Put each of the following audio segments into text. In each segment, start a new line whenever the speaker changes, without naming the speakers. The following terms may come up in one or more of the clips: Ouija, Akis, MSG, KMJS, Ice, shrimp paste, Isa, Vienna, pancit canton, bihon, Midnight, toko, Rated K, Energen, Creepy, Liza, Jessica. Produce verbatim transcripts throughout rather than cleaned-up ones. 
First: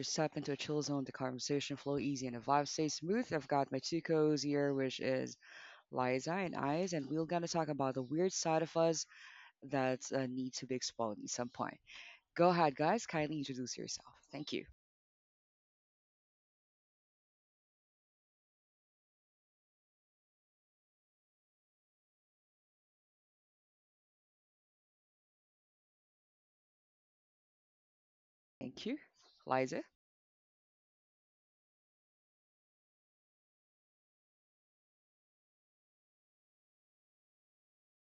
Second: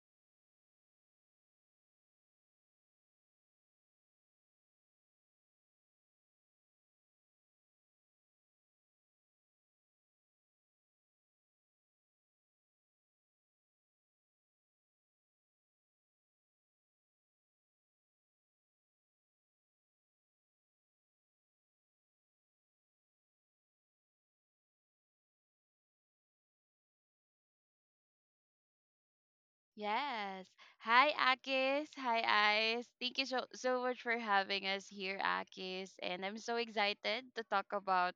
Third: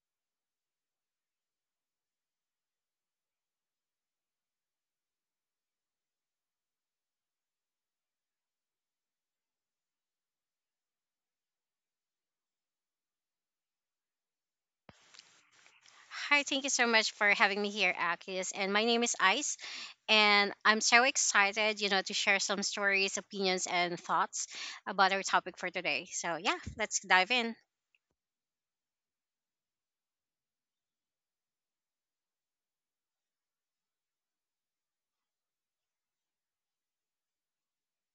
just stepped into a chill zone. The conversation flow easy and the vibe stays smooth. I've got my two co's here, which is Liza and Eyes, and we're gonna talk about the weird side of us that uh, need to be explored at some point. Go ahead, guys. Kindly introduce yourself. Thank you.
Hi, thank you so much for having me here, Akis. And my name is Ice, and I'm so excited, you know, to share some stories, opinions, and thoughts about our topic for today. So, yeah, let's dive in.
Thank you, Liza.
Yes. Hi, Akis. Hi, Ice. Thank you so, so much for having us here, Akis. And I'm so excited to talk about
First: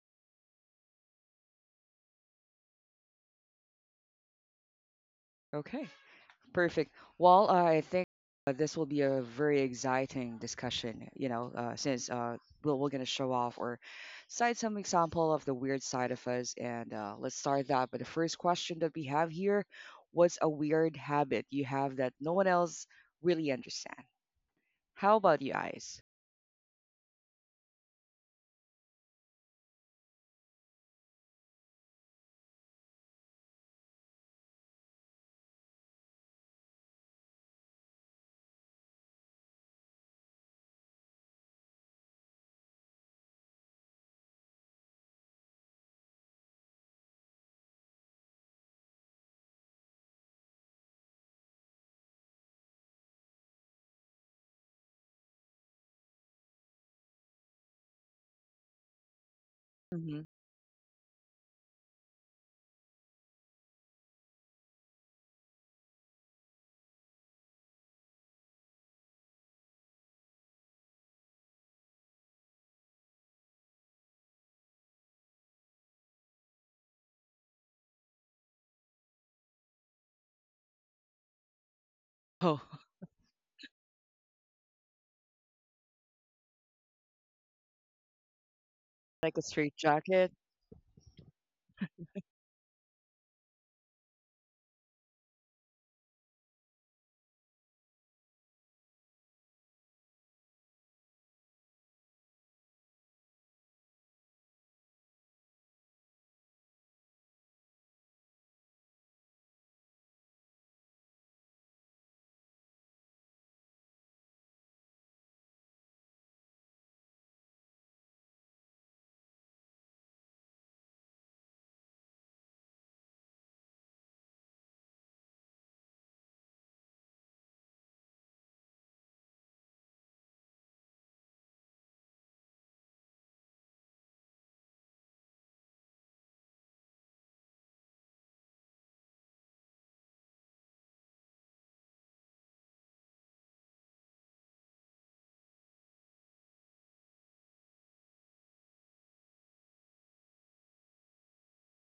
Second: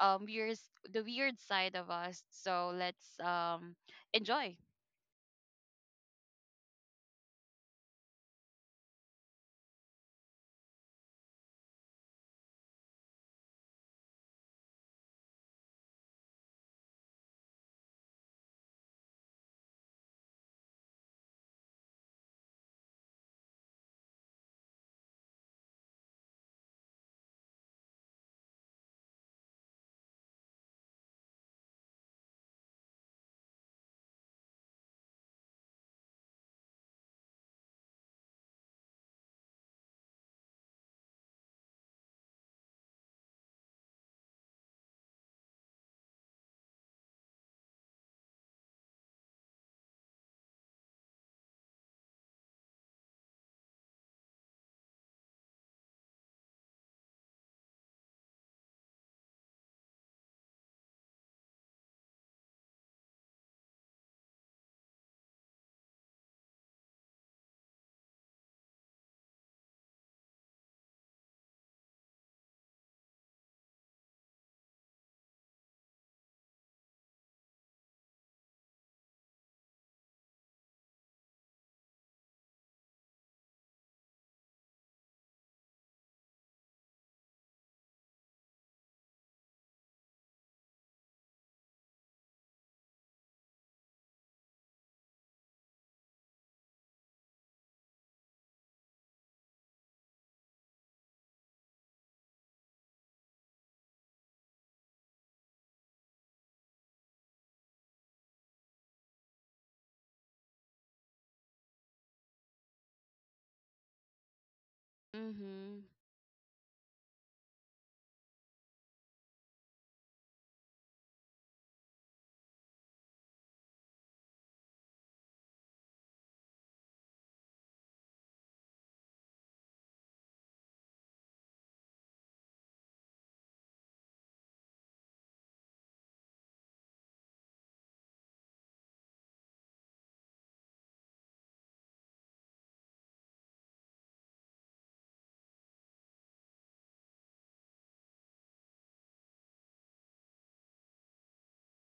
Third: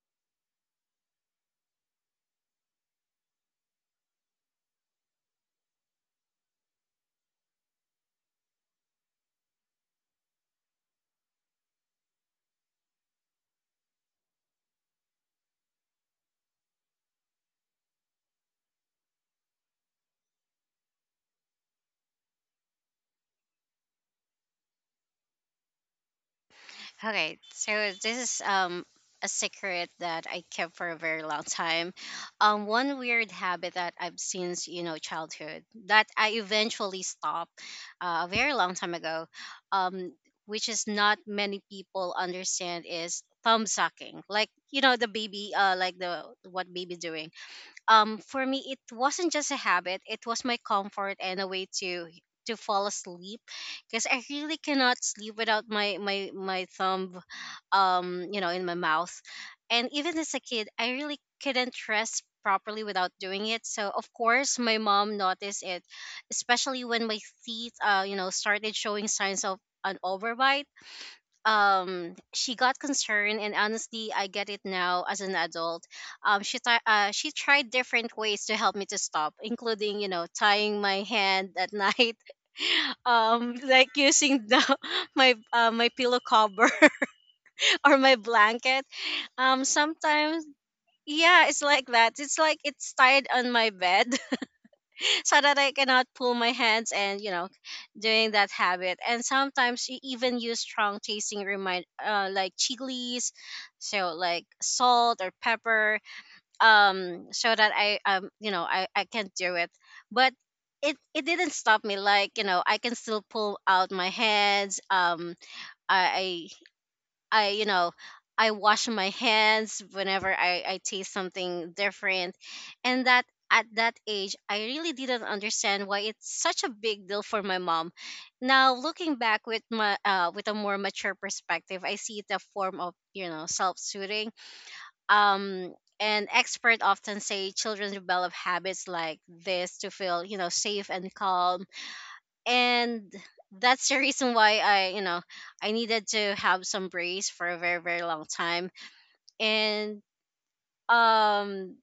um weird, the weird side of us. So let's um enjoy.
Okay. Perfect. Well, uh, I think uh, this will be a very exciting discussion, you know, uh, since uh, we're, we're going to show off or cite some example of the weird side of us. And uh, let's start that. But the first question that we have here, what's a weird habit you have that no one else really understand? How about you guys?
Okay, so this is um a secret that I kept for a very long time. Um, one weird habit that I've since you know childhood that I eventually stopped uh, a very long time ago, um, which is not many people understand is thumb sucking. Like you know the baby, uh, like the what baby doing um for me it wasn't just a habit, it was my comfort and a way to to fall asleep because I really cannot sleep without my my my thumb, um, you know, in my mouth. And even
hmm
as a kid I really couldn't rest properly without doing it, so of course my mom noticed it, especially when my teeth, uh, you know, started showing signs of an overbite. Um, she got concerned, and honestly I get it now as an adult. Um she ti uh, she tried different ways to help me to stop, including you know tying my hand at night.
Oh,
Um like using the my uh, my pillow cover or my blanket.
like a
Um
straight jacket?
sometimes, yeah, it's like that. It's like it's tied on my bed so that I cannot pull my hands and you know doing that habit. And sometimes she even use strong tasting remind uh, like chilies, so like salt or pepper, um, so that I, um, you know, I I can not do it, but. It, it didn't stop me. Like you know I can still pull out my hands. um
Mm-hmm.
I, I I, you know, I wash my hands whenever I, I taste something different, and that at that age I really didn't understand why it's such a big deal for my mom. Now looking back with my uh, with a more mature perspective, I see it a form of you know self soothing. Um, and experts often say children develop habits like this to feel you know safe and calm, and that's the reason why I, you know, I needed to have some brace for a very, very long time. And um,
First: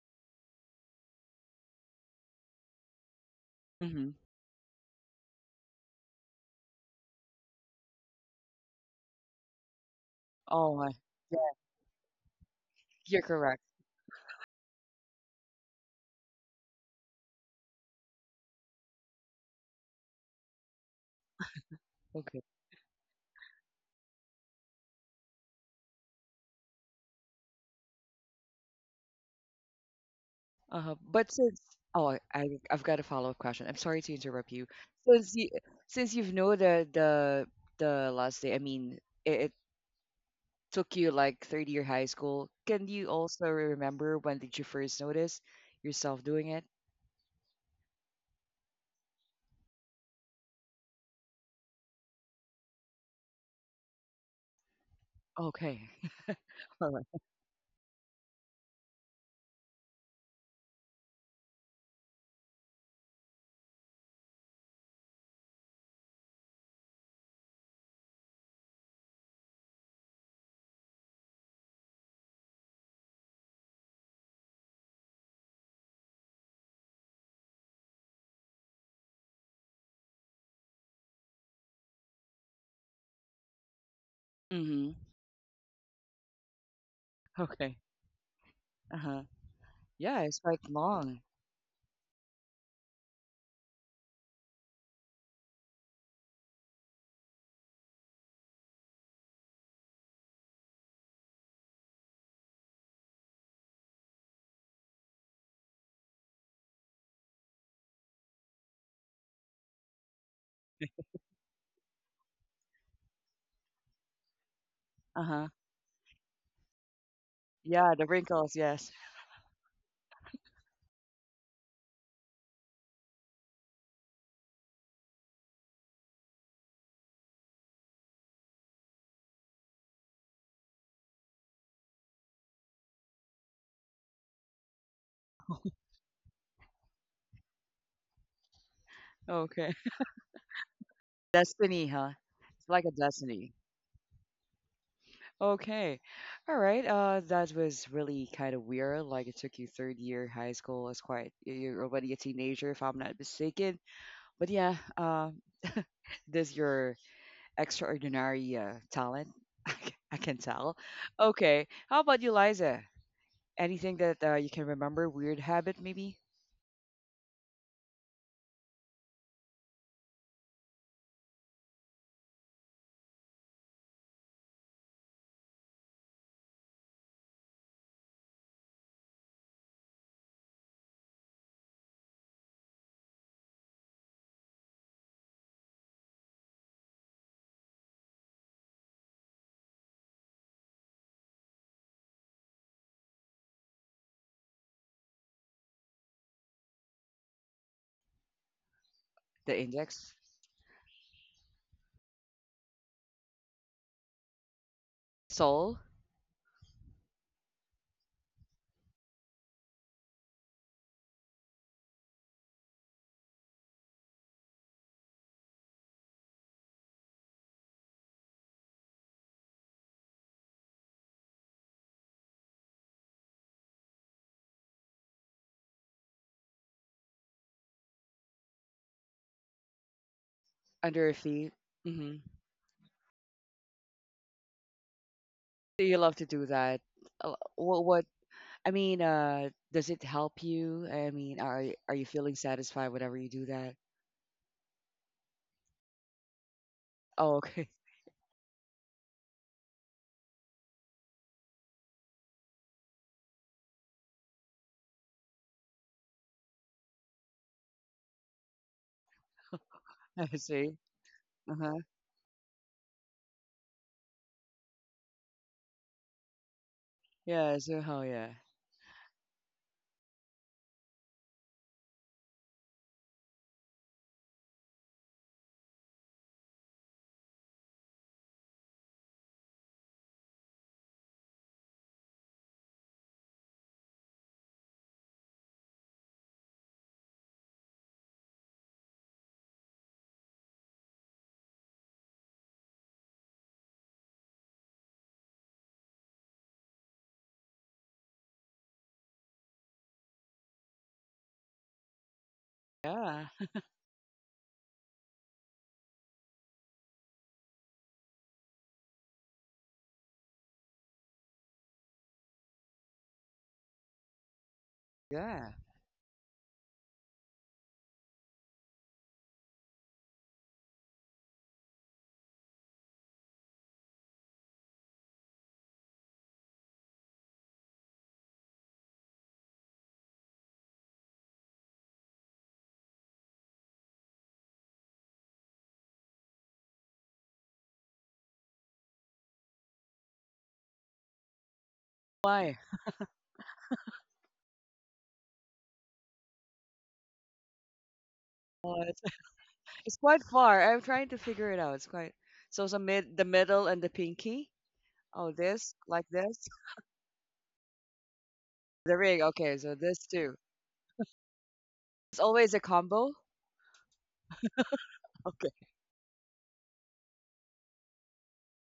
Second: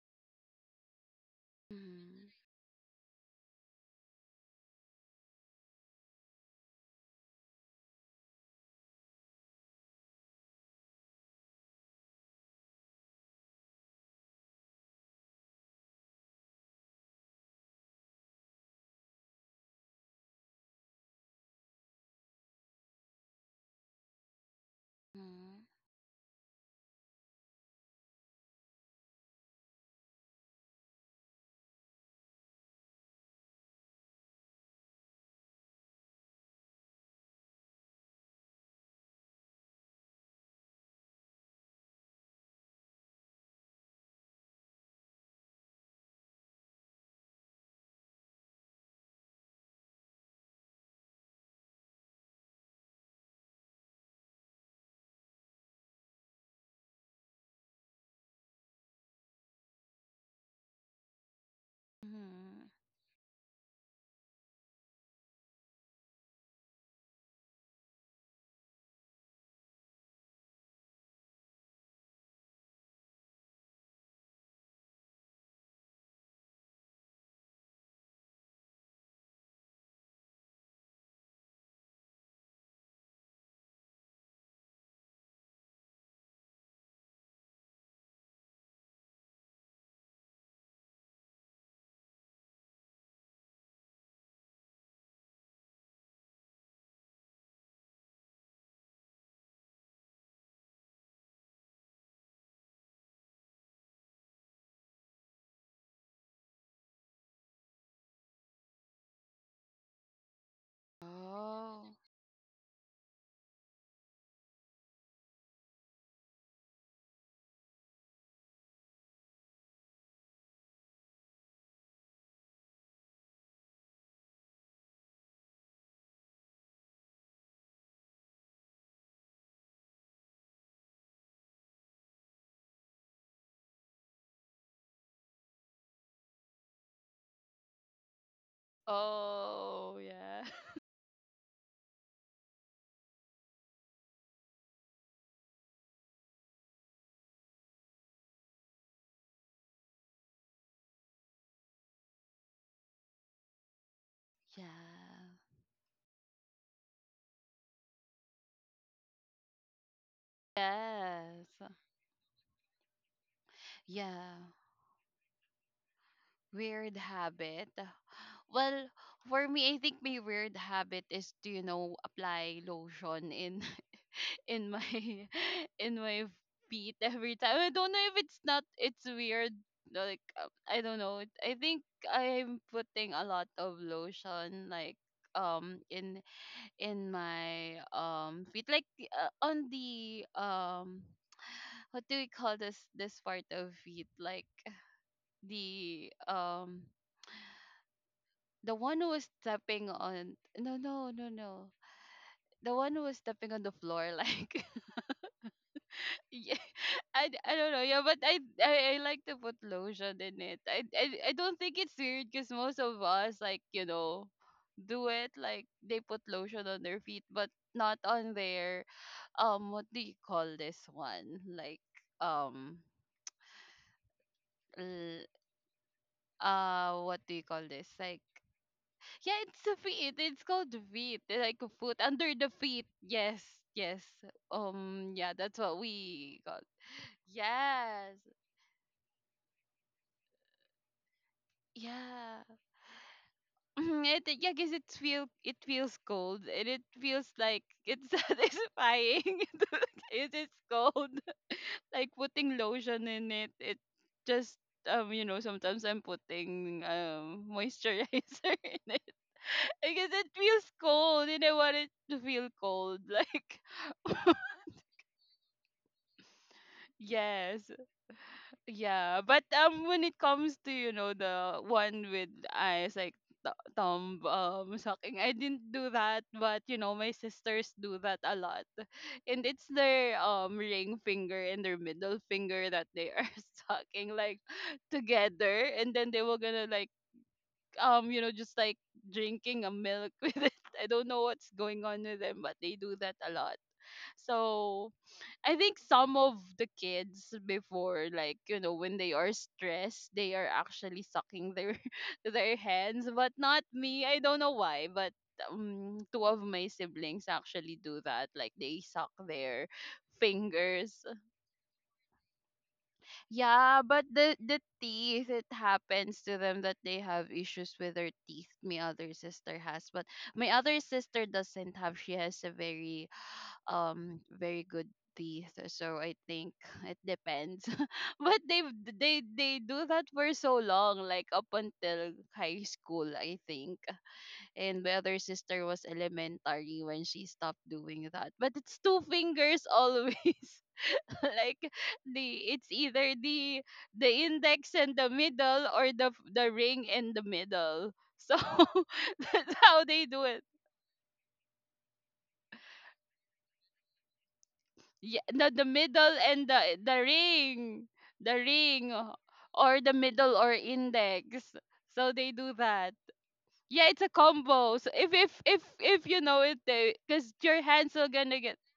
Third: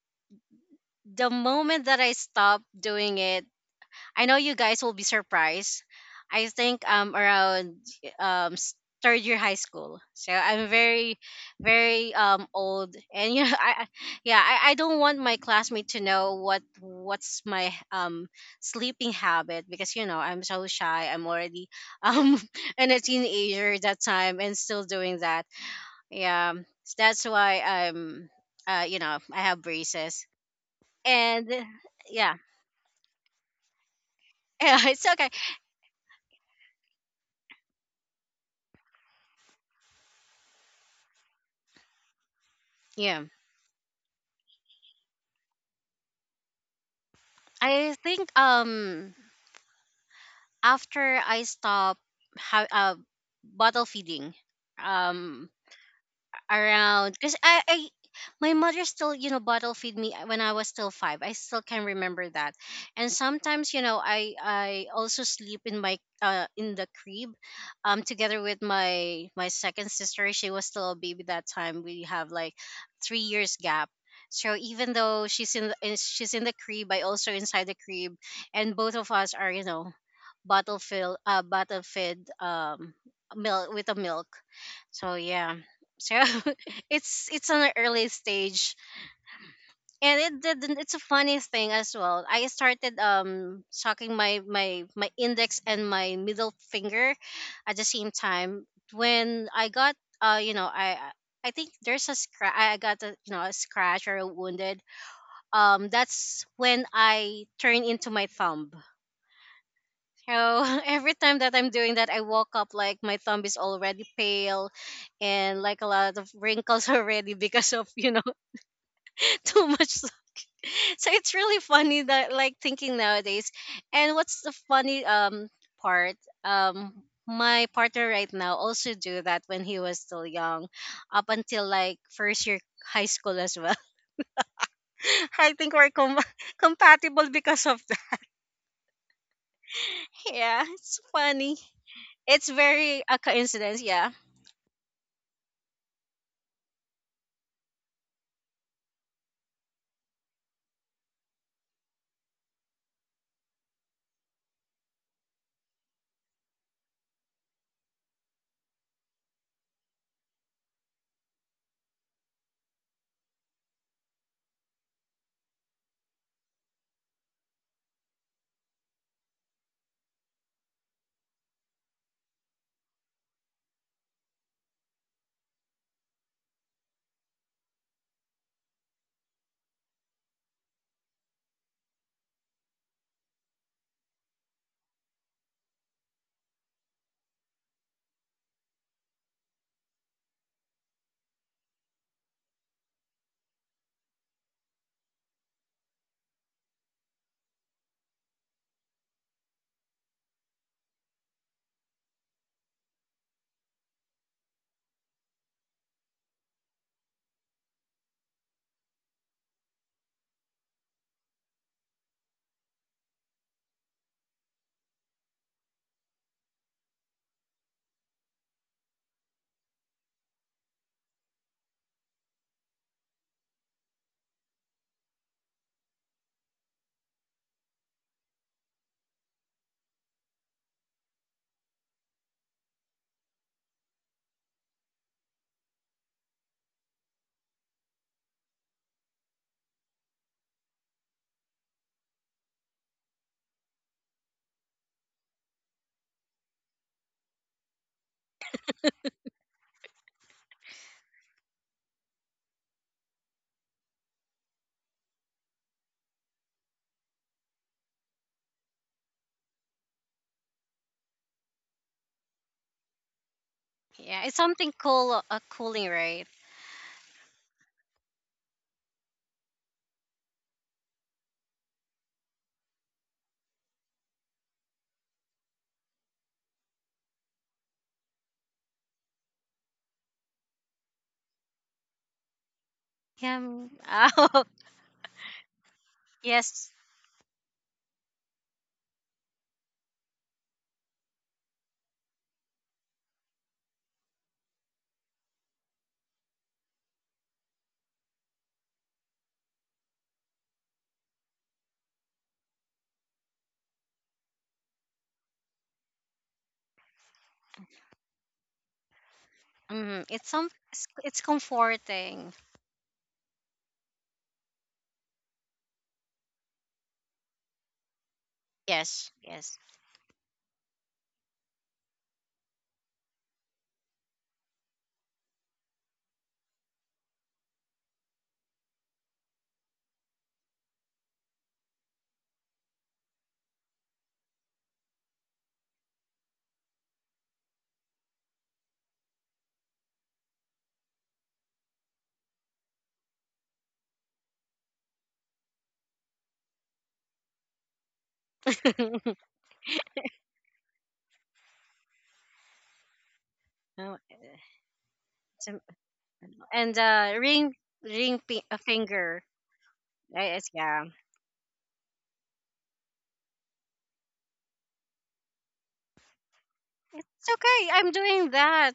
the moment that I
Mm-hmm.
stopped doing it,
hmm
I know you guys will be surprised. I think um around um s- third year high school. So I'm
Oh, my.
very,
Yeah,
very um old
you're
and you know
correct.
I I- yeah, I, I don't want my classmate to know what what's my um sleeping habit, because, you know, I'm so shy. I'm already um and a teenager that time and still doing that.
Mm-hmm.
Yeah. So that's why I'm, uh you know, I have braces.
Uh-huh. But since
And
oh, I
yeah.
I- I've got a follow-up question. I'm sorry to interrupt you.
Yeah, it's okay.
Since you since you've known the the the last day, I mean, it, it took you like third year high school. Can you
Yeah.
also remember when did you first notice yourself doing it?
I think um after I stop ha- uh, bottle feeding, um
Okay. All right.
around, because I, I my mother still you know bottle feed me when I was still five. I still can remember that.
Mm-hmm.
And sometimes, you know, i i also sleep in my uh in the crib, um, together with my my second sister. She was still a baby that time. We have like three years gap, so even though she's in the, is- she's in the crib, I also inside the crib, and both of us are you know bottle fill uh bottle fed, um, milk with a milk.
Mm-hmm.
So yeah. So it's it's on an
Okay.
early stage.
Uh-huh.
And
Yeah, it's
it did,
quite
it's a
long.
funny thing as well, I started um sucking my my my index and my middle finger at the same time. When I got, uh you know, i i I think there's a scratch, i I got a, you know, a scratch or a wounded, um, that's when I turn into my thumb. So every time that I'm doing
Oh.
that, I woke up like my thumb is already pale
Uh-huh.
and like a lot of wrinkles already, because of
Yeah, the
you know
wrinkles, yes.
too much. So so it's really funny that like thinking nowadays. And what's the funny um part, um, my partner right now also do that when he was still young, up until like first year high school as well. I think we're com- compatible because of that.
Okay.
Oh, yeah.
yeah, it's funny.
Destiny, huh?
It's
It's like a
very a
destiny.
coincidence. Yeah.
Okay. All right. Uh, that was really kind of weird. Like it took you third year high school. It's quite y- you're already a teenager, if I'm not mistaken. But yeah, uh,
Yeah.
this your extraordinary uh, talent. I c- I can tell. Okay.
Yes.
How about you, Liza? Anything that uh,
Yeah.
you can remember? Weird habit, maybe?
Weird habit. Well, for me, I think my weird habit is to, you know, apply lotion in in my in my feet every time. I don't know if it's not it's weird. Like uh, I don't know. I think I'm putting a lot of lotion like um in in my um feet like uh, on the um what do we call this this part of feet like the um the one who was
The
stepping
index,
on no no no no The one who was stepping on the floor like
sole
yeah, I, d- I don't know, yeah, but I, I I like to put lotion in it. I I, I don't think it's weird because most of us, like, you know, do it, like, they put lotion on their feet, but not on their um what do you call this one like um l- uh what do you call this like? Yeah, it's a feet. It's called
under your
feet, eh,
feet.
like a foot
Mm-hmm.
under the feet. Yes, yes. Um, yeah, that's what we
You love to do
got.
that. Uh, wh- what?
Yes,
I mean, uh, does it help you? I mean, are y- are you feeling
yeah.
satisfied whenever you do that?
It, yeah, cause it feel it feels cold and it feels
Oh,
like
okay.
it's satisfying. It is cold. Like putting lotion in it. It just um you know, sometimes I'm putting um moisturizer in it. I guess it
I
feels
see.
cold and I want
Uh-huh.
it to feel cold. Like
Yeah, it's something cool, a cooling, right?
Yeah,
Yes,
so oh yeah.
yeah, but um, when it comes to, you know, the one with eyes like th- thumb um sucking, I didn't do that, but you know my sisters do that a lot, and it's their um ring finger and their middle finger that they are
Yeah. Mm.
sucking like
oh,
together, and then they were gonna
yes.
like um you know, just like drinking a milk with it. I don't know what's going on with them, but they do that a lot. So I think some of the kids before, like, you know, when they are stressed, they are actually sucking their their hands,
Yeah.
but not me. I don't know why, but um, two of my siblings actually do that. Like they suck their
Mm, it's some, it's
fingers.
it's comforting.
Yeah, but the the teeth, it
Yeah.
happens to them that they have issues with their teeth. My
Yes,
other sister
yes.
has, but my other sister doesn't have. She has a very um very good teeth, so I think it depends, but they they they do that for so long, like up until high school, I think. And my other sister was elementary when she stopped doing that, but it's two fingers always. Like
Why?
the it's either the the index and the middle, or the the ring and the middle. So
Oh, it's,
that's how
it's
they
quite
do it.
far. I'm trying to figure it out. It's quite so it's a mid the middle and the
Oh,
pinky.
Yeah,
Oh,
the
so-
the
this like
middle
this.
and
and
the the
uh, ring,
ring,
ring
the
fi- a
ring,
The
uh,
ring.
finger.
Okay, so
or the
this
middle
Right.
too.
It's,
or
yeah,
index. So
It's
they do
always a
that.
combo.
Yeah, it's a combo. So if if
Okay,
if if you know it,
it's
because your
okay. I'm
hands are
doing
gonna get
that.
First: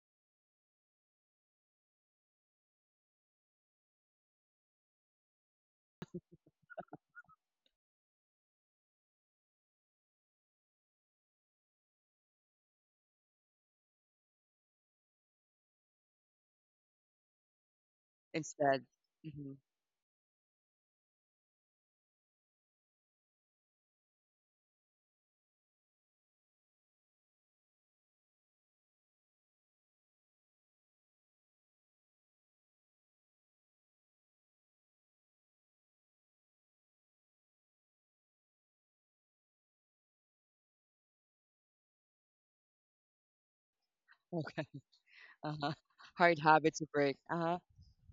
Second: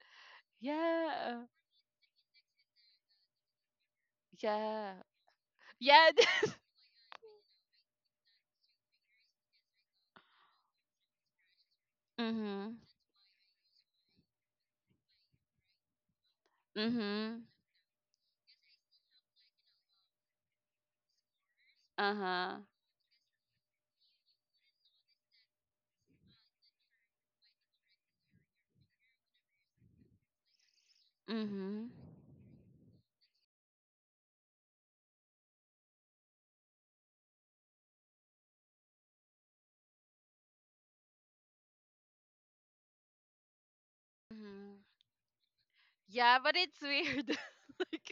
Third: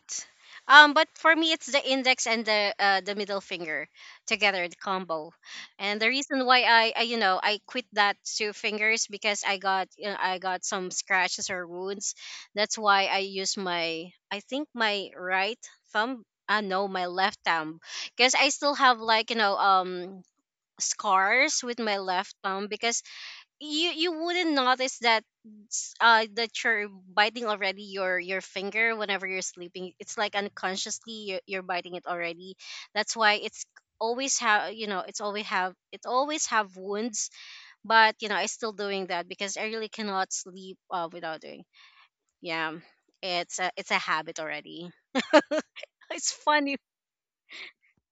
Um, but for
yeah,
me, it's the index and the uh, the middle finger together, the
yeah,
combo. And the
yeah.
reason why I, I you know, I quit that two fingers because I got, you know, I got some scratches or wounds. That's
Mhm.
why I use my I think my right thumb. Uh, no, my left
Mhm.
thumb, because I still
instead.
have like you
hmm
know um scars with my
Uh
left
huh.
thumb, because you you wouldn't notice that s- uh that you're biting already your your finger whenever you're sleeping. It's like unconsciously you're, you're
Mhm.
biting it already. That's why it's always have you know it's always have it always have wounds. But you know I still doing that because I really cannot sleep uh, without doing. Yeah, it's a, it's a habit
Okay.
Mhm.
already.
Uh-huh.
it's
Yeah,
Hard
but
habit
funny.
it's
to break.
weird.
Uh-huh.
Like,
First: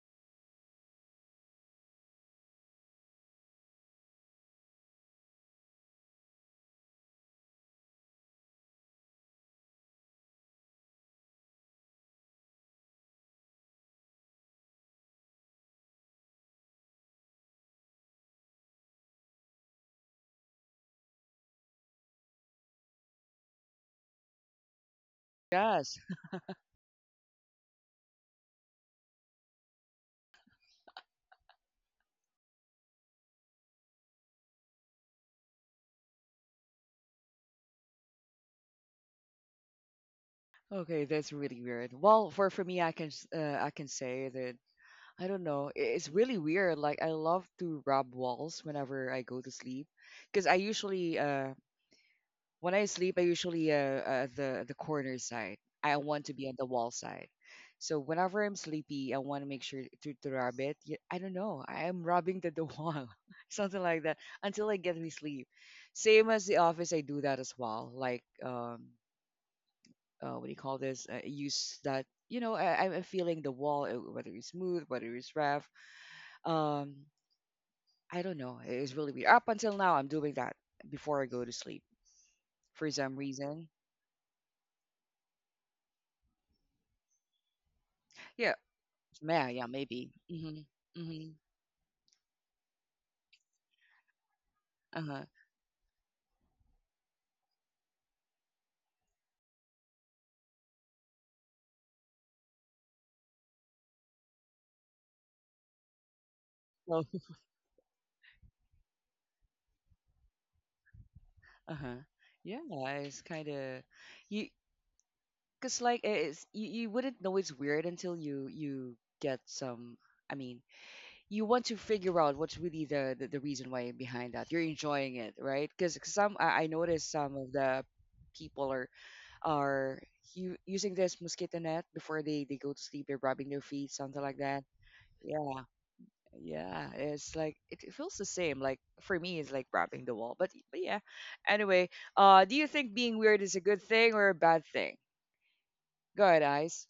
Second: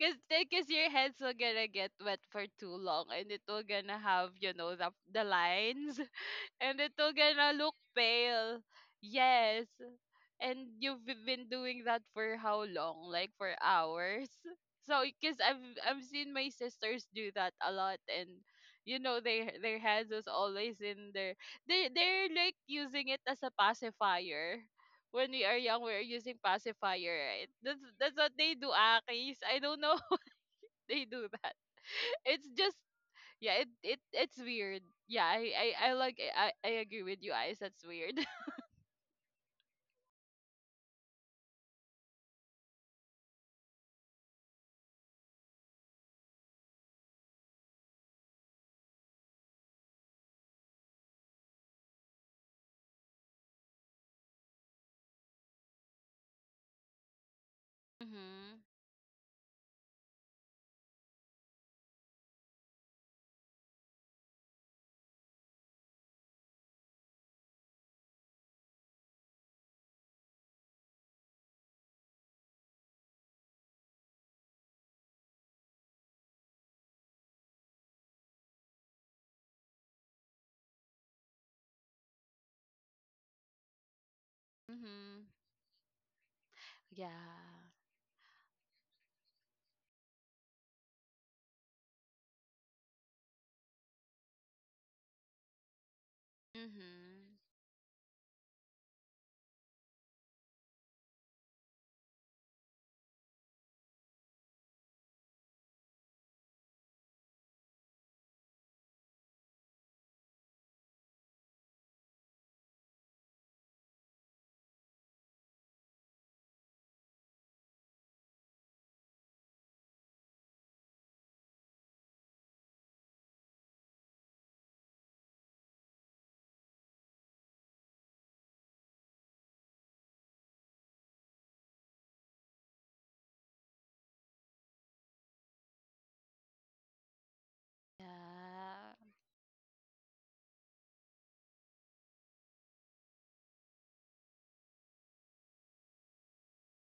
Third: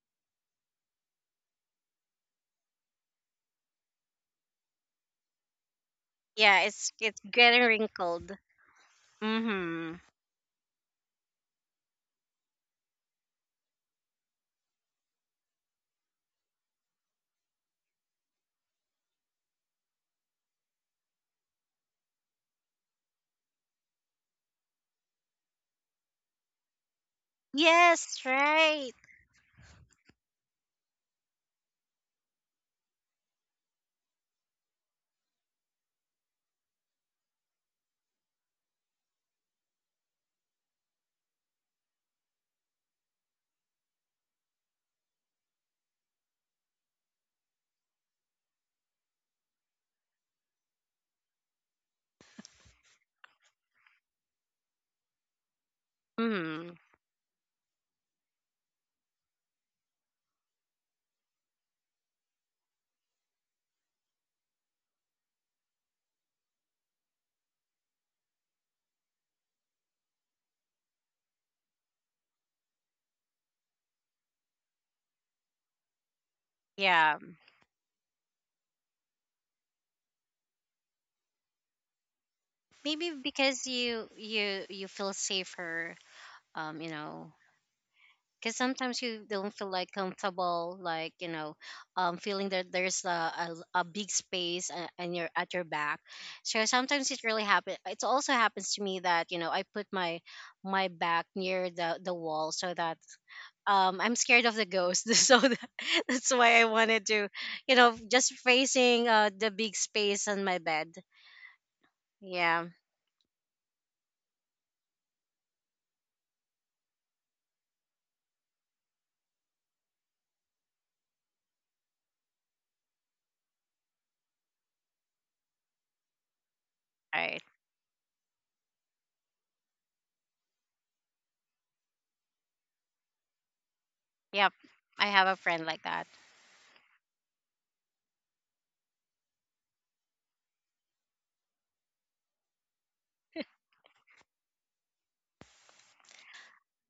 cause, cause your hands will gonna get wet for too long, and it will gonna have, you know, the the lines.
Yeah,
And it
it's
will
it's
gonna
getting
look
wrinkled.
pale. Yes.
Mm-hmm.
And you've b- been doing that for how long? Like for hours? So because I've I've seen my sisters do that a lot, and you know their their hands is always in their they they're like using it as a pacifier. When we are young
Yes.
we're using pacifier, right? That's that's
Yes,
what they do,
right.
Akis. I don't know they do that. It's just yeah, it, it it's weird. Yeah, i i, I like I, I agree with you, eyes, that's weird.
Okay, that's really weird. Well, for for me, I can s- uh, I can say that I don't know. i- It's really weird. Like I love to rub walls whenever I go to sleep, because I usually uh when I sleep I usually uh, uh the the corner side. I want to be on the
Mm,
wall side. So whenever I'm
Mhm.
sleepy, I want to make sure to to rub it. Yeah, I don't know. I am rubbing the, the wall, something like that, until I get me sleep. Same as the office, I do that as well. Like um uh, what do you call this? Uh, use that, you know, I, I'm feeling the wall, uh, whether it's smooth, whether it's rough. Um,
yeah,
I don't know. It's really weird. Up until now, I'm doing that before I go to sleep for
maybe
some
because
reason.
you you you feel
Mhm.
safer, um, you know,
Yeah.
Yeah,
because sometimes you
yeah,
don't
yeah,
feel like
maybe.
comfortable,
Mm-hmm.
like you
Mm-hmm.
know, um, feeling that there's a a, a big space a- and
Uh-huh.
you're at your back. So sometimes it
Mhm.
really happens. It also happens to me that you know I put my my back near the the wall so that um I'm scared of the ghost. So that, that's why I
Well,
wanted to, you know, just facing uh the big space on my bed.
uh-huh. Yeah,
Yeah.
it's kind of you, cause like it's you, you wouldn't know it's weird until you you get some. I mean, you want to figure out what's really the, the, the reason why behind that. You're enjoying it, right? Because some I, I noticed
All
some
right.
of the people are are u- using this mosquito net before they, they go to sleep. They're rubbing their feet, something like
Yep,
that.
I have a
Yeah,
friend like that.
yeah. It's like it, it feels the same. Like
Yeah.
for me, it's like rubbing the wall. But but yeah. Anyway, uh, do you think being weird is a good thing or a bad thing? Go ahead, Ice.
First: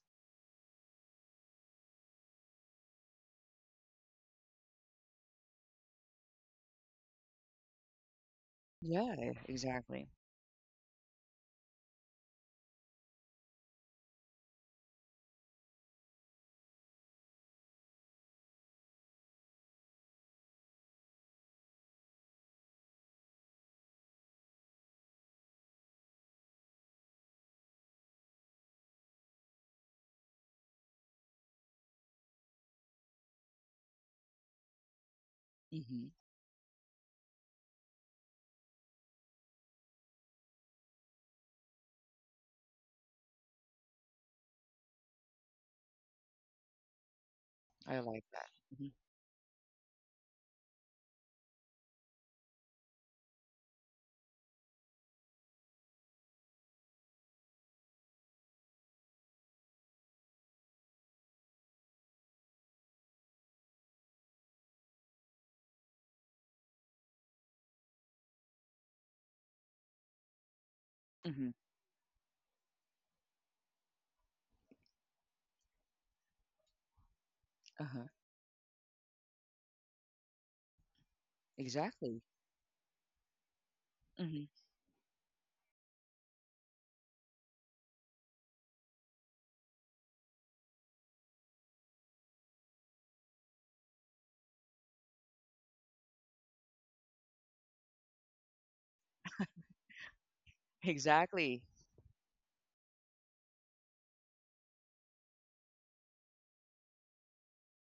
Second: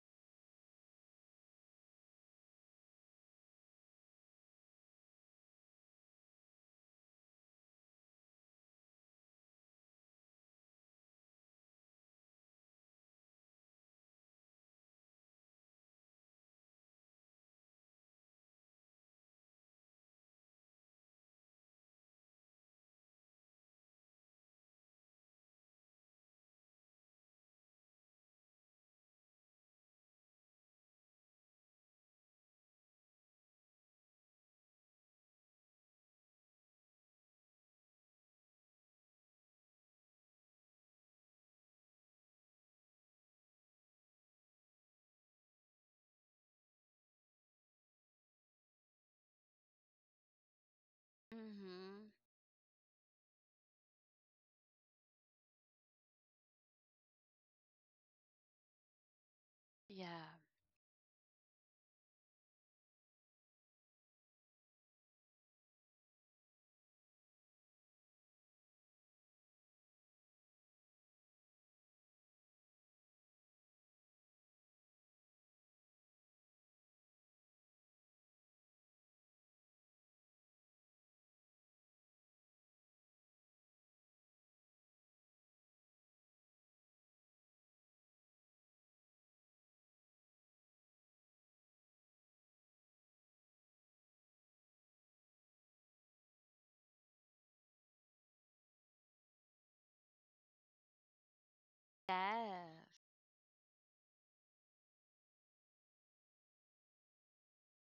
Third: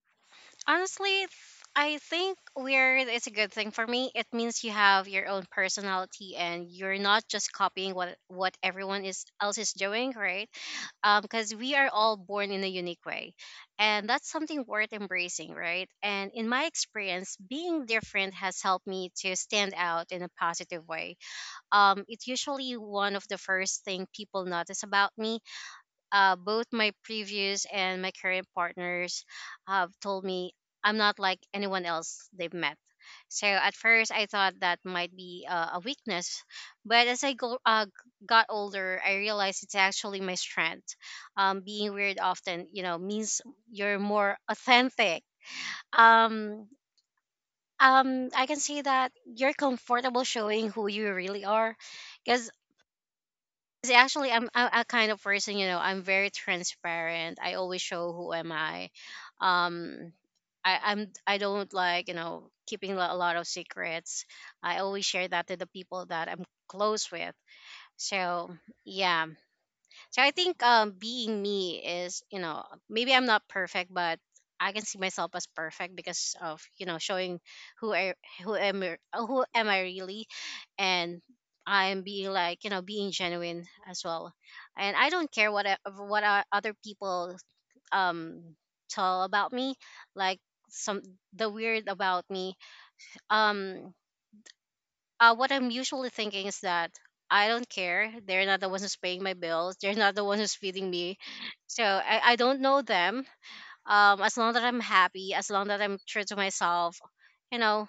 Honestly, th- I think weird is a good thing for me. It means you have your own personality, and you're not just copying what what everyone is
Yeah,
else is
exactly.
doing, right? Um, because we are all born in a unique way, and that's something worth embracing, right? And in my experience, being different has helped me to stand out in a positive way. Um, it's usually one of the first thing people notice about me, uh, both my previous and my current partners have told me I'm not like anyone else they've met. So at first I thought that might be uh, a
hmm
weakness, but as I go, uh, g- got older, I realized it's actually my strength. Um, being weird often, you know, means you're more authentic. Um,
I like
um, I
that.
can see
hmm
that you're comfortable showing who you really are,
Mhm.
because 'Cause actually I'm, I'm a kind of person, you know, I'm very transparent. I always show who am I, um,
Yeah.
I, I'm, I don't like you know keeping lo- a lot of secrets. I always share that to the people that I'm close with. So yeah, so I think um, being
hmm
me is, you know, maybe I'm not perfect, but I can see myself as perfect because of you know showing
Uh
who
huh.
I who am I- who am I really, and I'm
Exactly.
being like you know being genuine as well, and I don't care what I, of what o- other people um tell about me, like some the weird about me. Um, uh, what I'm usually thinking is that I don't care. They're not the ones who's paying my bills. They're not the ones who's feeding me.
Exactly.
So I, I don't know
Yes.
them. Um, as long as I'm happy, as long as I'm true to myself, you know,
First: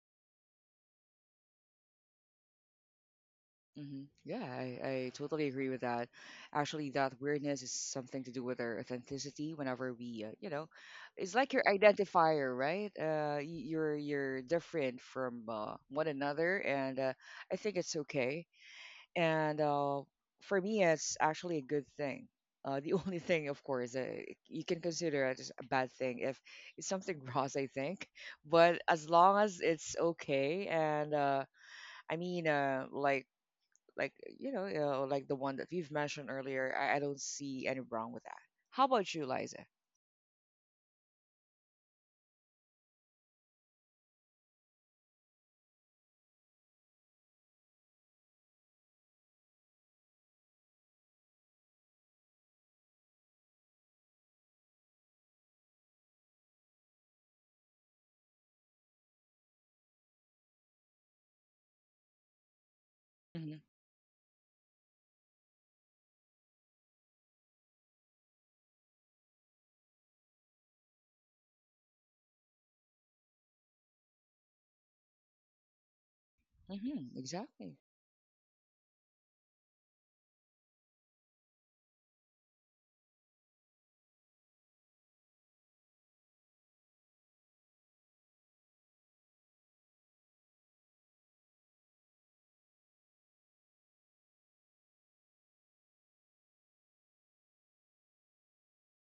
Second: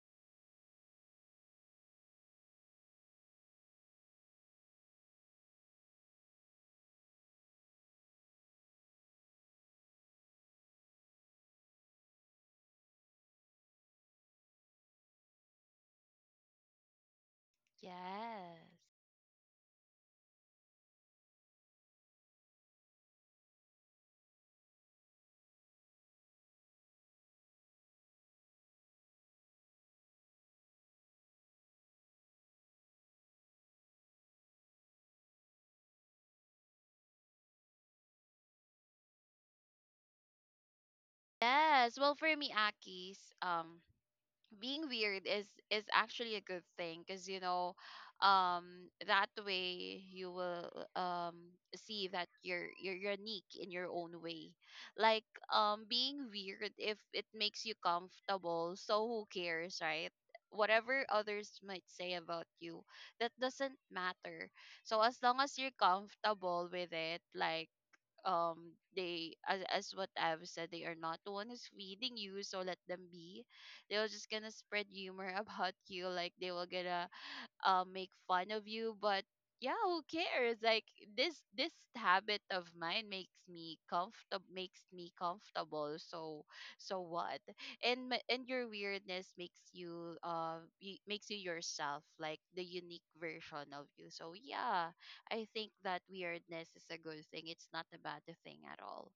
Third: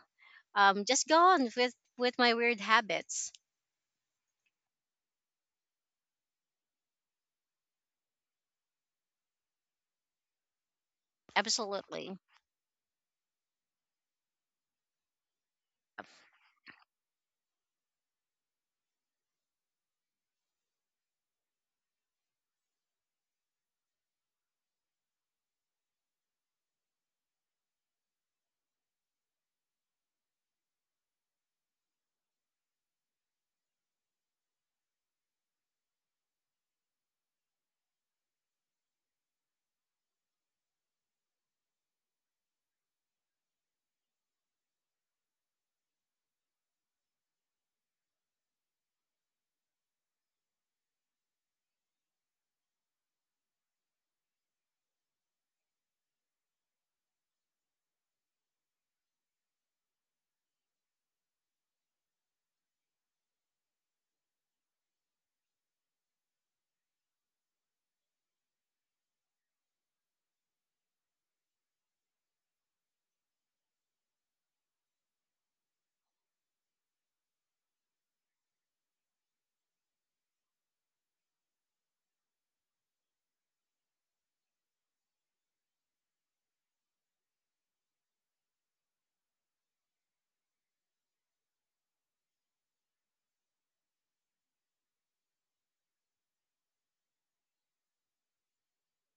um, just go on with with my weird habits.
hmm Yeah, I, I totally agree with that. Actually, that weirdness is something to do with our authenticity. Whenever we, uh, you know, it's like your
Absolutely
identifier, right? Uh, y- you're you're different from uh, one another, and uh, I think it's okay.
Yes.
And uh, for me, it's actually a good thing. Uh, the only thing, of course, uh, you can consider it as a bad thing if it's something gross, I think. But as long as it's okay and uh, I mean, uh, like like you know uh, like the one that you've mentioned earlier I, I don't see any wrong with that. How about you, Liza?
Yes. Well, for me, Aki's, um, being weird is is actually a good thing, because you know, um, that way you will um see that you're you're unique in your own way. Like, um, being weird, if it makes you comfortable, so who cares, right? Whatever others might say about you, that
hmm
doesn't matter. So as long as you're comfortable with it, like, um, they, as as what I've said, they are not the one who's feeding you, so let them be. They will just gonna spread humor about you, like they will gonna
hmm exactly.
uh, make fun of you, but yeah, who cares? Like this this habit of mine makes me comfortable, makes me comfortable. So so what? And my- and your weirdness makes you uh y- makes you yourself, like the unique version of you. So yeah, I think that weirdness is a good thing. It's not a bad thing at all.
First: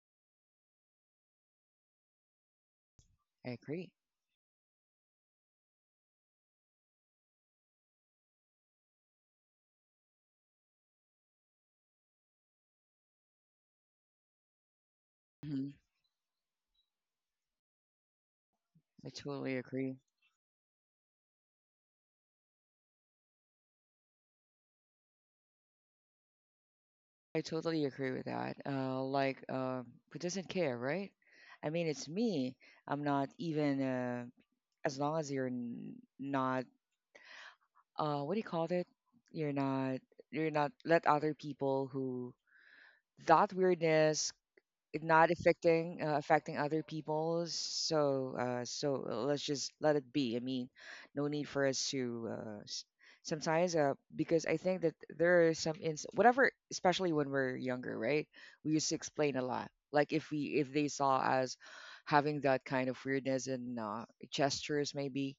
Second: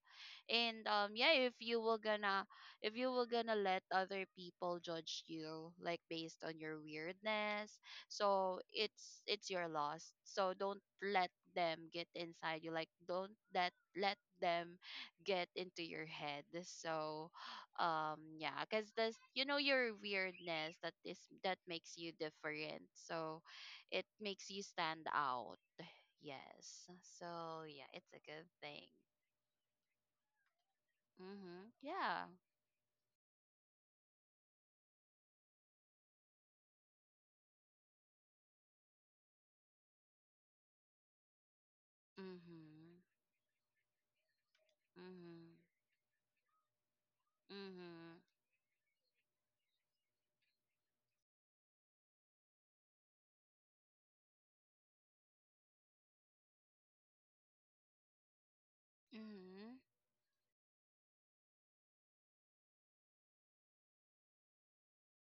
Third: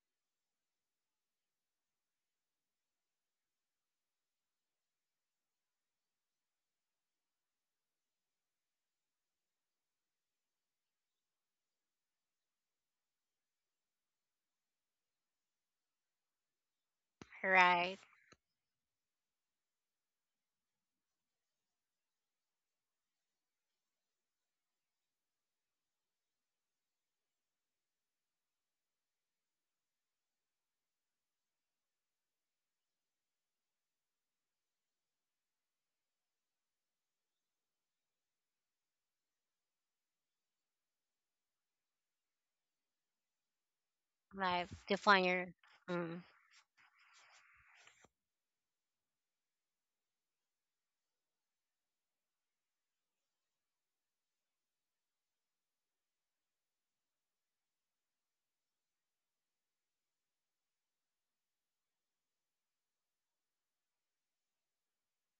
And um, yeah, if you were gonna if you were
I
gonna let
agree
other people judge you like based on your weirdness, so it's it's your loss. So don't let them get inside you. Like don't let let them get
hmm
into your head. So
right.
um, yeah, because
I
this, you
totally
know, your
agree
weirdness that is that makes you different. So it makes you stand out. Yes.
I
So
totally
yeah, it's
agree
a
with
good
that
thing.
uh like uh, who doesn't care, right? I
Mhm.
mean, it's
Yeah.
me. I'm not even uh as long as you're n- not uh what do you call it? You're not you're not let other people who
Mhm.
that weirdness
Life
it
define
not
your.
Mhm.
affecting uh,
Mm,
affecting other people.
Mhm.
So uh so uh, let's just let it be. I mean, no need for us to uh s- sometimes uh because I think that there are some ins whatever, especially when we're younger, right? We used to explain a lot,
Mhm.
like if we if they saw us having that kind of weirdness and uh, gestures maybe,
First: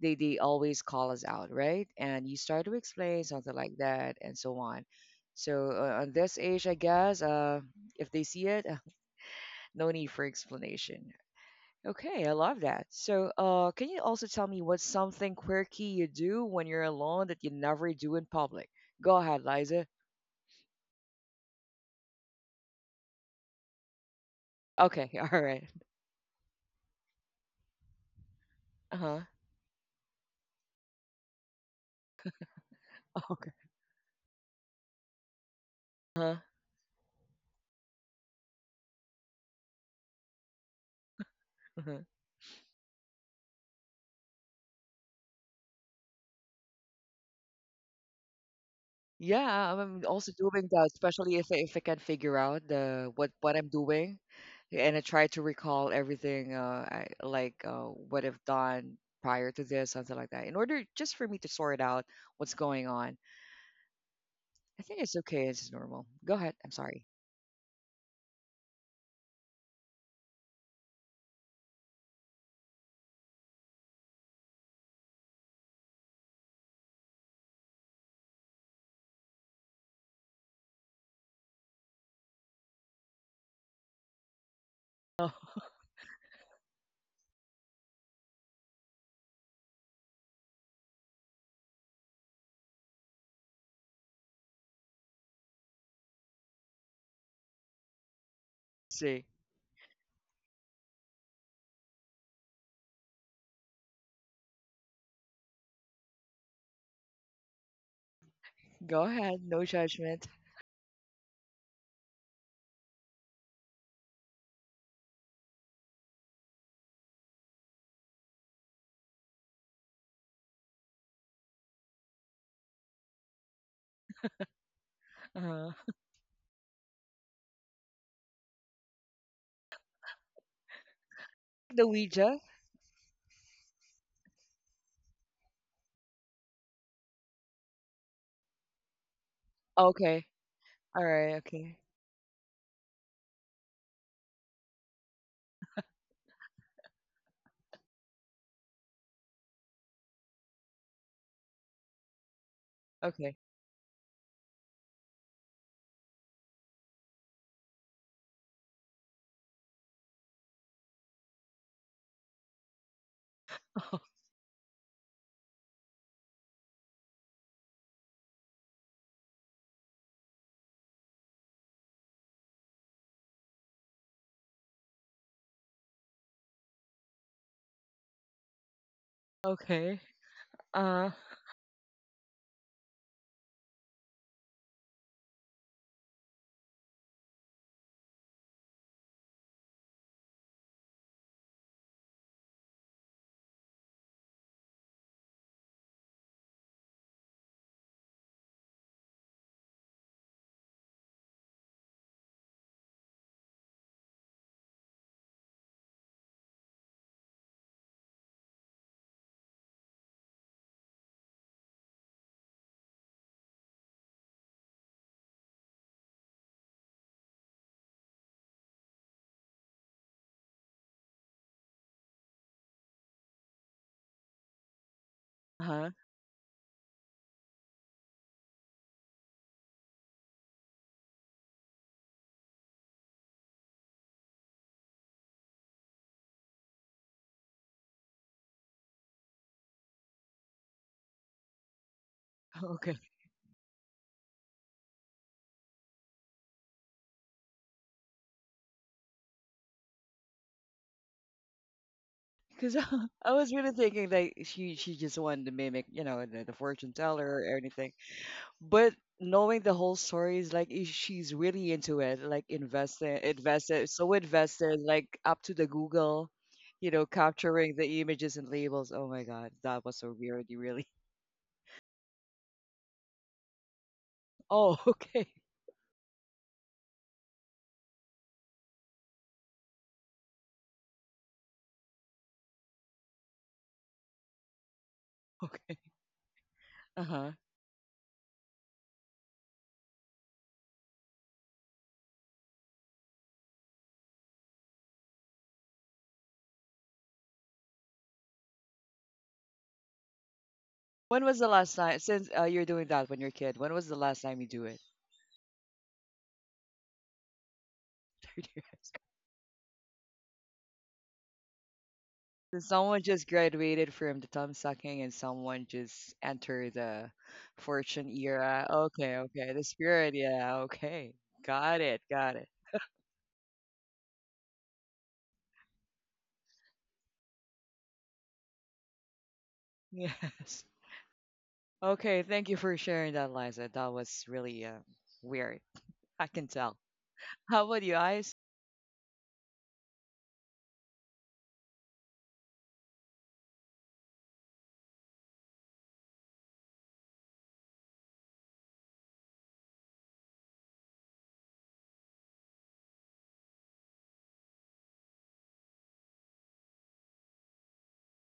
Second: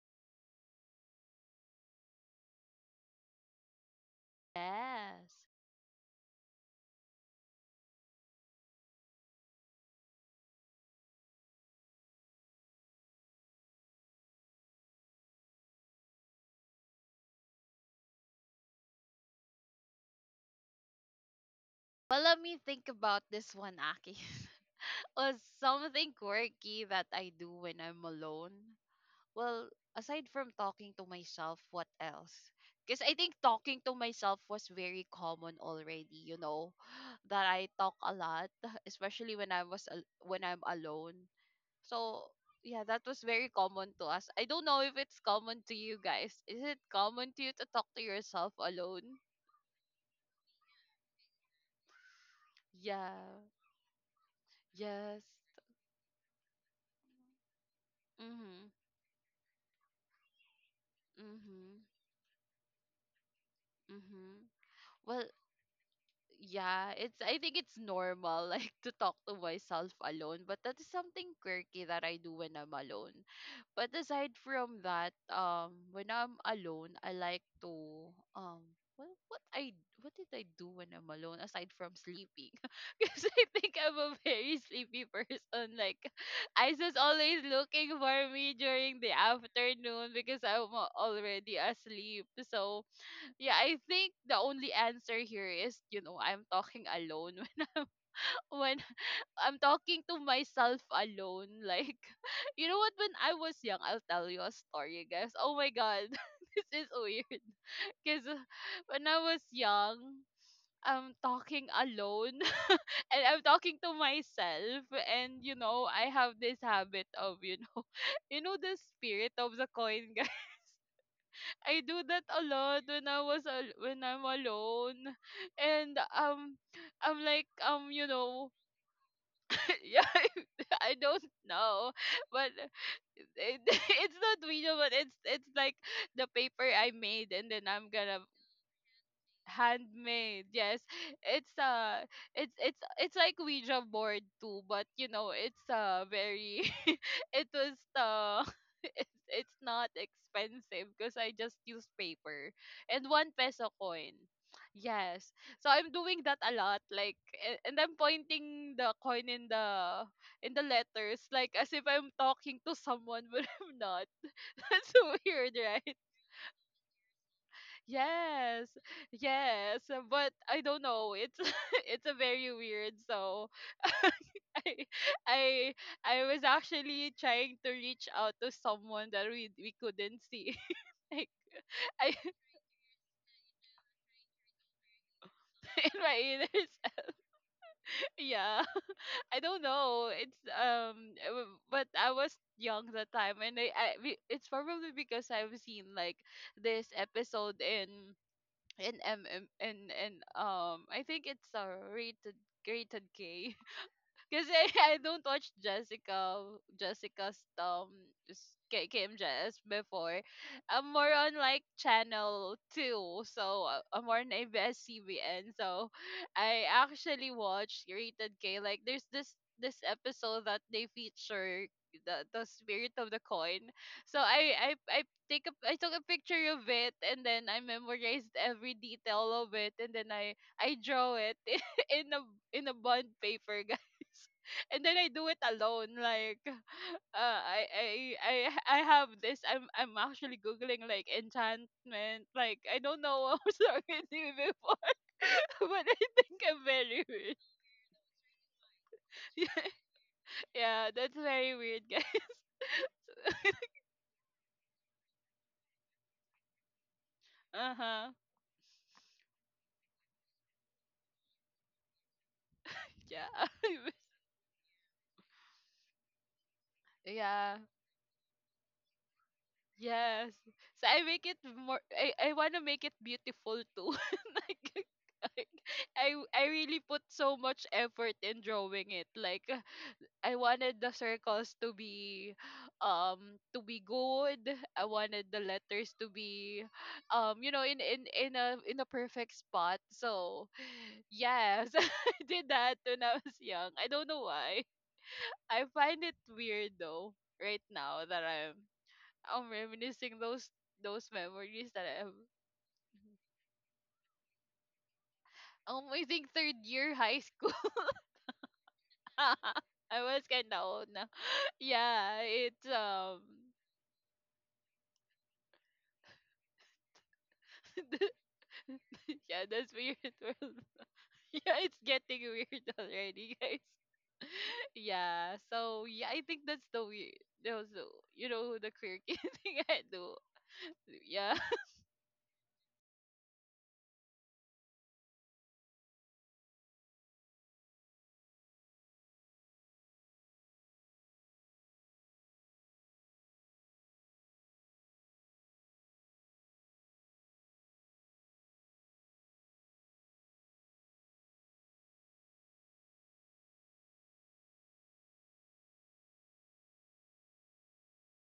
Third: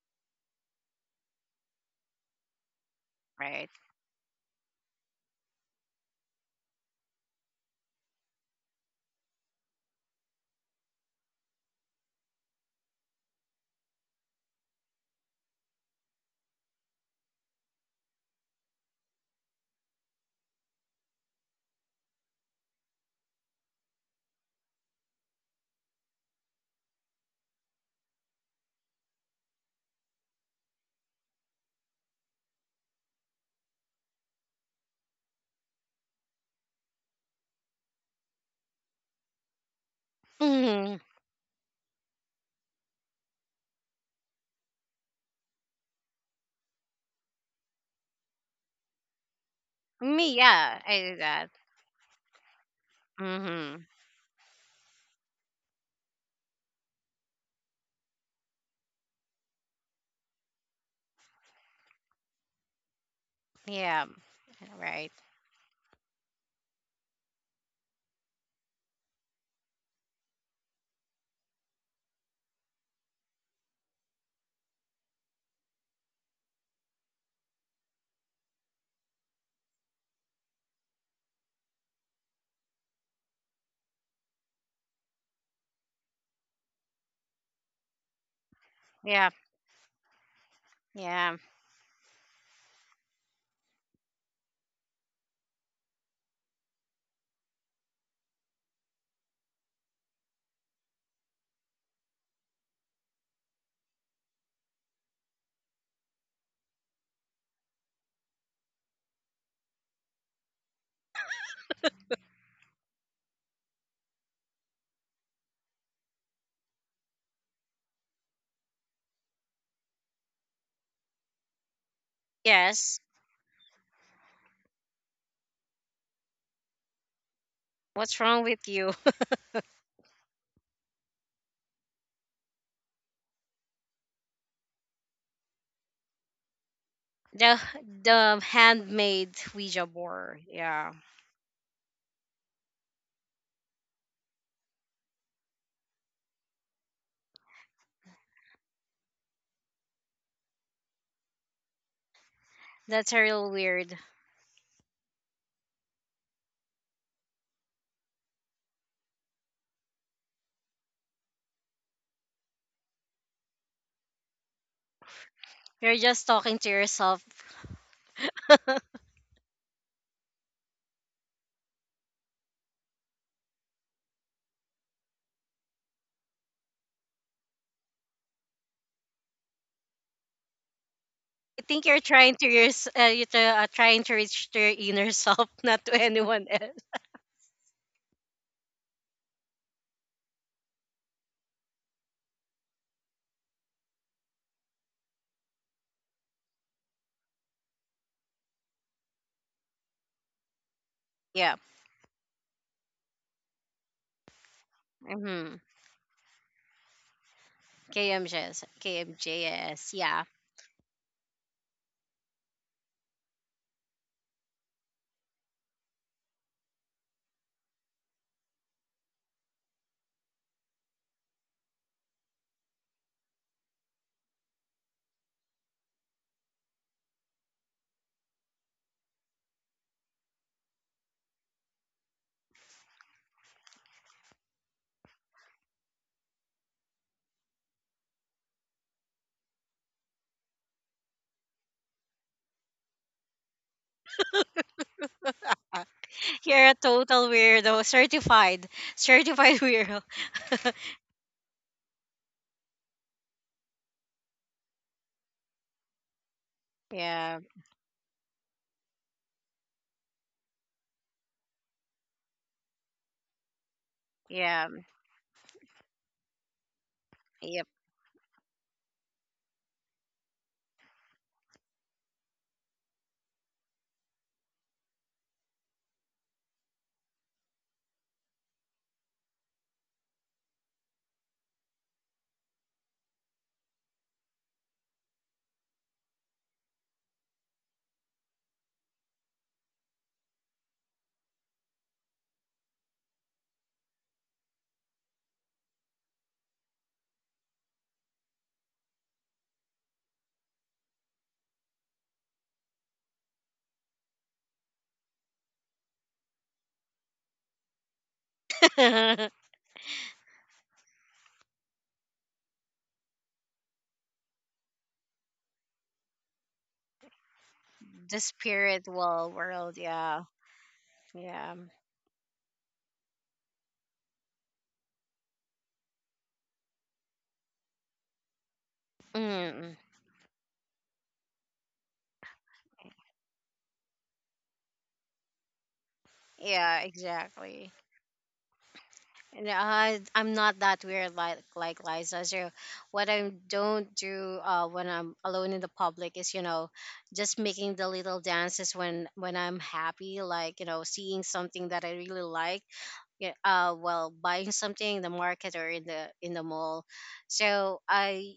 they they always call us out, right? And you start to explain something
right.
like that and so on.
Yes.
So uh, on this age I guess uh if they see it, no need for explanation. Okay, I love that. So, uh, can you also tell me what's something quirky you do when you're alone that you never do in public? Go ahead, Liza.
Well, let me think about this one, Aki.
Okay,
Was
all right.
something quirky that I do when I'm alone?
Uh-huh.
Well, aside from talking to myself, what else? Because I think
Okay.
talking to myself was very common already,
Uh-huh.
you know, that I talk a lot, especially when I was al- when I'm
Hmm.
alone.
Uh-huh.
So yeah, that was very common to us. I don't know if it's common to you guys. Is it common to you to talk to yourself alone?
Yeah, I'm I'm also
Me,
doing
yeah,
that,
I do
especially if
that.
I, if I can figure out
Yeah.
the what what I'm
Hmm.
doing, and I
Yes.
try to recall everything uh I, like uh what I've
Mhm.
done prior to this, something like that, in order just for me to sort
Mhm.
out what's going on.
Yeah,
Mhm.
I think
right.
it's
Well,
okay. It's normal. Go ahead. I'm
yeah,
sorry.
it's I think it's normal like to talk to myself alone, but that is something quirky that I do when I'm alone. But aside from that, um, when I'm alone, I like to um what what I what did I do when I'm alone aside from sleeping? Because I think I'm a very sleepy
Oh,
person. Like Isa's always looking for me during the
Yeah,
afternoon because I'm a-
yeah.
already asleep. So yeah, I think the only answer here is, you know, I'm talking alone when when
see.
I'm talking to myself alone. Like, you know what? When I was young, I'll tell you a story, guys. Oh my god, this is weird. Cause uh,
Go
when I
ahead.
was
No judgment.
young, I'm talking alone and I'm talking to myself. And you know, I have this habit of, you know, you know, the spirit of the coin, I do that a lot
Yes.
when I was al- when I'm alone,
Uh-huh.
and um, I'm like um, you
What's wrong
know,
with you?
yeah, I don't
The
know,
Ouija.
but it, it's not video, but it's it's like the paper I made, and
The
then I'm gonna
the handmade Ouija
Okay.
board.
handmade. Yes,
Yeah,
All right.
it's
Okay.
uh, it's it's it's like Ouija board too, but you know, it's uh, very it was the it's, it's not expensive because I just use paper and
that's a
one
Okay.
real
peso
weird.
coin. Yes. So I'm doing that a lot, like, a- and I'm pointing the coin in the in the letters, like as if I'm talking to someone but I'm not. That's so weird, right?
You're just talking to yourself.
Yes. Yes, but I don't know. It's it's a very weird. So I I was actually trying to reach out to someone that we we
okay.
couldn't see.
Uh
Like
I think you're
I
trying to your uh, you're try- uh, trying to reach to your inner self, not to
in my
anyone else.
ears. Yeah. I don't know. It's um, I w- but I was young that time, and I, I we- it's probably because I've seen like this episode in in M M and and um, I think it's
Yeah.
a rated rated K. Because I, I don't watch
Mm-hmm.
Jessica Jessica's um s-
K M J S.
K- KMJS
K M J S.
before.
Yeah.
I'm more on like channel two, so uh, I'm more on abs. So I actually watched Rated K. Like there's this this episode that they feature the the spirit of the coin. So I I I take a I
huh.
took a picture of it, and then I memorized every detail of it, and then I I draw it in a in a bond paper and then I do it alone. Like, uh, I, I, I, I have this. I'm, I'm actually googling like enchantment. Like, I
Okay.
don't know what I was talking to you before, but I think I'm
You're a
very
total
weird.
weirdo. Certified. Certified weirdo.
Yeah, that's very weird, guys.
Because I was really thinking that she she just wanted to mimic, you know, the, the fortune teller
Yeah.
or
Uh
anything.
huh.
But knowing the whole story is like i- she's really into it, like invested,
Yeah.
invested, so
Yeah.
invested, like up to the Google, you know,
Yeah.
Yep.
capturing the images and labels. Oh my God, that was so
Yes.
weird. You really.
So I make it more. I, I wanna make it beautiful too. Like.
Oh, okay.
I I I really put so much effort in drawing it. Like uh, I wanted the circles to be um to be good. I wanted the
Okay.
letters to be
Uh-huh.
um you know in in in a in a perfect spot. So, yes, I did that when I was young. I don't know why. I find it weird though right now that I'm I'm reminiscing those those
When was the
memories
last
that
time
I have.
since uh, you're doing that when you're a kid? When was the last time you do it?
Um, I think third year high school.
the
I was kind of old now. Yeah, it's
Since someone
um
just graduated from the thumb sucking and someone just entered the fortune era. Okay,
spiritual
yeah,
okay. The
that's
world.
weird.
spirit,
Yeah.
Well,
yeah, okay.
Yeah.
yeah, it's
Got it,
getting
got it.
weird already, guys. Yeah, so yeah, I think that's the weird. Those, you know, the quirky thing
Mm.
I do.
Yes.
Yeah.
Okay, thank you for sharing that, Liza. That was really uh, weird. I can tell.
Yeah.
How
Exactly.
about you, Ice?
And I, I'm not that weird like like Liza. So what I don't do uh, when I'm alone in the public is, you know, just making the little dances when when I'm happy, like you know seeing something that I really like. Yeah, uh, well, buying something in the market or in the in the mall. So I,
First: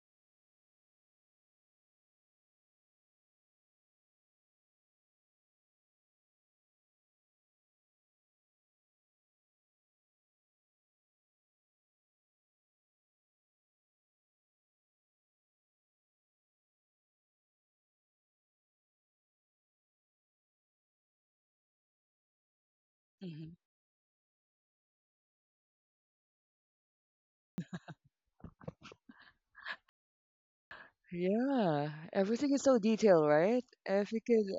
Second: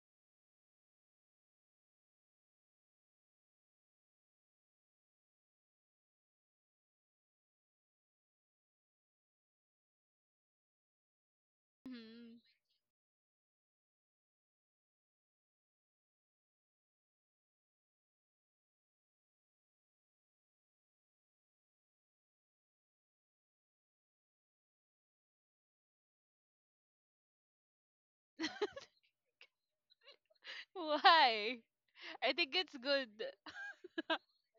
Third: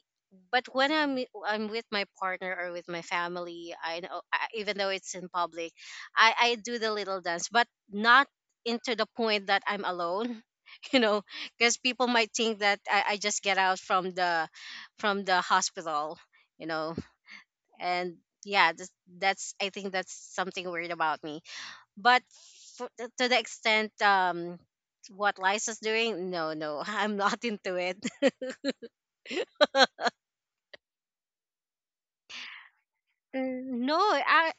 but when I'm I'm with my partner or with my family, I know I, even though it's in public, I I do the little dance, but not into the point that I'm alone. You know, because people might
Mhm.
think that I, I just get out from the from the hospital. You know, and yeah, that's, that's I think that's something weird about me, but f- to the
hmm
extent, um what Lisa's doing, no, no, I'm not into it.
Why?
Yeah,
I
everything
think
is
it's
so
good.
detailed, right?
N- No,
If you could.
I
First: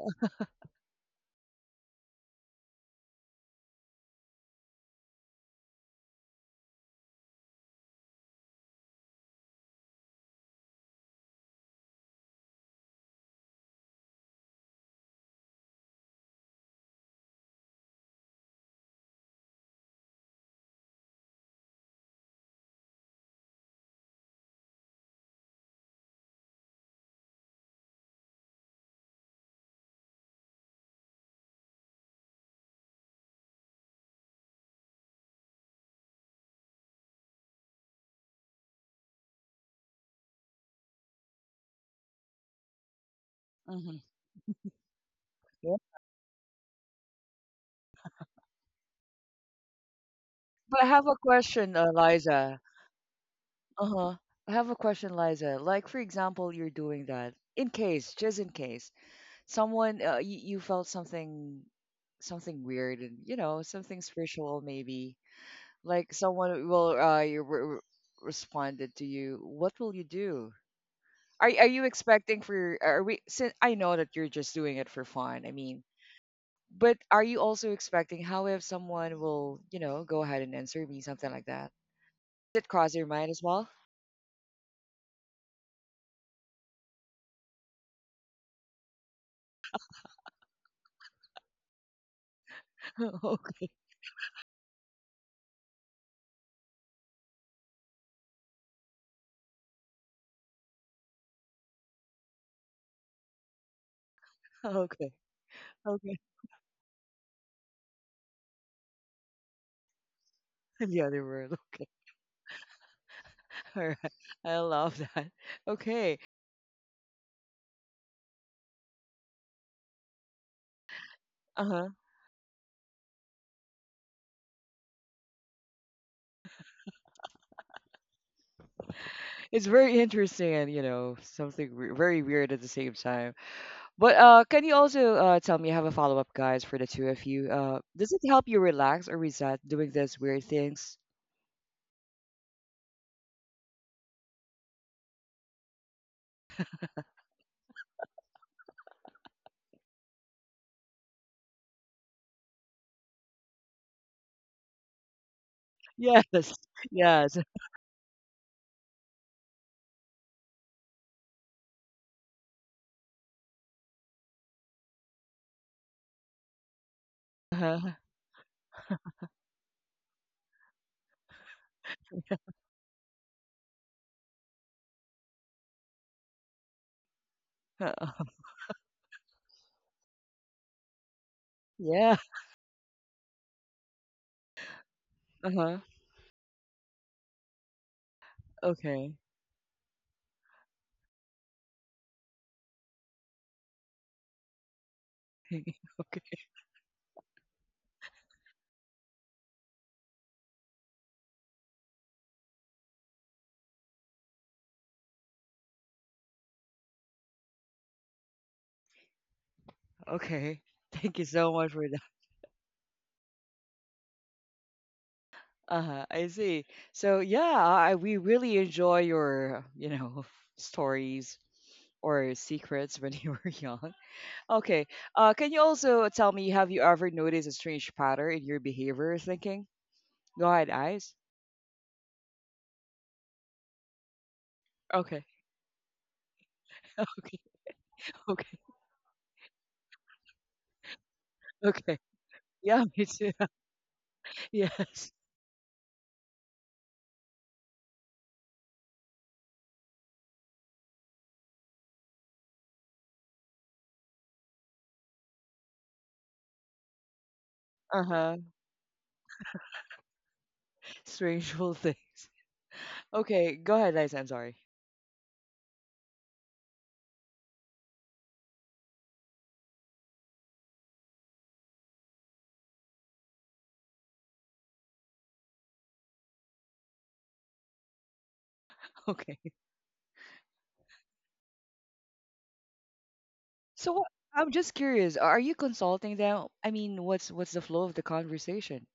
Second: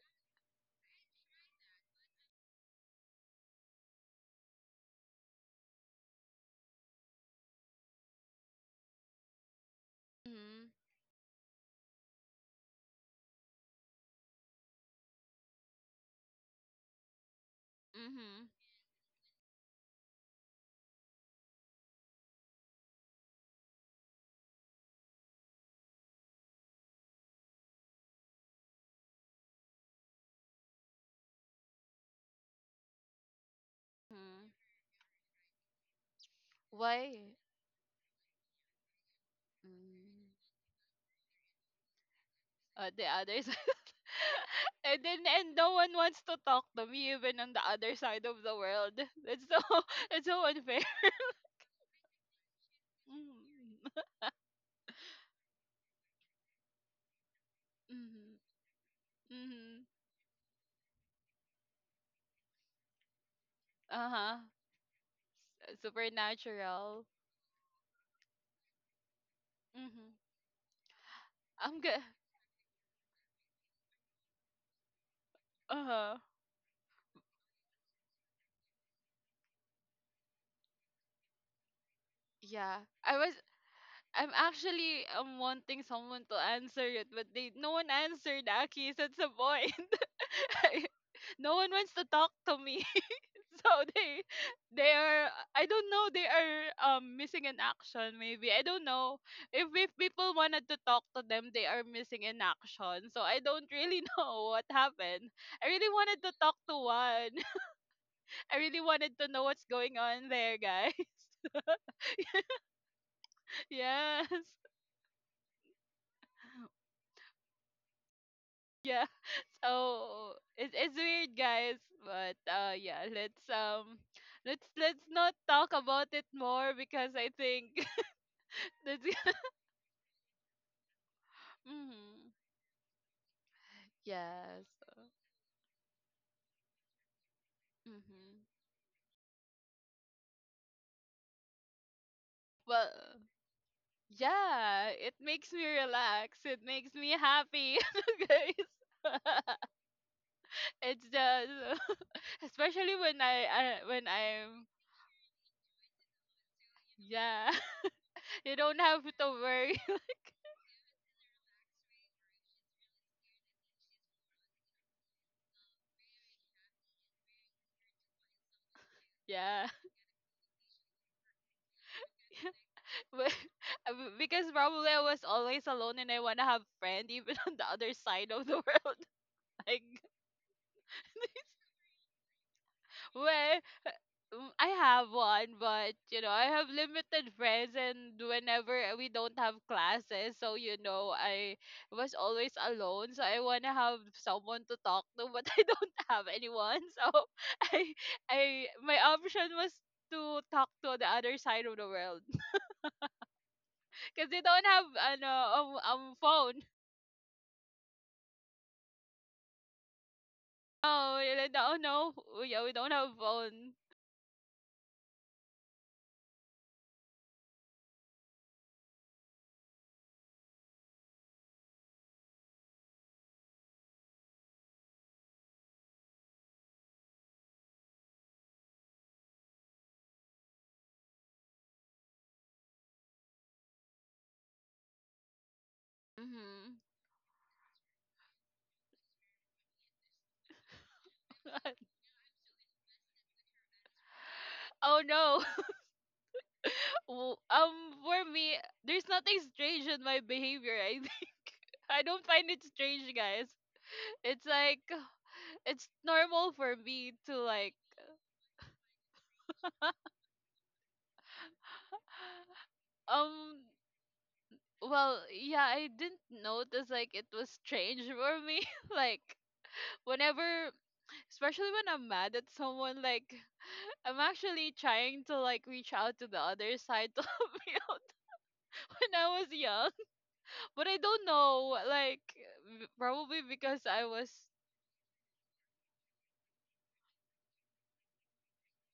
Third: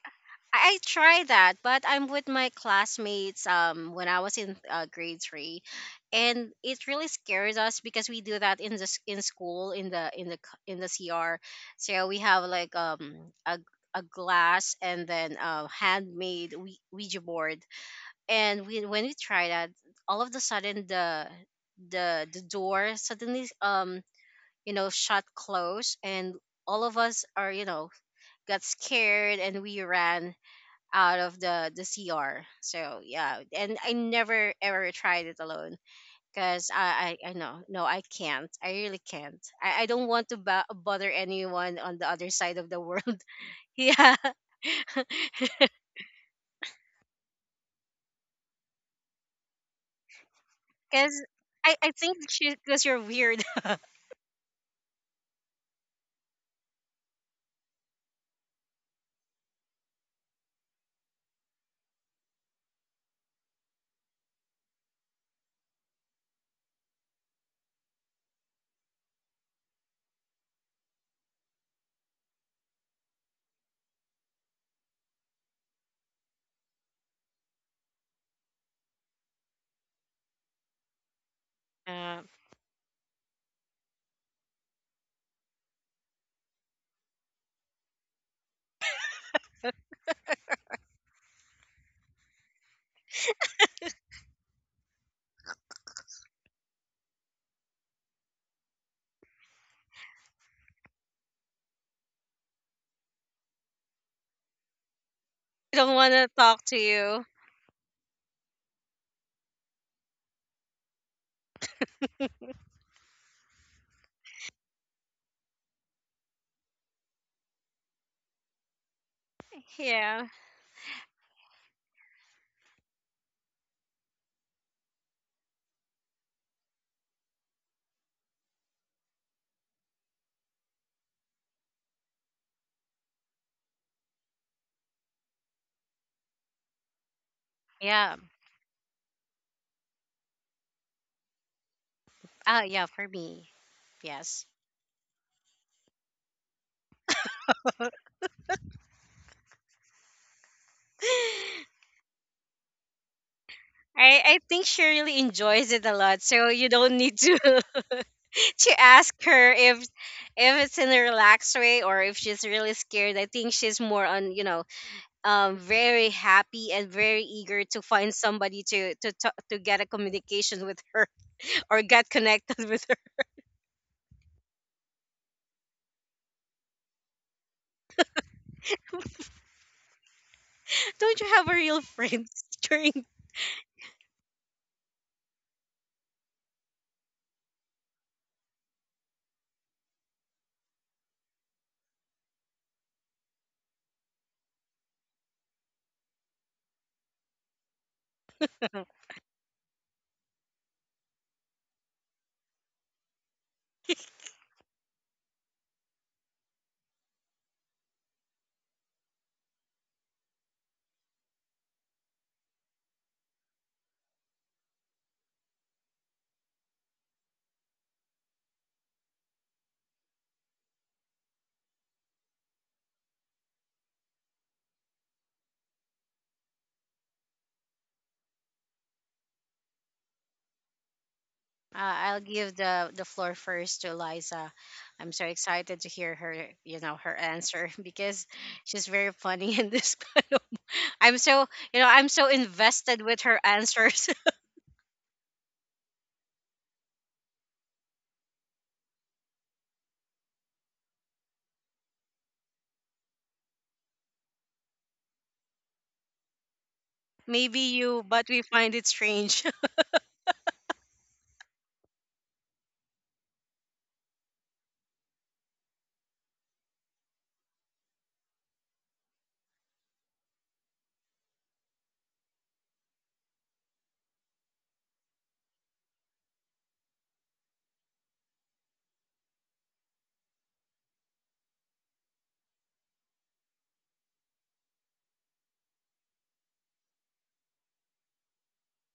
I try that, but I'm with my classmates um when I was in uh, grade three, and it really scares us because we do that in the s- in school in the in the c-
Mm-hmm.
in the C R. So we have like um a a glass and then a handmade Ouija board,
Mm-hmm.
and we, when we tried that, all of the sudden, the the the door suddenly um you know shut close, and all of us are, you know got scared, and we ran out of the the cr. So yeah, and I
Hmm.
never ever tried it alone because I, I
Why?
i know. No, i can't. I really can't. I, I don't want
Mm.
to bo- bother anyone on the other side of the
Uh, the
world.
other side.
Mhm.
Yeah.
and then and no
Yeah.
one wants to talk to me even on the other side of the world. That's so that's so unfair.
But I have a
Because I,
question,
I
uh,
think
Liza.
because you're weird.
Uh-huh. I have a question, Liza. Like, for example, you're doing that in case, just in
Mm-hmm.
case,
Mm-hmm.
someone uh, you, you felt something, something weird, and you know, something
Uh-huh.
spiritual, maybe.
S-
Like someone will
Supernatural.
uh, you re- re- responded to you. What will you
Mm-hmm.
do? Are are
I'm
you
good.
expecting for? Are we? Since I know that you're just doing it for fun. I mean,
Uh-huh.
but are you also expecting how if someone will, you know, go ahead and answer me something like that?
Yeah.
Did it
Yeah.
cross your
I
mind
was
as well?
I'm actually um wanting someone to answer it, but they no one answered Aki, so that's the point. No one wants to talk to me. So
okay.
they they are I don't know, they are um missing in action maybe. I don't know. If if people wanted to talk to them, they are missing in action. So I don't really know what
Okay.
happened. I
I
really
don't want
Okay.
wanted
to
to talk
talk
to
to you.
one. I really wanted to know what's going on there,
the
guys.
other world. Okay. All right.
Yes.
I love that. Okay.
Yeah.
Yeah.
So it's it's weird,
Uh
guys.
huh.
But uh, yeah, let's um, let's let's not talk about it more because I think that's.
It's very interesting and, you know, something w very
Mm-hmm.
weird at the same time. But uh, can you
Yes.
also uh, tell me, I have a follow-up, guys, for the two of you. Uh, does
Yeah.
it
Mm-hmm.
help you relax or reset doing these weird things?
Ah, yeah,
Well,
for me. Yes.
yeah, it makes me relax. It makes me happy, guys. It's
I
just especially when I, I when
I
I'm
think she really enjoys it a lot,
Yes.
so you don't need
Yes.
to
yeah, you
to
don't have
ask
to
her if
worry.
if it's in a relaxed way or if she's really scared. I think she's more on, you know um very happy and very eager to
Uh-huh.
find somebody to to talk, to
Yeah.
get a communication with her, or get connected with her.
But- because probably I was always alone and I want to have friend even on the other
Uh-uh.
side of the world. Like,
Don't you have a real
Yeah.
friend during?
well, mm, I have one,
Uh-huh.
but you know, I have limited friends and whenever we
Okay.
don't have classes, so you know, I was always alone, so I want to have someone to talk to, but I don't have
Okay.
anyone. So I I my option was to talk to the other side of the world because they don't have ano um, um phone.
Okay.
Oh,
Thank you so
and
much
I
for
do yeah, we don't have phone.
uh-huh, I see. So yeah, I, we really enjoy your, you know, stories or secrets when you were young. Okay. Uh, can you also tell me, have you ever noticed a strange pattern in your behavior or thinking? Go ahead, eyes.
Uh, I'll give the the floor first to Eliza. I'm so
Okay.
excited to hear her,
Mm-hmm.
you know, her
Okay.
answer because
Okay.
she's very funny in this kind of. I'm so, you know,
Okay.
I'm so
Yeah,
invested
me
with
too.
her answers.
Oh
Yes.
no. W- Um, for me, there's nothing strange in my behavior. I think I don't find it strange, guys. It's like it's normal for me to
Maybe
like,
you, but
Uh-huh.
we find it strange.
Strangeful things. Okay,
um,
go ahead, eyes. I'm sorry.
well, yeah, I didn't notice like it was strange for me. Like whenever, especially when I'm mad at someone, like I'm actually trying to like reach out to the other side to help me out when I
Okay.
was young. But I don't know, like w- probably because
So
I
what
was
I'm just curious, are you consulting them? I mean, what's what's the flow of the conversation?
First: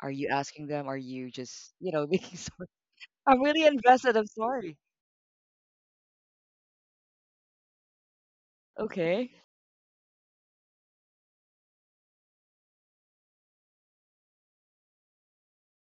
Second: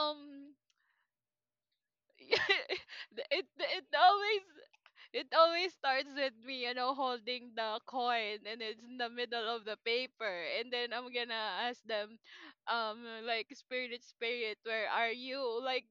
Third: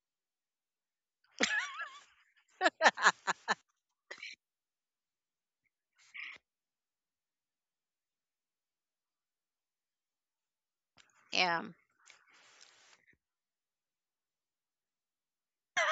Are you asking them? Are you just, you know, making sorry? I'm
it
really
it
invested. I'm
always
sorry.
it always starts with me, you know, holding the coin and it's in the
Okay.
middle of the paper and then I'm
Yeah,
gonna ask them, um, like spirit spirit, where are you? Like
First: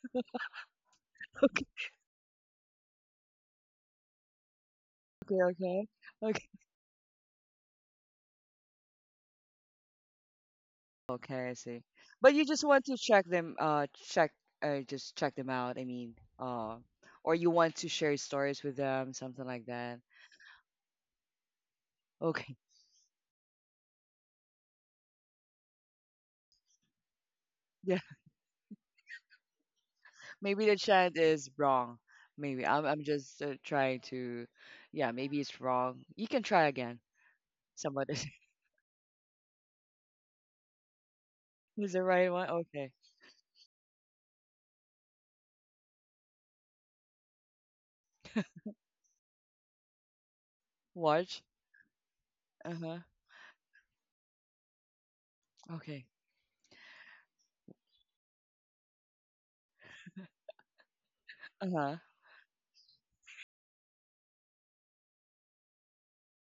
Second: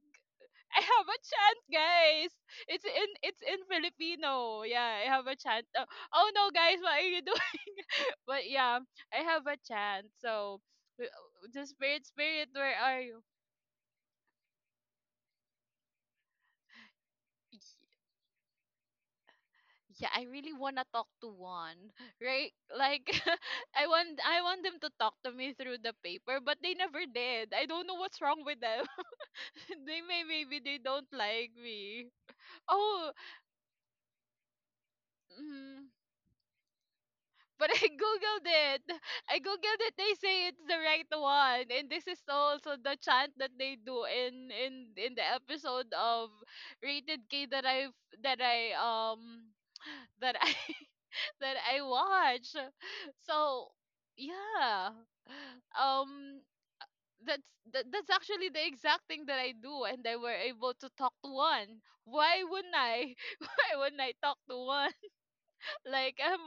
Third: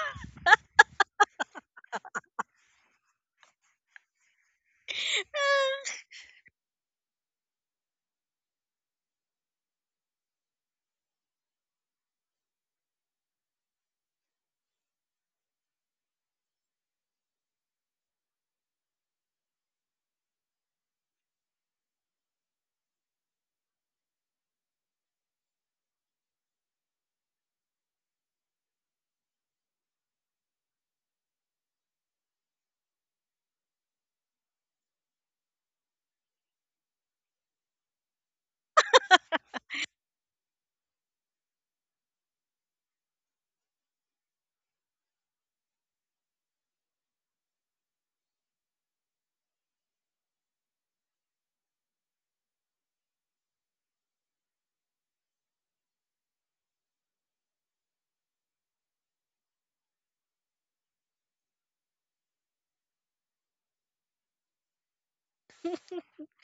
I have a chant,
Okay.
guys. It's in it's in Filipino. Yeah, I have a
Okay.
chant. Oh,
Okay.
oh no,
Okay.
guys, what are you doing? But yeah, I have a chant. So w-
Okay. I
the
see.
spirit,
But you
spirit,
just
where
want to
are you?
check them, uh, check, uh, just check them out. I mean, uh, or you want to share stories with them, something like that.
Yeah, I really wanna talk to one, right?
Okay.
Like, I want, I want them to talk to me through the paper, but they never did. I don't know
Yeah.
what's wrong with them. they may, maybe
Maybe the
they don't
chant is
like
wrong.
me.
Maybe I'm, I'm
Oh,
just uh, trying to, yeah, maybe it's
mm-hmm.
wrong. You can try again.
But I
Somebody
googled it. I googled it. They say it's the right one, and
is the
this is
right one.
also
Okay.
the chant that they do in in in the episode of Rated K that I that I um that I
Watch.
that I watch.
Uh huh.
So yeah,
Okay.
um, that's that, that's actually the exact thing that I do, and I were able to talk to
Uh
one.
huh.
Why wouldn't I? Why wouldn't I talk to one? Like I'm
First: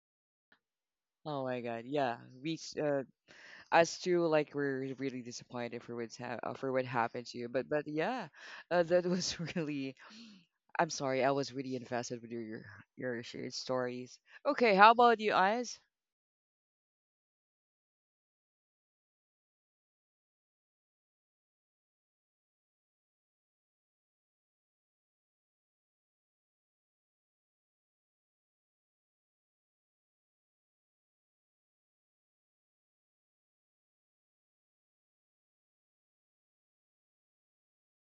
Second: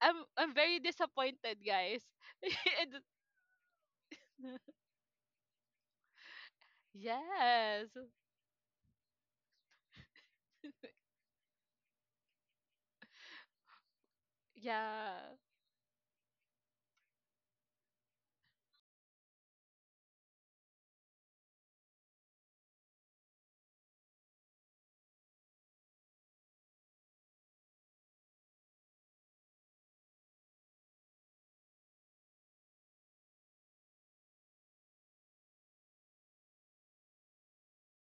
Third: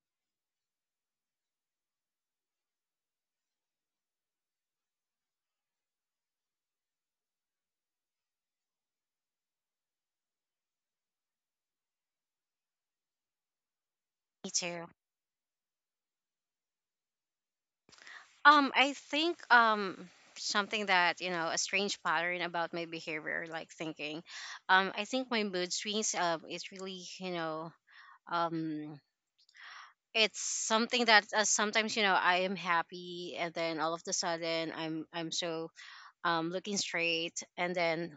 I'm I'm very
Oh
disappointed,
my God,
guys.
yeah. We s-
And-
uh, as to like we're really disappointed for what's ha- uh, for what happened to you, but but
yes.
yeah, uh, that was really. I'm sorry, I was really invested with your your your shared stories.
me
Okay,
too.
how
Yeah.
about you, eyes?
Um, I think um something that, you know, a strange pattern about my behavior, like thinking. Um, I think my mood swings, Um, is really, you know um it's something that, uh, sometimes, you know, I am happy, and then all of the sudden, I'm I'm so, um looking straight, and then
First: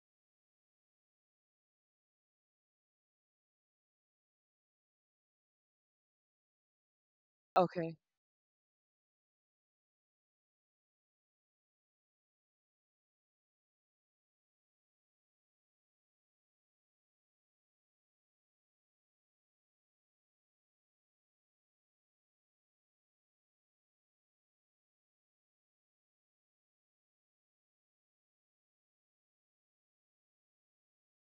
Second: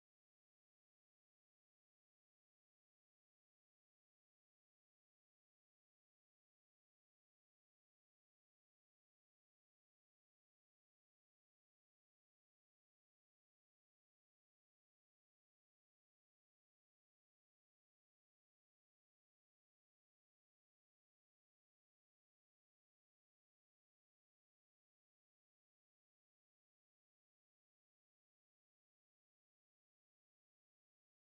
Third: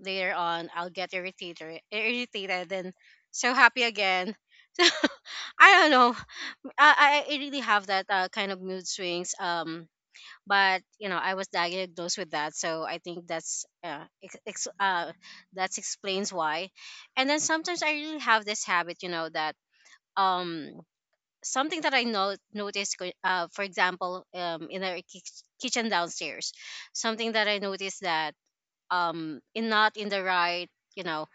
later on I'll get irritated irritated, then so happy again. So I don't know. I I I really have
Okay.
that, uh, kind of mood swings. Um, but you know, I was diagnosed with that, so I think that's, uh, ex- ex- uh that explains why. And then sometimes I really have this habit, you know, that, um something that I not noticed, go- uh, for example, um, in our kich- kitchen downstairs, something that I noticed that, um, in, not in the right, you know,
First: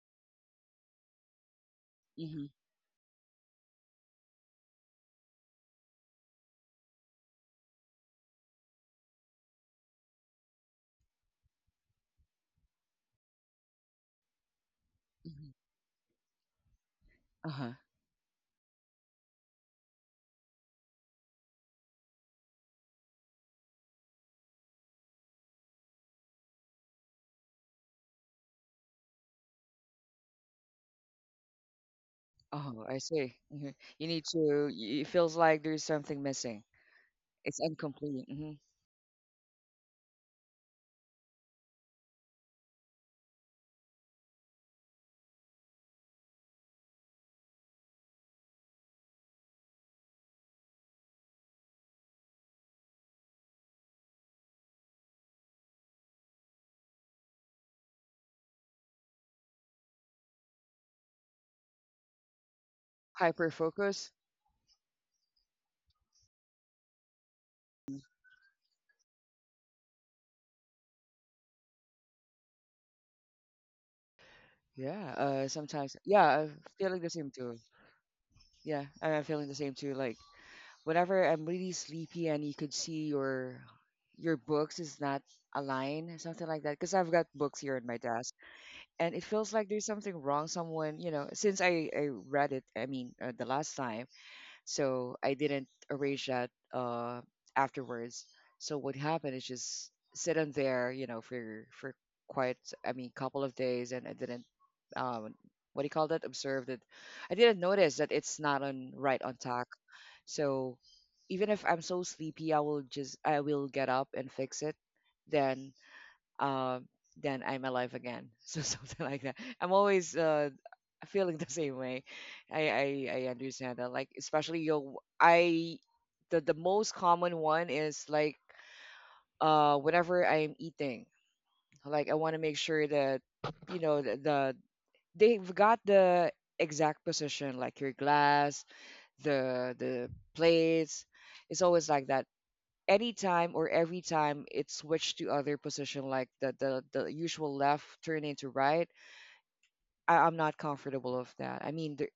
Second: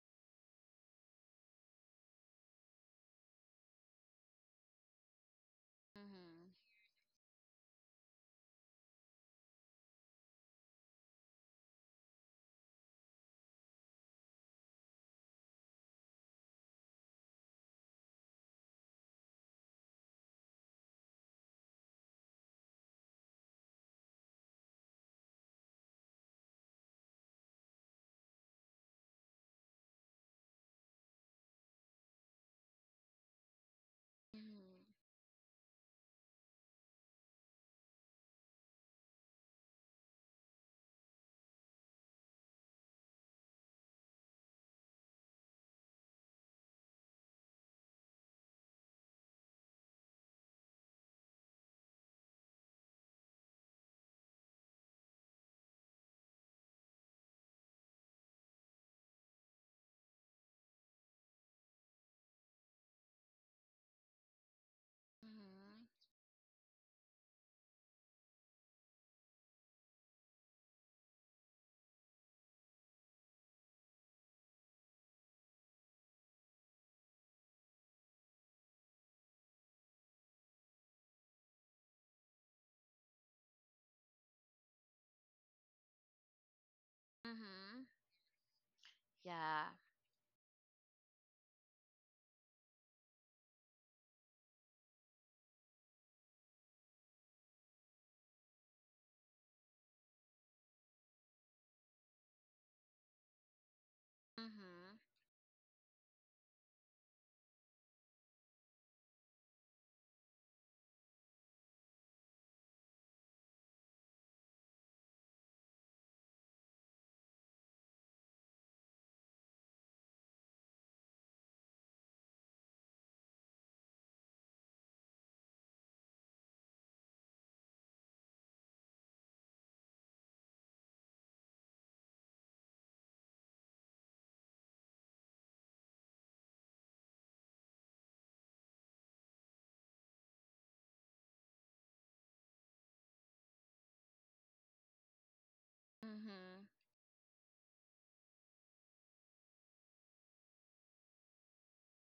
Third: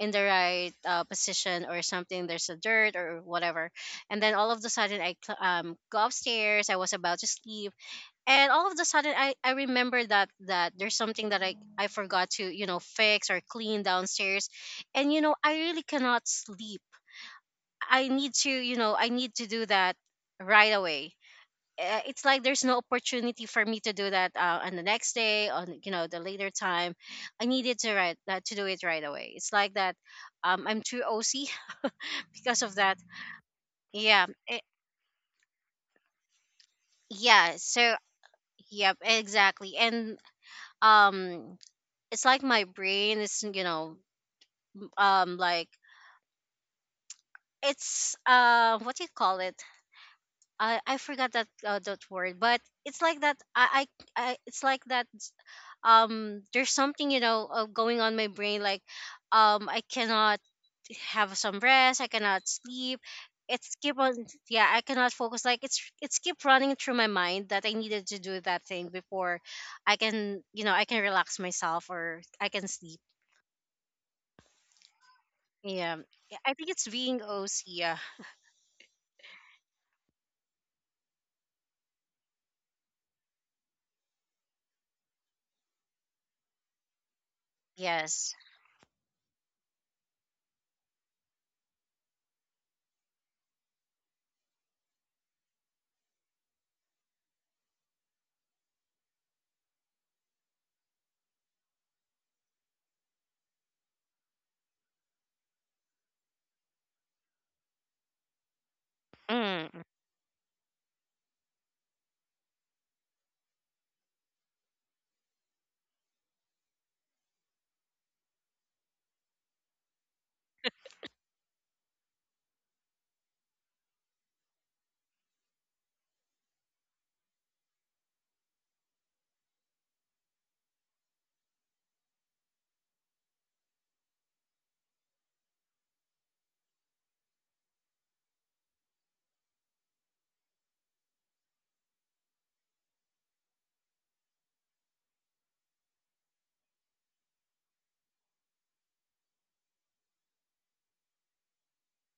in the right, uh, position, or something,
Mm-hmm.
there's a dirt or whatever, and then all of the sudden I cl- um, go
Mhm.
upstairs. I was about to sleep, and all of the sudden I I remember that, that there's something that I I forgot to, you know fix or clean downstairs, and, you know
Hmm.
I really cannot sleep.
Uh-huh.
I need to, you know, I need to do that right away. Uh, It's like there's no opportunity for me to do that, uh, on the next day, on, you know the later time. I needed to write that to do it right away. It's like that. Um, I'm too O C because of
Oh,
that.
I see. Hmm. You need
Yeah, eh,
to. y-
Mhm.
It feels like there's something missing.
yeah.
It's
So
incomplete. Mm-hmm.
yep, exactly. And, um, it's like my brain is, you know um like, it's, uh what do you call it? I I forgot that, uh, that word, but it's like that. I I, I It's like that. Um there's something, you know, uh, going on my brain, like, um I cannot have some rest. I cannot sleep.
Hyper
It's keep on—
focus.
yeah, I cannot focus, like, it's
Mhm.
it's keep running through my mind that I needed to do that thing before I can, you know I can relax myself or I can sleep.
Yeah. Uh. Sometimes.
Yeah. Yeah,
Yeah.
I
I'm
think it's
feeling the
being
same too.
O C. Yeah.
Yeah. I'm feeling the same too. Like, whenever I'm really sleepy and you could see your your books is not aligned, something like that. Because I've got books here on
Mhm.
my
Yes.
desk, and it feels like
Yeah.
there's something wrong. Someone, you know, since I I read it, I mean, uh, the last time, so I didn't arrange that uh, afterwards. So what happened is just sit on there, you know, for for quite, I mean couple of days, and I didn't
Mhm.
um, what do you call that? Observe that I didn't notice that it's not on right on tack.
Mm.
So even if I'm so sleepy, I will just I will get up and fix it. Then um, then I'm alive again. So something like that. I'm always uh, feeling the same way. I, I I understand that. Like especially yo, I, the the most common one is like uh whenever I'm eating, like I want to make sure that you know the, the they've got the exact position, like your glass, the the plates. It's always like that. Anytime or every time it's switched to other position, like the
Mhm.
the the usual left turn into right. I, I'm not comfortable with that. I mean, there,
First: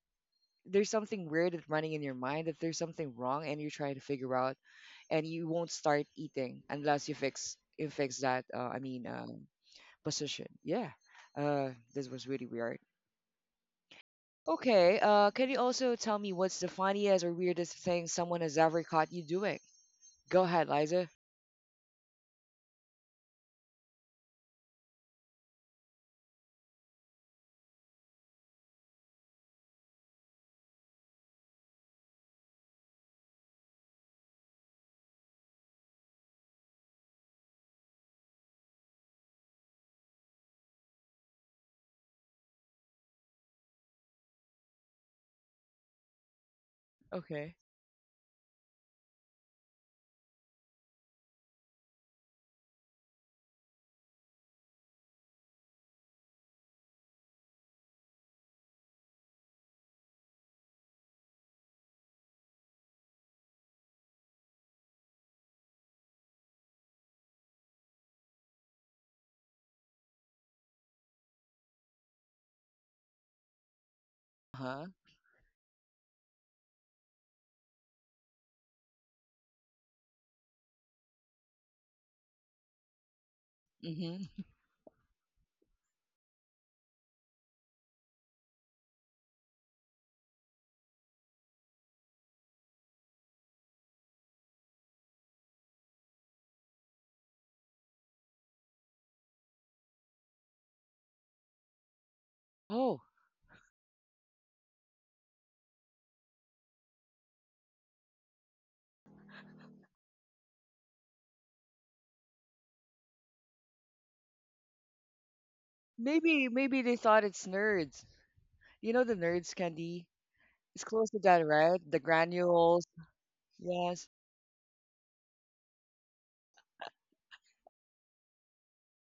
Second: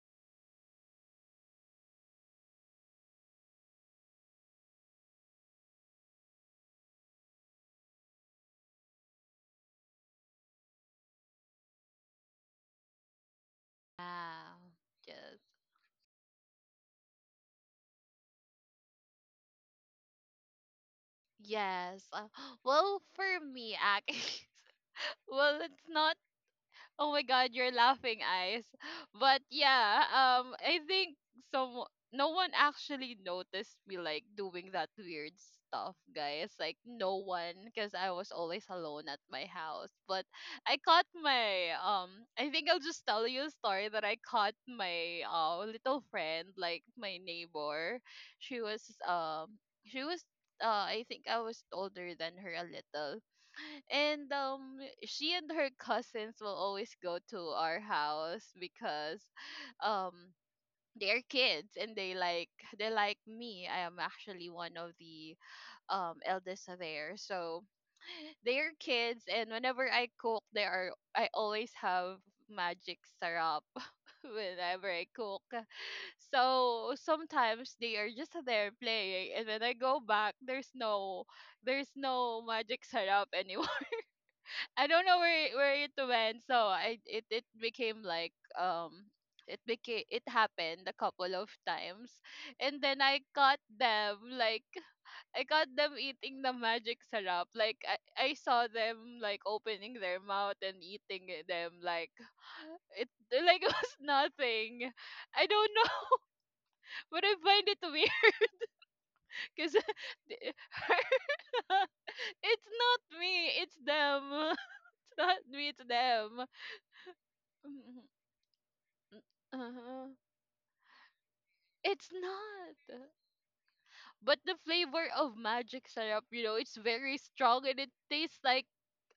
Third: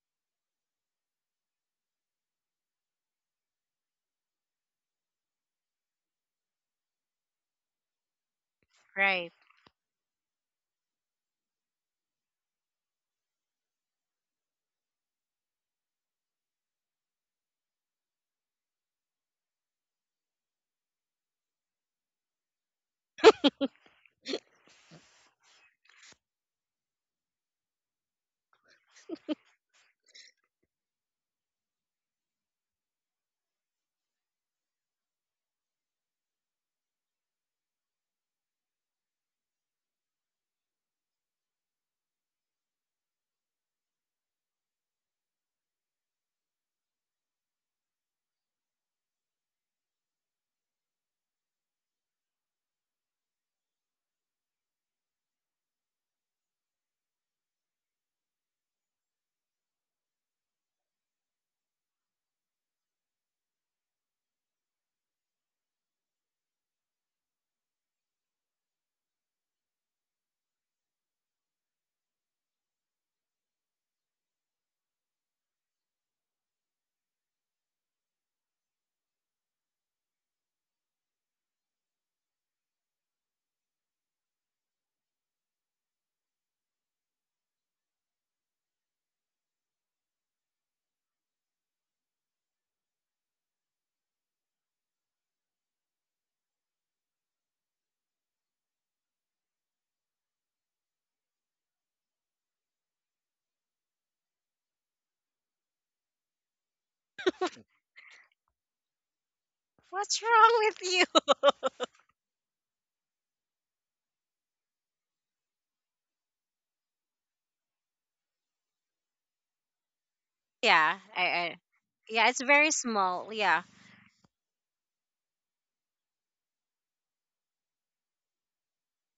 there's something weird that's running in your mind that there's something wrong and you're trying to figure out and you won't start eating unless you fix you fix that uh, I mean
Right.
um, position, yeah. Uh, this was really weird.
Yeah.
Okay, uh
Yes.
can you also tell me what's the funniest or weirdest thing someone has ever caught you doing? Go ahead, Liza.
Yes. Uh, well, for me, actually, well, it's not oh my god, you're laughing, eyes. But yeah, um, I think some no one actually noticed me like doing that weird stuff, guys. Like no one, because I was always alone at my house. But I caught my um. I think I'll just tell you a story that I caught my uh little friend, like my
Okay.
neighbor. She was um. She was uh. I think I was older than her a little, and um she and her cousins will always go to our house because um they're kids and they like they like me. I am actually one of the um eldest of there. So they're kids and whenever I cook there are I always have magic syrup
Uh-huh.
whenever I cook. So sometimes they are just there playing and when I go back there's no there's no magic syrup.
Mm-hmm.
I don't know where it- where it went. So I it it became like um it became it happened a couple of times, and then I caught them like I caught them eating the magic syrup. Like I I saw them like opening their mouth and eating it- them like
Oh,
it like it was nothing. I don't know, but I find it weird because
What's wrong with you?
it's not me, it's them. It's not me, it's
maybe
them.
maybe they thought it's nerds, you know, the nerds candy.
Uh-huh.
It's
Yeah.
close to
I,
that,
I
right? The
It's
Yeah, it's very
not.
granules.
small. Yeah.
Yes.
But the flavor of magic syrup, you know, it's very strong and it tastes like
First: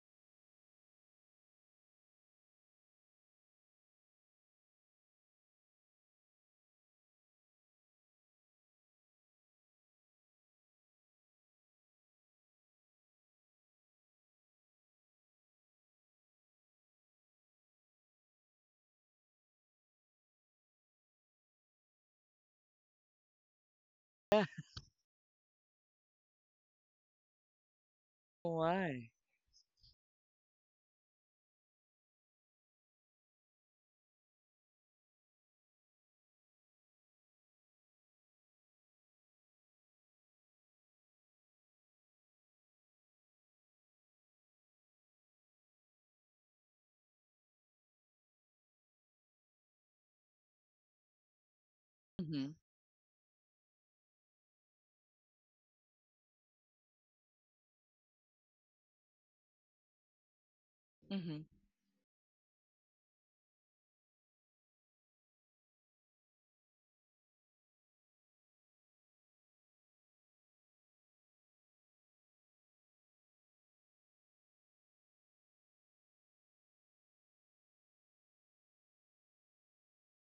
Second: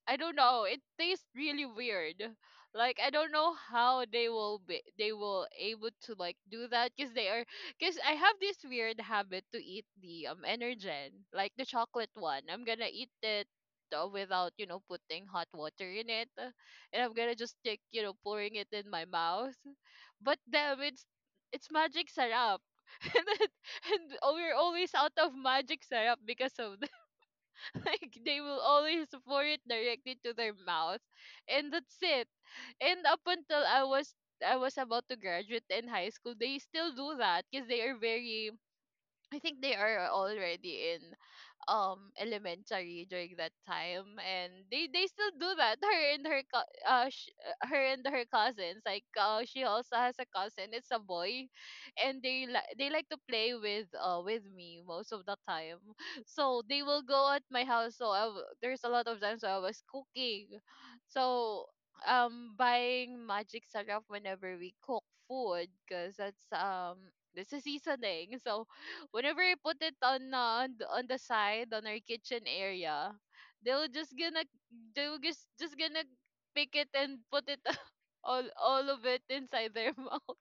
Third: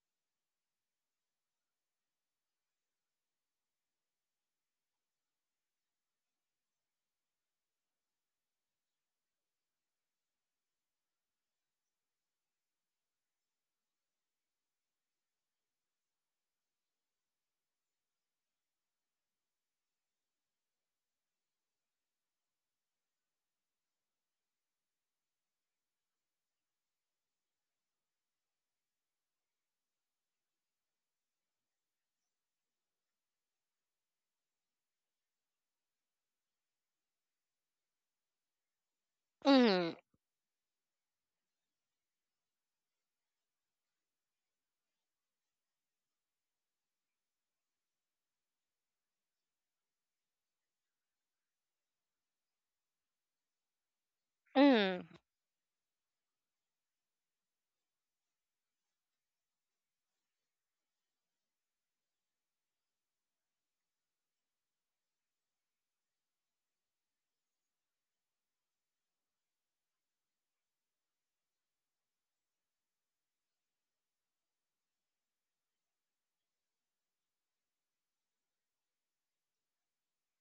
I don't know. It tastes really weird. Like I don't know how they will be they will able to like do that because they are because I have this weird habit to eat the um Energen like the chocolate one. I'm gonna eat it uh, without you know putting hot water in it, uh, and I'm gonna just take you know pouring it in my mouth. But damn, it's it's magic syrup. And, then- and oh,
Yeah.
we're always out of magic syrup because of like they will always
Why?
pour it directly to their mouth, and that's it, and up until i was i was about to graduate in high school they still do that because they are very I think they
Mm,
are already in um elementary during that time and they they still do that, her and her co- uh sh- uh, her and her cousins, like uh, she also has a cousin, it's a boy, and they
Mm-hmm.
like they like to play with uh with me most
mm,
of the time, so they will go at my house, so I w- there's a lot of times I was cooking.
Mm-hmm.
So um buying magic syrup whenever we cook food because that's um it's a seasoning. So whenever I put it on uh, on the- on the side, on our kitchen area, they'll just gonna they'll just just gonna pick it and put it all all of it inside their mouth.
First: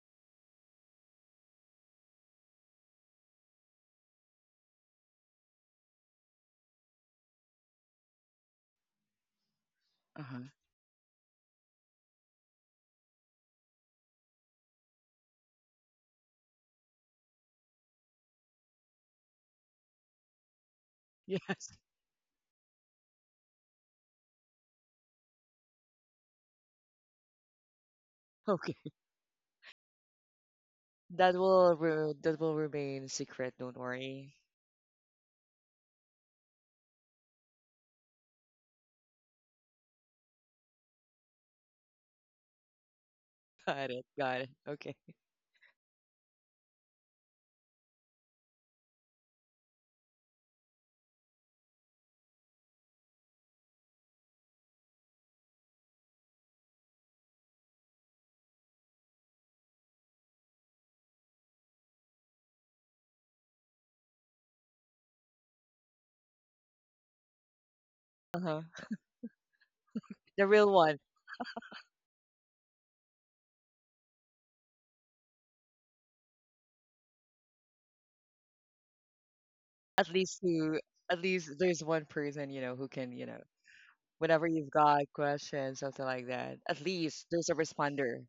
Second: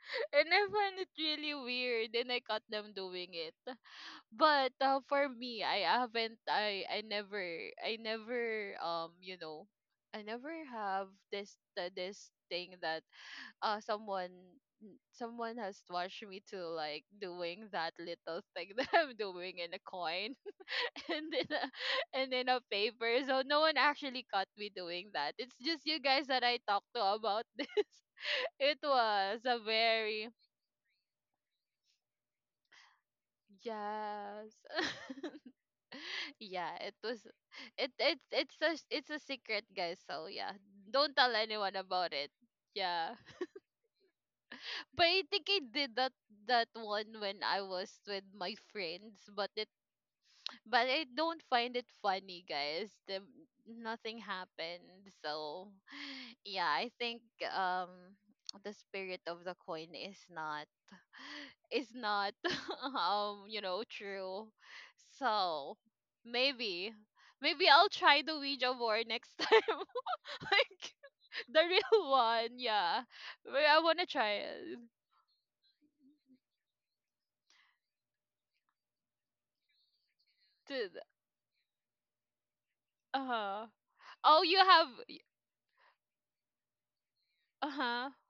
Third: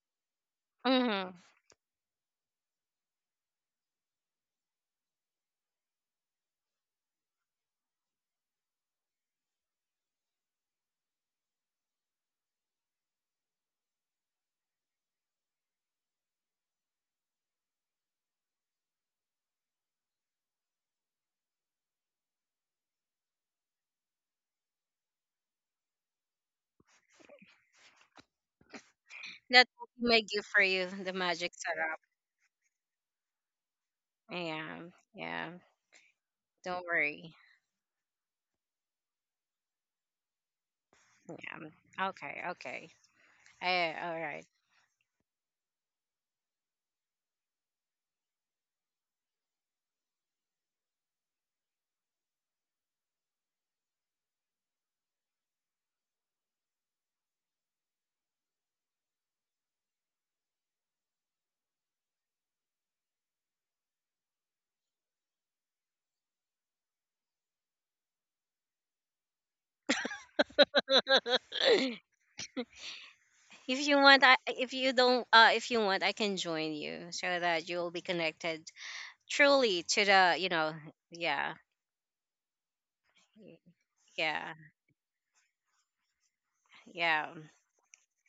And I find it
mm.
really weird, and I caught them doing it. But uh, for me, I haven't I I never I never um you know I
Uh-huh.
never have this uh, this thing that uh someone someone has watched me to like doing that little thing that I'm doing in a coin and in a,
Yes.
and in a paper. So no one actually caught me doing that. It's just you guys that I talked to about this.
Okay.
It was a
That will be my
very
gift for you, the
That
magic
will
syrup.
re- that will remain secret. Don't worry.
Yeah,
yes.
yeah.
Yeah,
Don't
it was
worry.
it it's it's a it's a secret, guys. So yeah, don't tell anyone
Yeah.
about it.
Okay, okay.
Yeah.
Got
Eh,
it.
all
Got
right.
it. Okay.
But I think I did that that one when I was with my friends, but it but I don't find it funny, guys. The nothing happened. So yeah, I think um the spirit of the coin is not is not um, you know, true. So maybe maybe I'll try the
Uh-huh.
Ouija board next time.
The real
Like
one.
the real one, yeah. But I
If you
wanna
want, I,
try
if
it.
you don't, uh, if you want, I can join you so that you will be connected truly to
At
the,
least
you know,
who.
To,
At least
yeah,
there's one person you know who can you know
uh-huh. Oh
whenever
yeah,
you
you've
have
got questions something like that. At least
yeah,
there's a
uh-huh.
responder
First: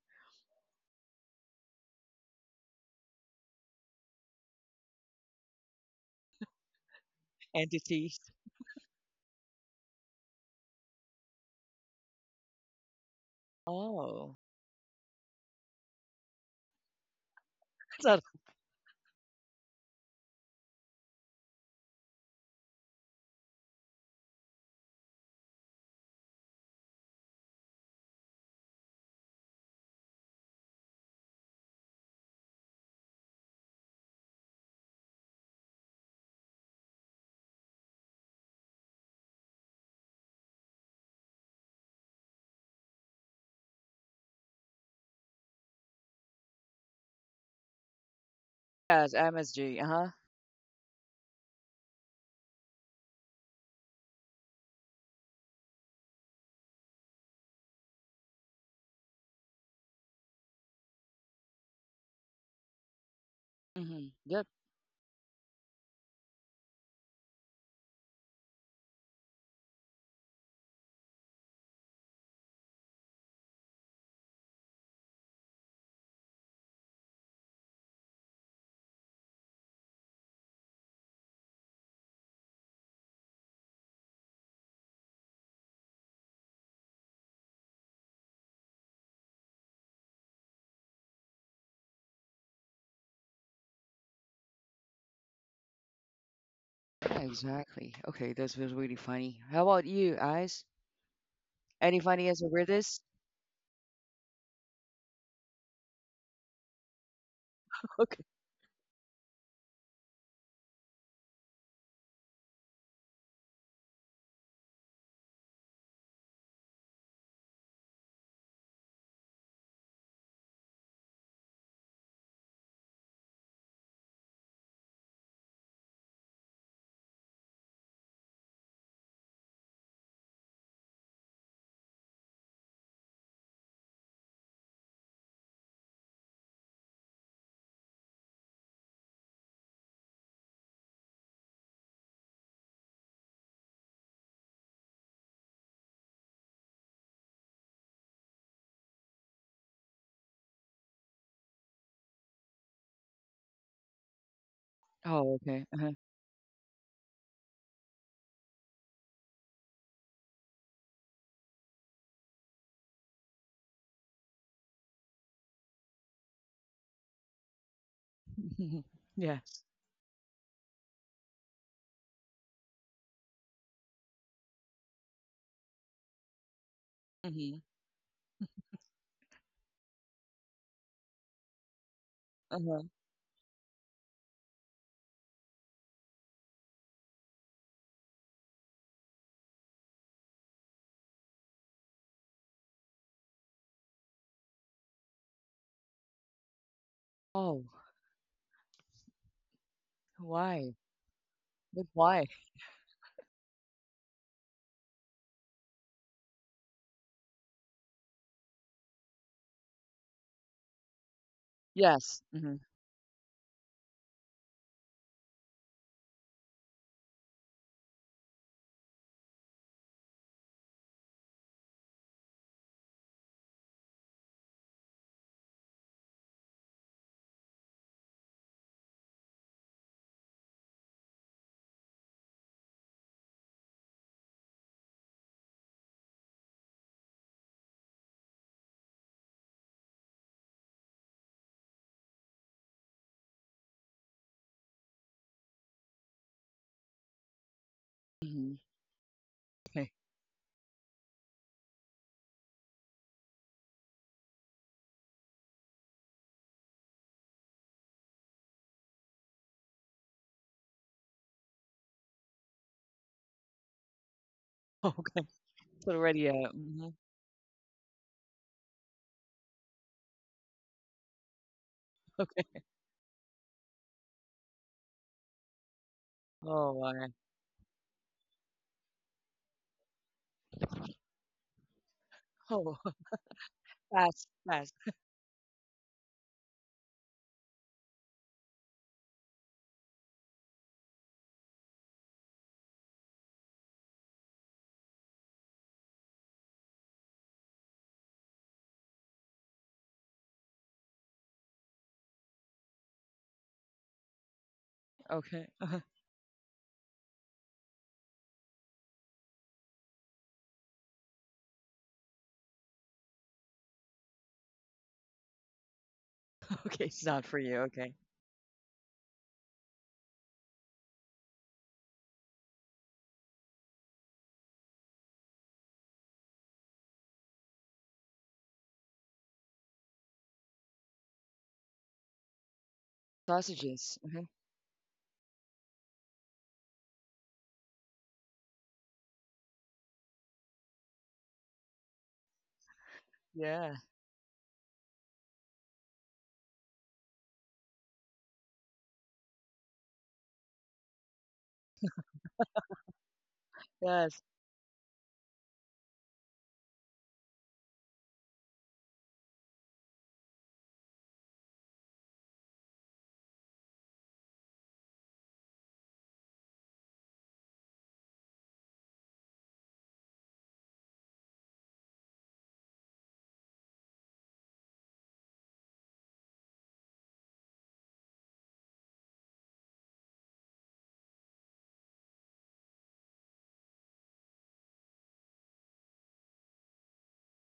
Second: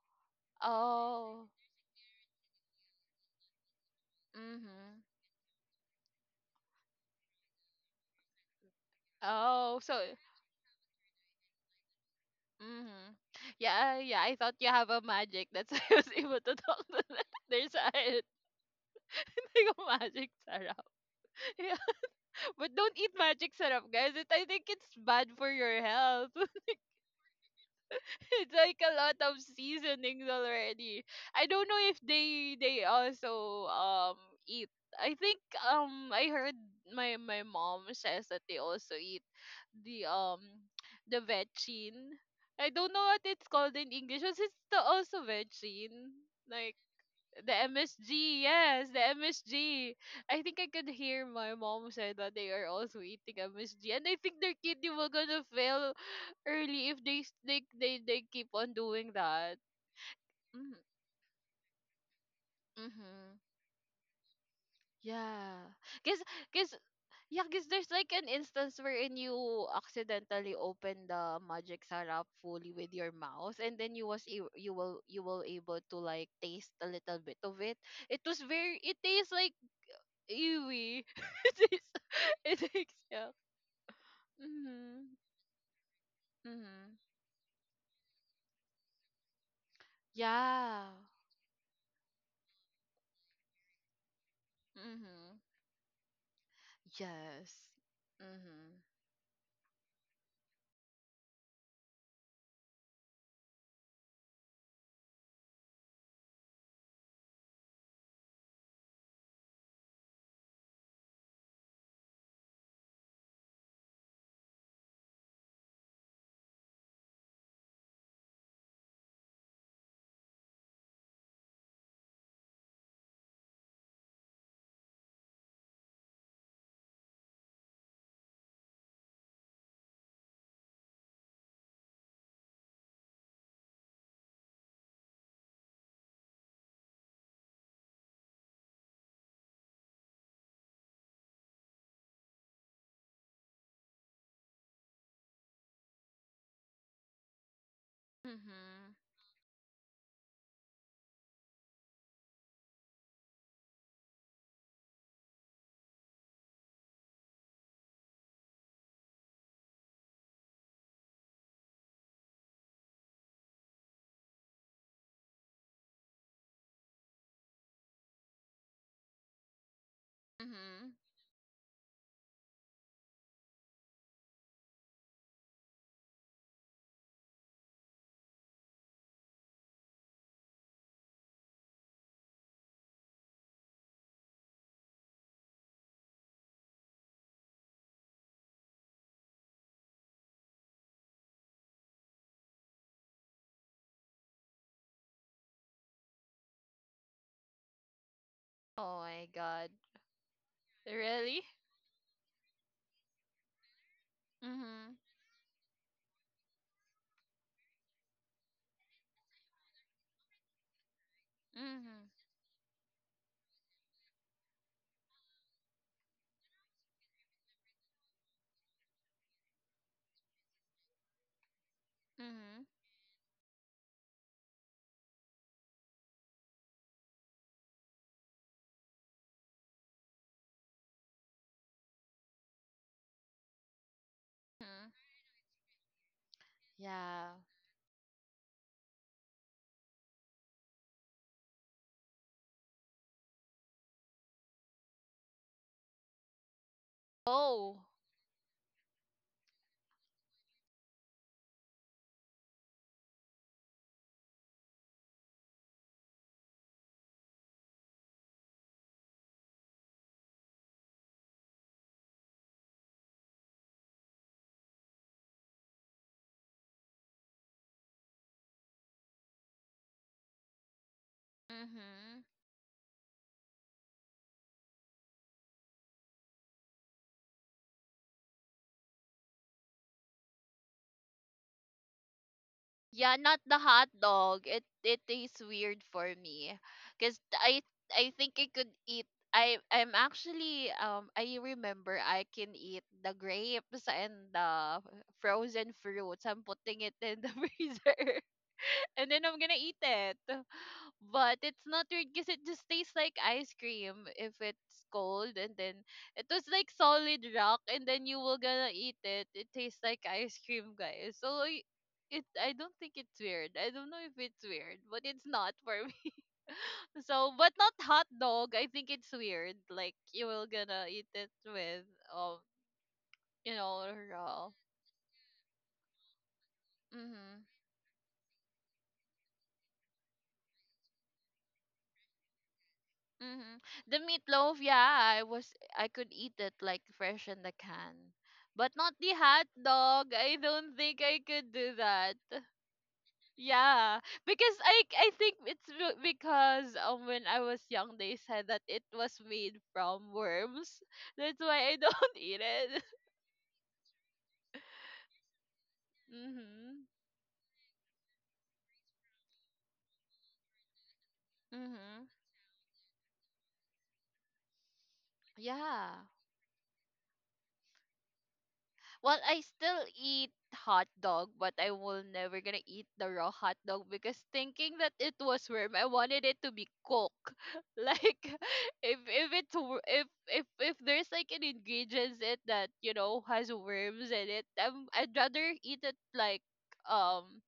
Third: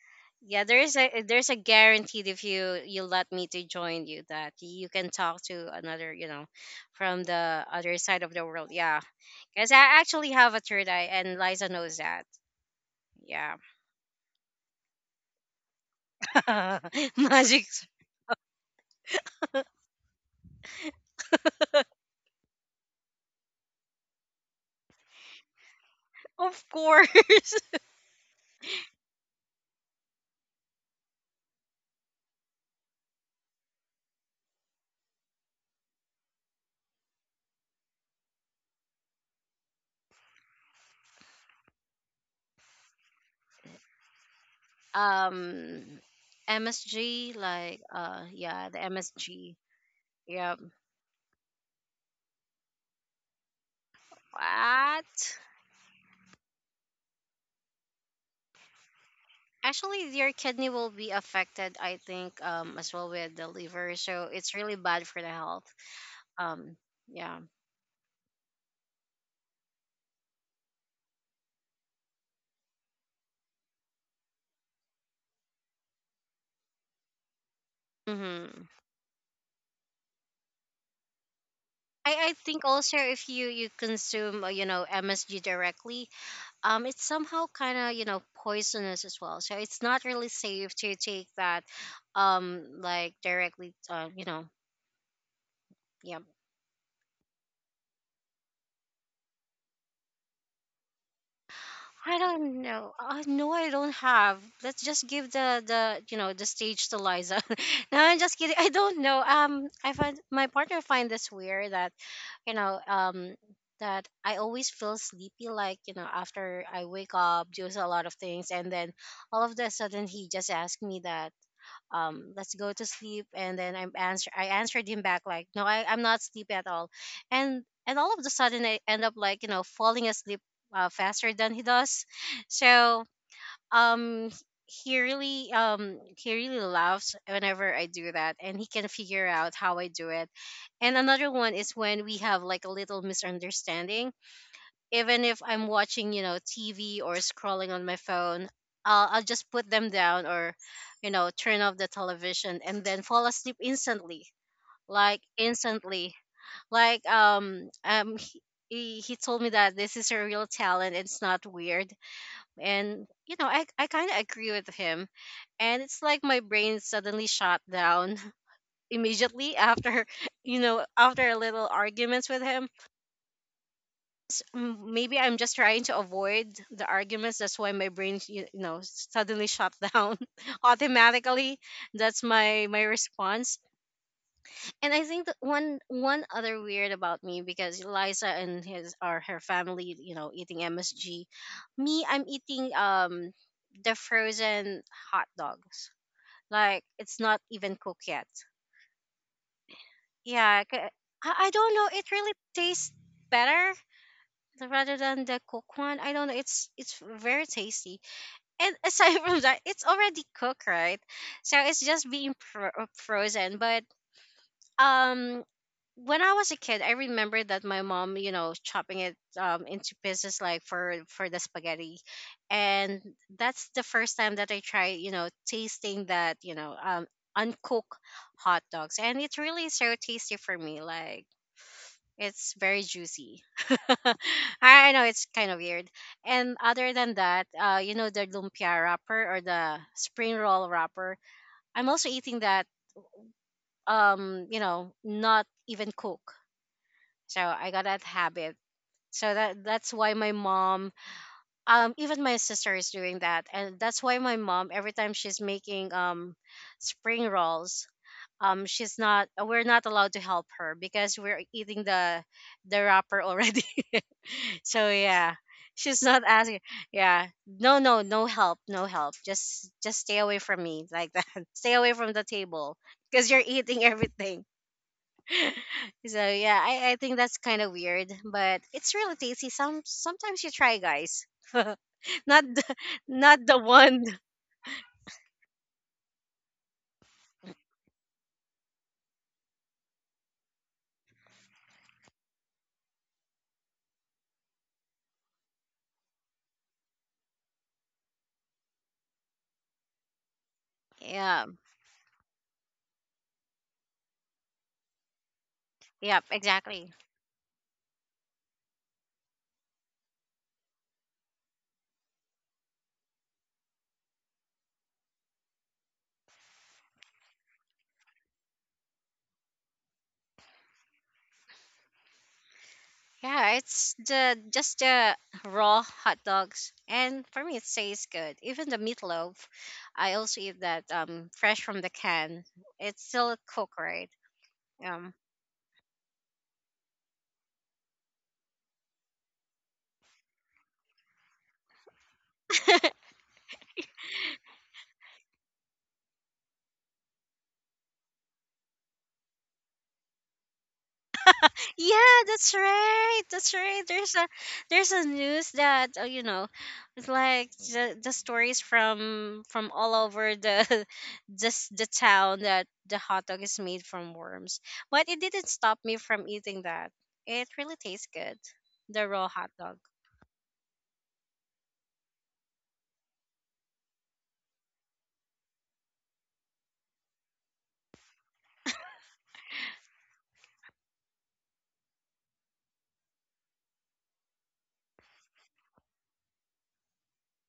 yeah. There is a
Oh.
there's a guaranteed if you you let me to join you that you
Mm-hmm.
can talk to another, you know, from the other
entity.
side of the world. Yeah, because
Oh,
I
so
actually have a third eye, and Liza knows that.
Mhm.
Yeah.
Yeah, uh, yeah,
Oh.
I thought you have a magic. That's why I was able to talk to them.
Magic.
There's
So
a like a magic sarap. Yeah. But don't eat magic sarap, guys. It, I think it's bad for your health.
Of course.
It's like a lot of seasonings already. I don't know if they they also um eat. I think um I heard my my mom says that they also eat the um the vegine. I don't know what it's called in English. Was it the also
um,
vegine? Like
M S G,
the
like, uh,
M S G,
yeah, the
yes, the
yes,
M S G.
M S G.
M S G.
Uh-huh.
I
Yeah.
think I could hear my mom said that they are also eating M S G, and I think their kidney will
What?
gonna fail early if they s- they they, they keep on doing that.
Actually, your kidney
Mm-hmm.
will be affected, I think, um, as well with
Mm-hmm.
the liver.
Mm-hmm.
So
Yep.
it's really bad for the health.
Yeah, cause, cause,
Um, yeah.
yeah, cause there's like an instance wherein you accidentally open the magic sarap fully with your mouth, and then you was a- you will you will able to like taste a little bit of it. It was
Mm-hmm.
very it tastes like ew. It is.
I, I
It
think
is.
also if
Yeah.
you, you consume, uh, you know,
Mhm.
M S G directly, um
Mhm.
it's somehow kind of, you know poisonous as well, so it's not really safe
Yeah.
to take that, um like directly, uh, you know
Mhm.
yeah.
Yeah,
Yes.
exactly. Okay, this was
Mhm.
really funny. How about you, Eyes? Any
I
funniest or
don't know.
weirdest?
Uh, no, I don't have. Let's just give the the you know the stage to Liza. No, I'm
Okay.
just kidding. I don't know. um I find my partner find this weird that, you know um that I always feel sleepy, like, you know after I wake up, do a lot of things, and then all of a sudden he just asked me that, um let's go to sleep, and then i'm answer i answered him back like, no, I, i'm not sleepy at all. And and all of a sudden, I end up, like, you know, falling asleep uh, faster than he does. So um he really, um he really laughs whenever I do that, and he can figure out how I do it. And another one is when we have like a little misunderstanding. Even if I'm watching, you know, T V or scrolling on my phone,
Mhm.
I'll, I'll just put them down, or, you know, turn off the television and then fall asleep instantly. Like,
Oh, okay.
instantly. Like, um um he, he he told me that this is a real talent. It's not weird. And, you know, I I kind of agree with him. And it's like my brain suddenly shut down
Mhm. Yes.
immediately after, you
Mhm.
know, after a little arguments with him. S- m- maybe I'm just trying to avoid the arguments.
Mhm.
That's why my brain, you you know, suddenly shut down automatically. That's my
Uh-huh.
my response. And I think that one one other weird about me, because Liza and his or her family, you know, eating M S G. Me, I'm eating um the frozen hot dogs. Like, it's not
Oh,
even cooked yet.
Oh my God.
Yeah,
why?
I, I
Really?
I don't
But
know. It
why?
really tastes better
Mhm.
rather than the cooked one. I don't know. It's it's very tasty. And aside from that, it's already cooked, right? So it's
Mhm.
just
Yes.
being
Mm-hmm.
pro- uh, frozen. But, um, when I was a kid, I remember that my mom, you know, chopping it um into pieces like for for the spaghetti,
Mhm.
and that's the first time that I tried, you know, tasting that, you know, um uncooked hot dogs, and it's really so tasty for me. Like, it's very juicy.
Mhm.
I know it's kind of weird. And other than
Yeah.
that, uh, you know, the lumpia wrapper or the spring roll wrapper. I'm also eating that. Um, you know, not even cook. So I
Oh.
got that
Hmm.
habit. So that
Okay.
that's why my mom, um, even my sister is doing that, and that's why my mom every time she's making, um, spring rolls, um she's not, uh, we're not allowed to help her because we're eating the the wrapper already. So
Okay.
yeah,
It's
she's not
already uh
asking.
mhm.
Yeah, no, no, no help no help. Just just stay away from me, like that. Stay away from
Mhm.
the
Okay.
table because you're eating everything. So yeah,
Oh
i i
my.
think that's kind of weird, but it's really tasty. Some sometimes you try, guys. Not the—
Oh
Yeah, not
not
the
the
hot
one.
fast,
dog. It
fast.
it tastes weird for me because I I think I could eat. I I'm actually um I remember I can eat the grapes and the frozen fruits. I'm putting it in the freezer and then I'm gonna eat it. But
Yeah.
it's not weird because it just tastes like ice cream if it's cold,
Okay.
and
Uh-huh.
then
Yep,
it was like
exactly.
solid rock, and then you will gonna eat it. It tastes like ice cream, guys. So y- it, I don't think it's weird. I don't know if it's weird, but it's not for me.
Okay, it's not
So,
for
but
you.
not
Okay.
hot dog. I think it's weird. Like you will gonna eat it with um,
Yeah,
you know,
it's the—
raw.
just the raw hot dogs, and
Mhm.
for me, it tastes good. Even the meatloaf, I also eat that um fresh from the can. It's still
Mm-hmm.
cooked,
Sausages.
The
right?
Uh-huh.
meatloaf,
Um,
yeah, I was I could eat it like fresh in the can. But not the hot dog. I don't think I could do that.
Yeah.
Yeah, because I I think it's be- because um when I was young they said that it was made from worms. That's why I don't
yeah,
eat
that's
it.
right. That's right. There's
Yes.
a there's a news that, uh, you know,
Mhm.
it's like the, the stories from from all over the this the
Mhm.
town that the hot dog is made from worms. But it didn't stop me
Yeah.
from eating that. It really tastes good, the
Well,
raw
I
hot dog.
still eat hot dog, but I will never gonna eat the raw hot dog because thinking that it was worm, I wanted it to be cooked. Like if if it's wor- if if if there's like an ingredients in it that you know has worms in it, um, I'd rather eat it like um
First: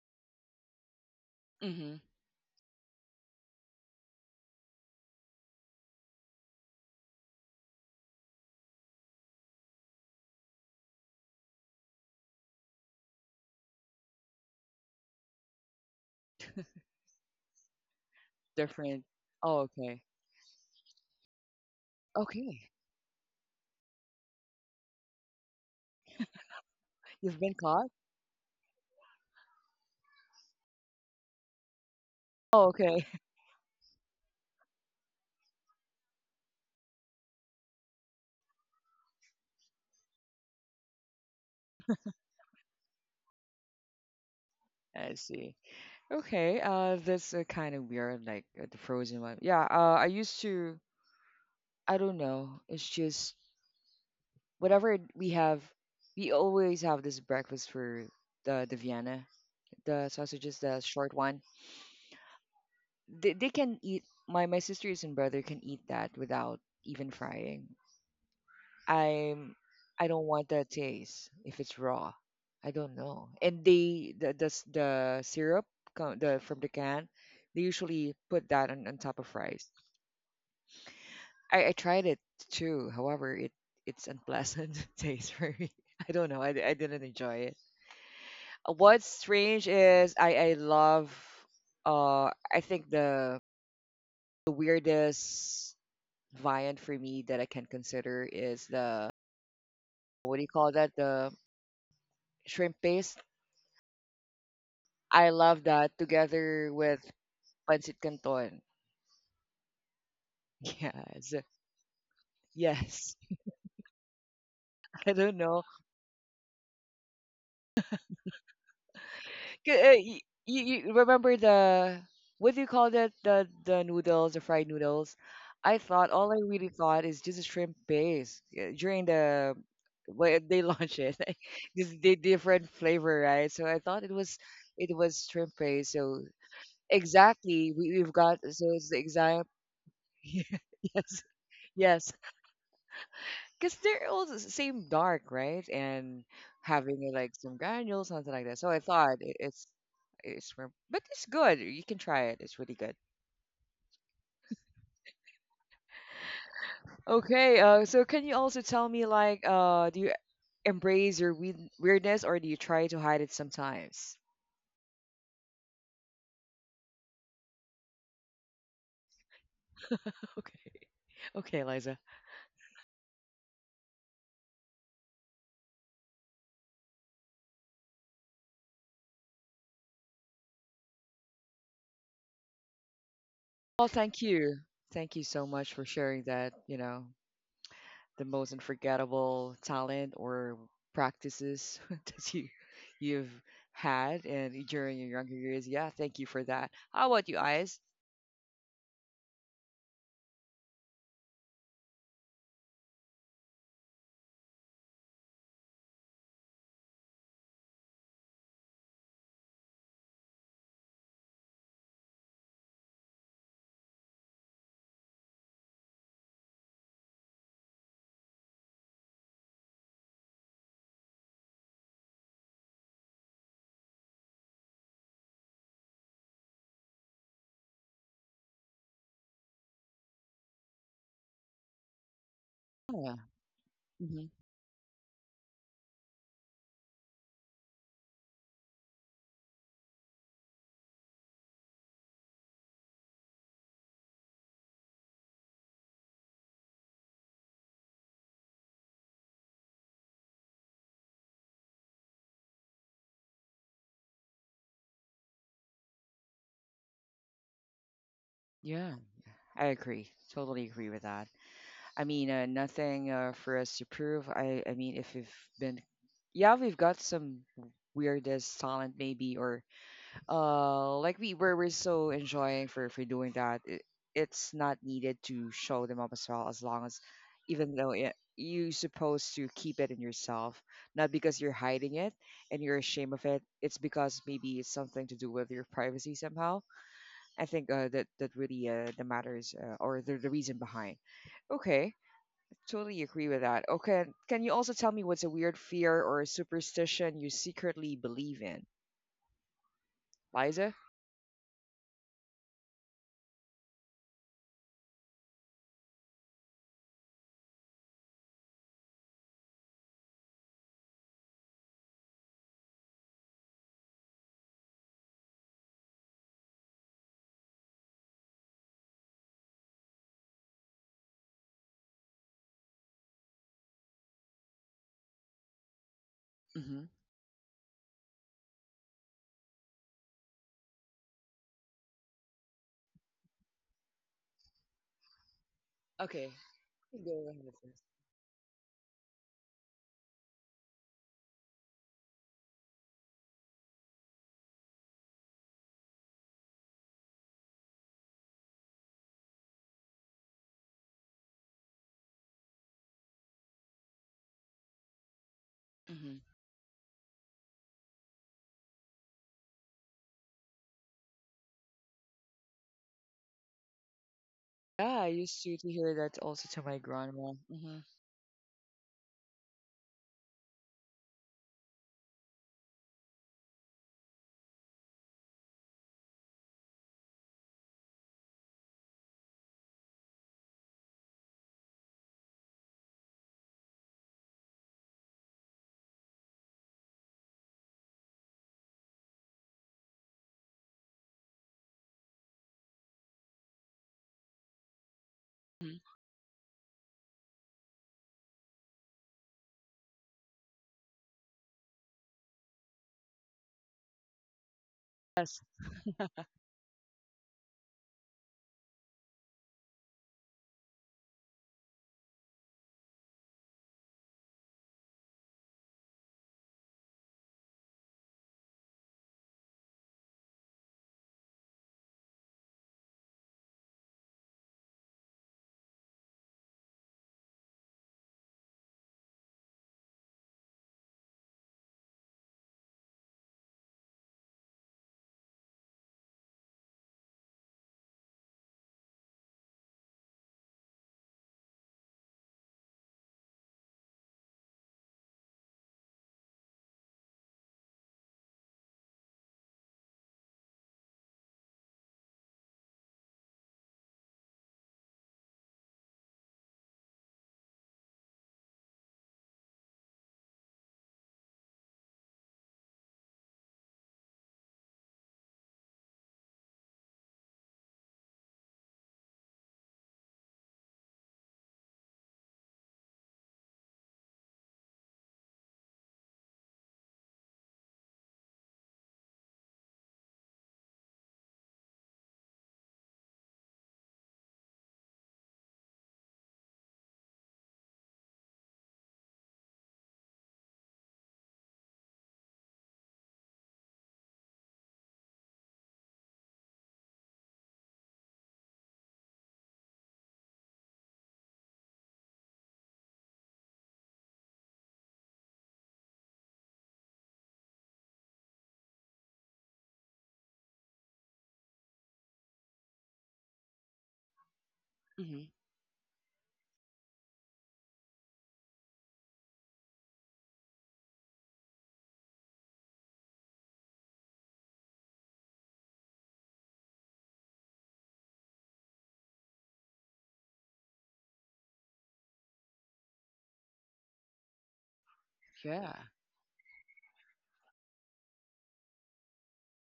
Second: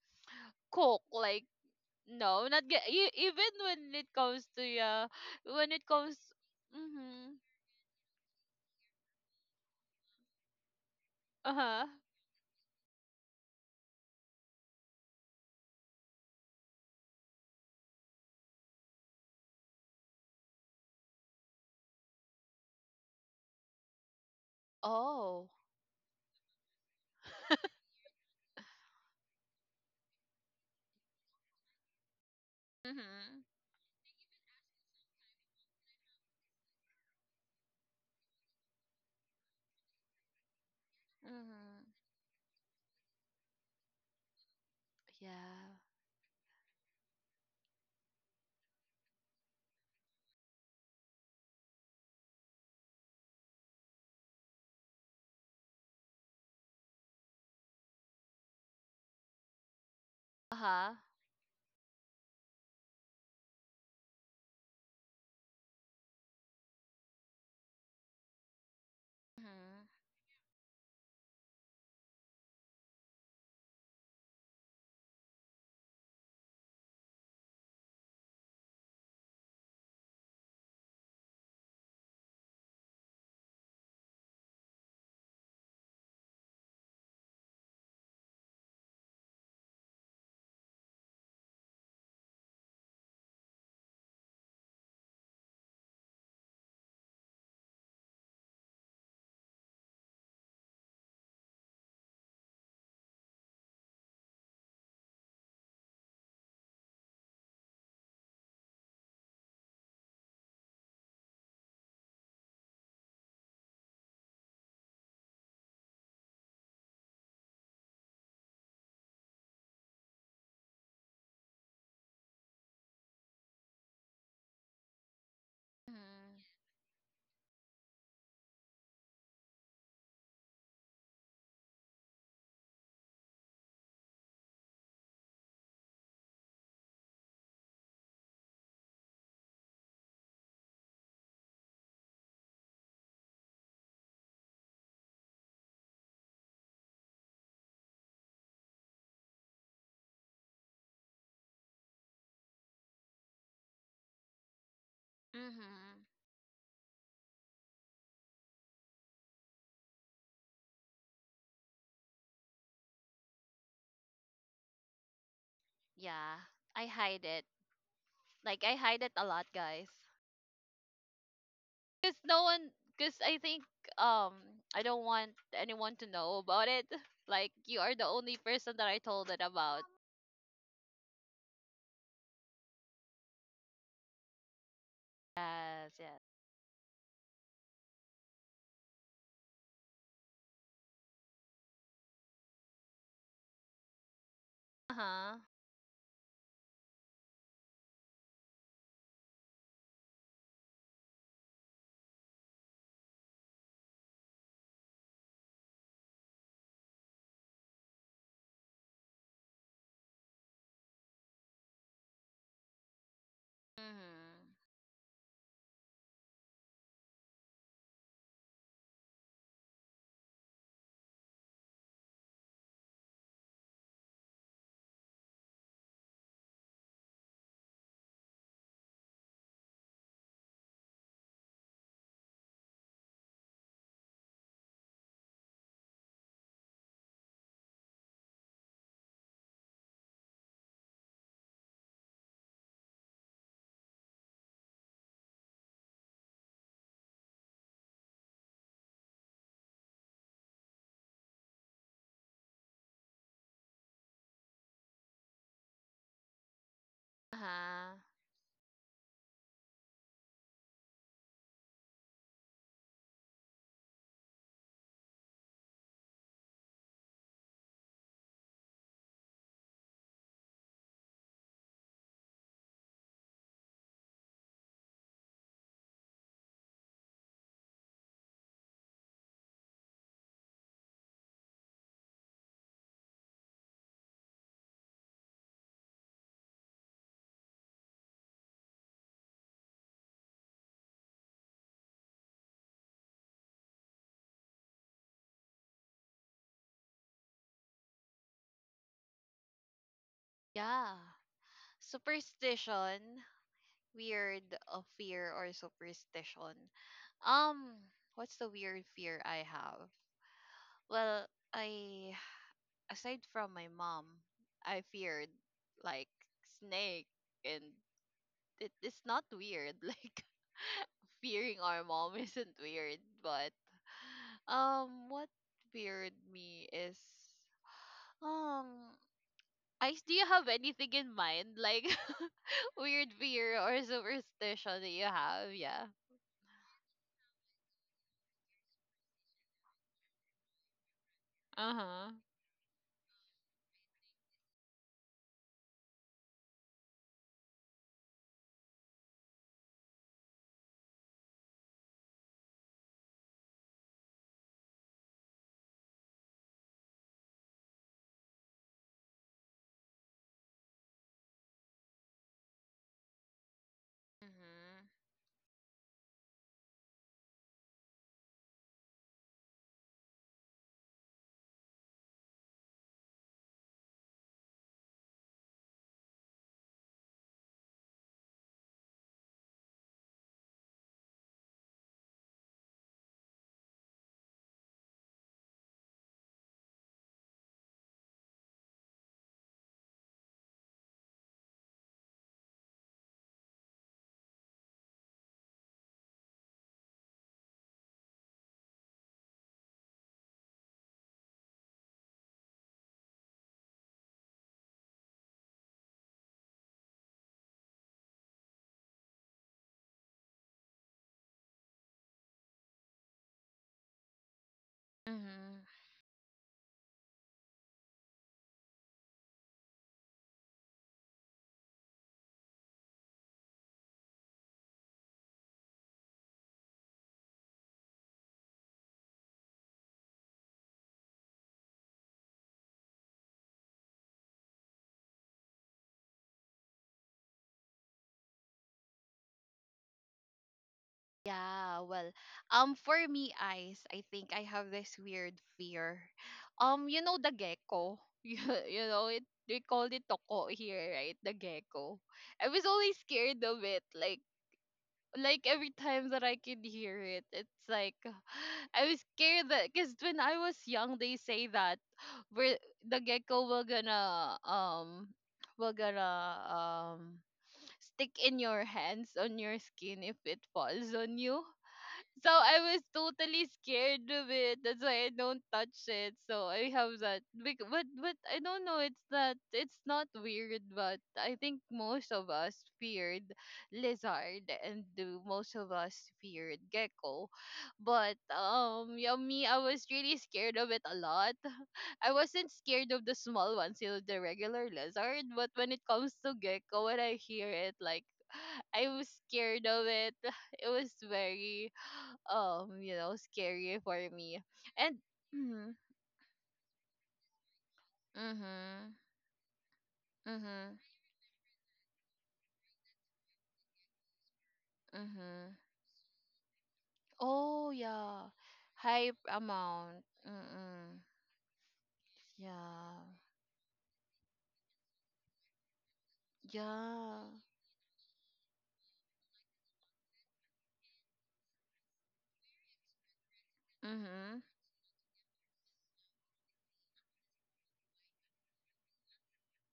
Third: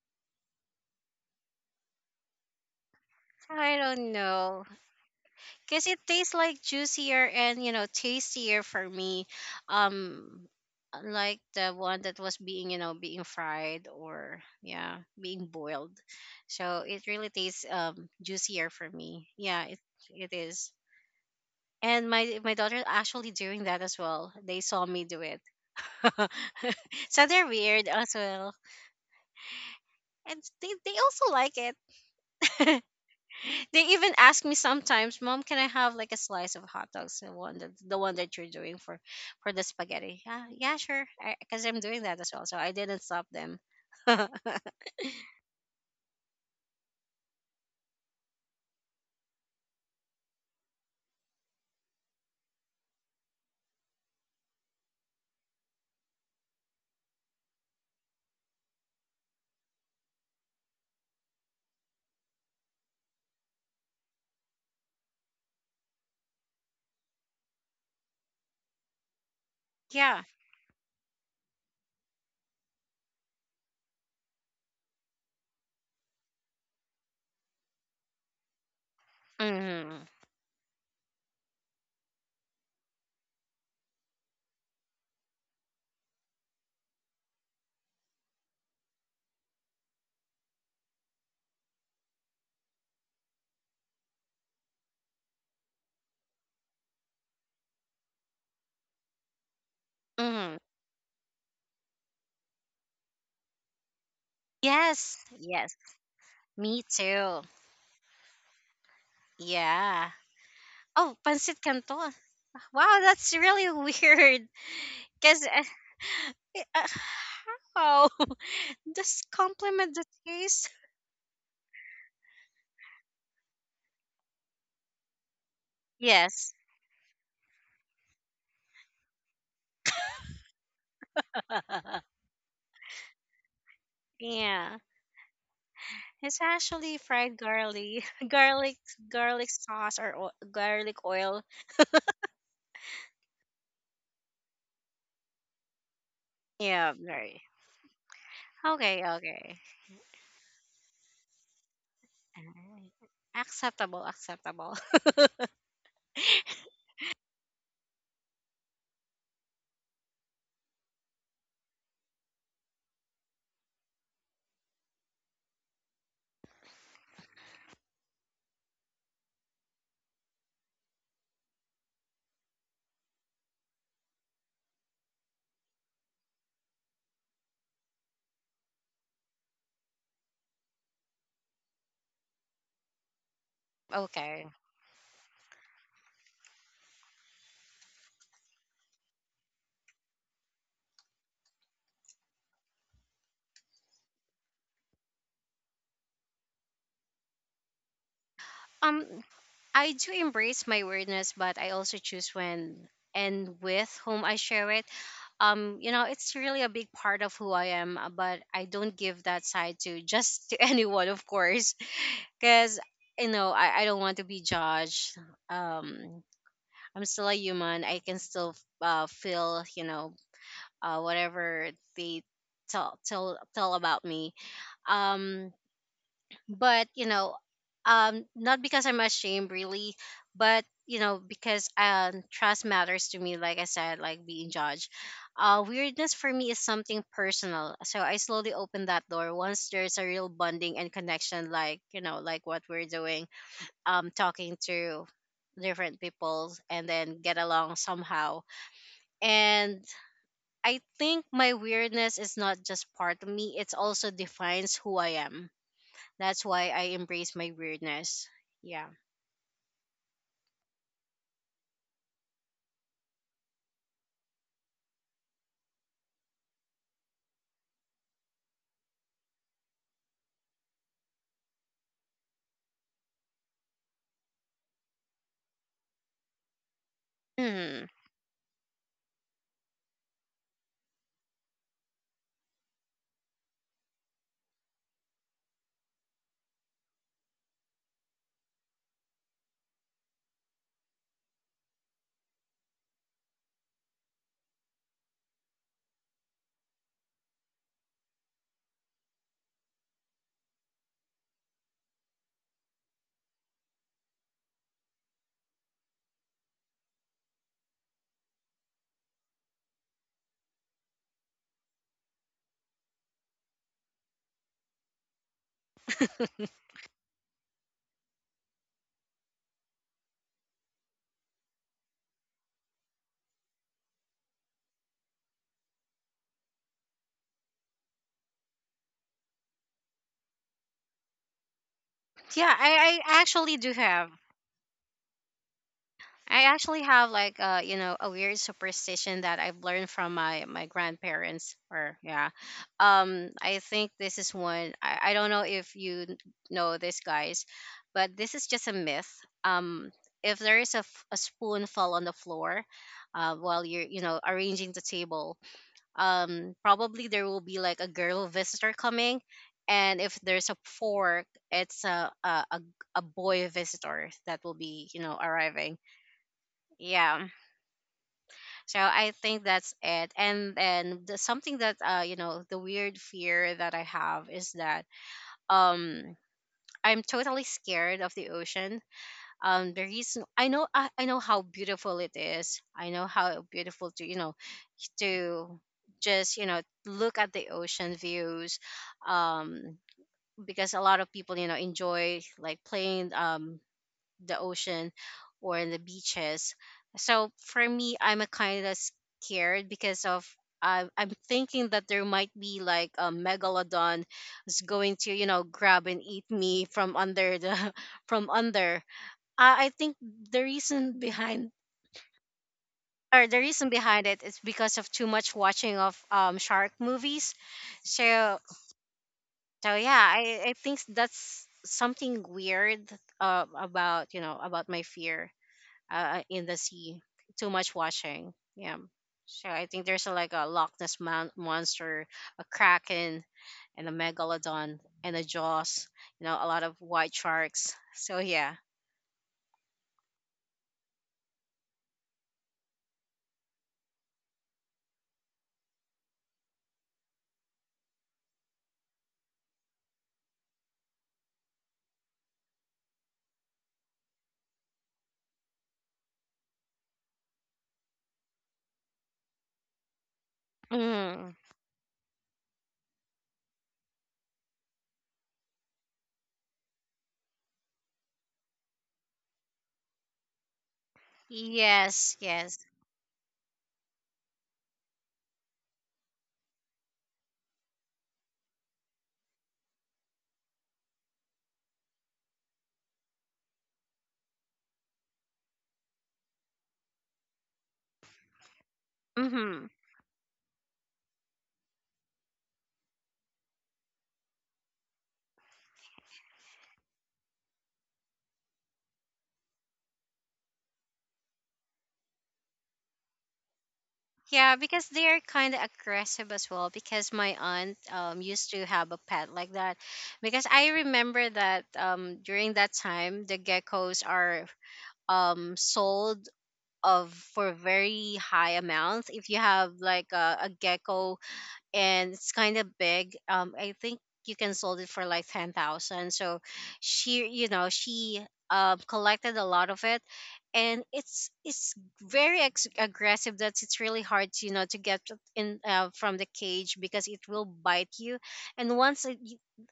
cook like
Mm-hmm.
no not get e- even
I
when it
don't
comes to
know,
yeah when it
cause it
comes
tastes like juicier
mm-hmm,
and, you know, tastier for me. Um like
uh
the
huh
one that was being, you know, being fried or yeah, being boiled. So it really tastes um juicier for
Different.
me.
Oh,
Yeah, it
okay.
it is. And my my
Okay.
daughter actually doing that as well. They saw me do it.
oh
So
You've
they're
been
weird
caught?
as well. And they, they also like
Oh,
it.
okay.
mm-hmm,
They even ask me sometimes, "Mom, can I have like a slice of hot dogs? The one that the one that you're doing for for the spaghetti?" Yeah, yeah, sure. Because I'm
mm-hmm,
doing that as well, so I didn't stop them.
I see.
yeah.
Okay. Uh, that's uh, kind of weird, like uh, the frozen one. Yeah. Uh, I used to. I don't know. It's just whatever we have, we always have this breakfast for the the Vienna, the sausages, the
Uh-huh.
short one. They, they can eat. My my sisters and brother can eat that without even frying. I'm
Mhm.
I
Yeah.
don't want that taste if it's raw. I don't know. And they the the s- the syrup, co- the from the can, they usually put that on, on top of rice.
Hmm.
I, I tried it too. However, it, it's unpleasant taste for me. I don't know. I, I didn't enjoy it. Uh, What's strange is I I love uh I think the the weirdest viand for me that I can consider is the, what do you
Hmm.
call that, the shrimp paste.
Yes.
I love
Yes.
that together
Me
with
too.
pancit canton.
Yeah. Oh,
Yes.
pancit canton. Wow,
Yes.
that's really weird.
I don't
Because
know.
uh, how does
K-
compliment
uh,
the
y- you,
taste?
you remember the, what do you call that, the the noodles, the fried noodles? I thought all
Mhm.
I
Yes.
really thought is just a shrimp base, yeah, during the, when they launch it this the different flavor, right? So I thought it was,
Yeah.
it was shrimp base. So
It's actually fried
exactly, we,
garlic,
we've got so
garlic,
it's the exact
garlic sauce or o- garlic
yes
oil.
yes because they're all the same dark, right? And
Yeah,
having eh, like
very.
some granules, something like that. So I
Okay,
thought it,
okay.
it's it's from, but it's good. You can try it. It's really
Alright.
good.
Acceptable, acceptable.
Mhm.
Okay. Uh, so can you also tell me like uh, do you embrace your weird weirdness or do you try to hide it sometimes?
Yeah. I hide it. Like I hide it a lot, guys.
Okay. Okay, Liza.
Cuz no one cuz I think um I don't want anyone to know about it. Like you are the only person that I told it about.
Well, thank
Okay.
you. Thank you so much for
Yes, yes.
sharing that. You know, the most unforgettable talent or practices that you you've had and during your younger
Uh-huh.
years. Yeah, thank you for that. How about you, Eyes?
Um, I do embrace my weirdness, but I also choose when and with whom I share it. Um, you know, it's really a big part of who I am, uh, but I don't give that side to just to anyone, of course, because you know I, I don't want to be
Mhm.
judged. Um, I'm still a human. I can still uh, feel, you know, uh, whatever they tell tell tell about me. Um, but you know, um, not because I'm ashamed really, but you know, because um, trust matters
Yeah.
to me. Like I said, like
Hmm.
being judged. Uh, weirdness for me is something personal, so I slowly open that door once there's a real bonding and connection, like you know, like what we're doing, um, talking to different people and then get along somehow and I think my weirdness is not just part of me, it also defines who I am. That's why I embrace my
Uh-huh.
weirdness. Yeah.
Yeah, I agree. Totally agree with that. I mean, uh, nothing uh, for us to prove. I I mean, if we've been, yeah, we've got some weirdest talent maybe or uh like we were we're so enjoying for for doing that, it, it's not needed to show them up as well, as long as even
Hmm.
though it, you supposed to keep it in yourself, not because you're hiding it and you're ashamed of it, it's because maybe it's something to do with your privacy somehow. I think uh, that that really uh, the matters uh, or the, the reason behind. Okay, totally agree with that. Okay, can you also tell me what's a weird fear or a superstition you secretly believe in, Liza?
Yeah. Superstition, weird uh, fear or superstition. Um, what's the weird fear I have? Well, I aside from my mom, I feared like snake and it, it's not weird. Like fearing our mom isn't weird, but um what feared me
Hmm.
is um I do you have anything in mind? Like
Yeah, I,
weird
I actually
fear
do
or
have.
superstition that you have, yeah.
Okay.
I actually
You
have
go
like
ahead
uh you
first.
know a weird superstition that I've learned from my my grandparents or
Uh-huh.
yeah, um I think this is one I, I don't know if you n- know this guys, but this is just a myth. Um, if there is a, f- a spoon fall on the floor, uh, while you're you know arranging the table,
Hmm.
um probably there will be like a girl visitor coming, and if there's a fork, it's a a a, a boy visitor that will be you
Yeah, I
know
used to, to
arriving.
hear that also to my
Yeah,
grandma. Hmm.
so I think that's it. And then the, something that uh you know the weird fear that I have is that um I'm totally scared of the ocean. Um the reason I know I, I know how beautiful it is. I know how beautiful to you know to just you know look at the ocean views um because a lot of people you know enjoy like playing um the ocean or the
Hmm.
beaches. So for me, I'm a kind of scared because of I'm I'm thinking that there might be like a megalodon is going to you know
Yes.
grab and eat me from under the from under. I, I think the reason behind or the reason behind it is because of too much watching
Mm-hmm.
of um shark movies. So so yeah, I I think that's something weird uh, about you know about my fear uh, in the sea. Too much washing. Yeah. So I think there's a, like a Loch Ness mon- monster, a kraken, and a megalodon and a jaws. You know, a lot of white sharks. So yeah.
Yeah, well, um, for me, eyes, I think I have this weird fear. Um, you know the gecko. You, you know it. They call it toko here, right? The gecko. I was always scared of it. Like, like every time that I could hear it, it's like I was scared that because when I was young, they
Mm.
say that we're the gecko will gonna um will gonna um stick in your hands on your skin if it falls on you
Yes,
so I
yes.
was totally scared of it. That's why I don't touch it. So I have that. Bec- But but I don't know. It's that it's not weird, but I think most of us feared lizard and do most of us feared gecko. But um, yeah, me, I
Mm-hmm.
was really scared of it a lot. I wasn't scared of the small ones, you know, the regular lizard. But when it comes to gecko, when I hear it, like I was scared of it. It was very um you know scary for me
Yeah, because
and
they're kind of
mhm
aggressive as well. Because my aunt um used to have
mhm
a pet like that. Because
mhm
I remember that um during that time the geckos are
Hmm.
mhm
um sold of for
oh
very
yeah
high
high
amounts. If you have
amount
like a, a
mm
gecko and it's kind of
yeah
big, um, I think you can sold it for like ten thousand. So
yeah
she, you know, she um collected a lot of it, and it's it's very ex- aggressive. That it's really hard,
mhm
to, you know, to get in
Yeah.
uh, from the cage because it will bite you, and once it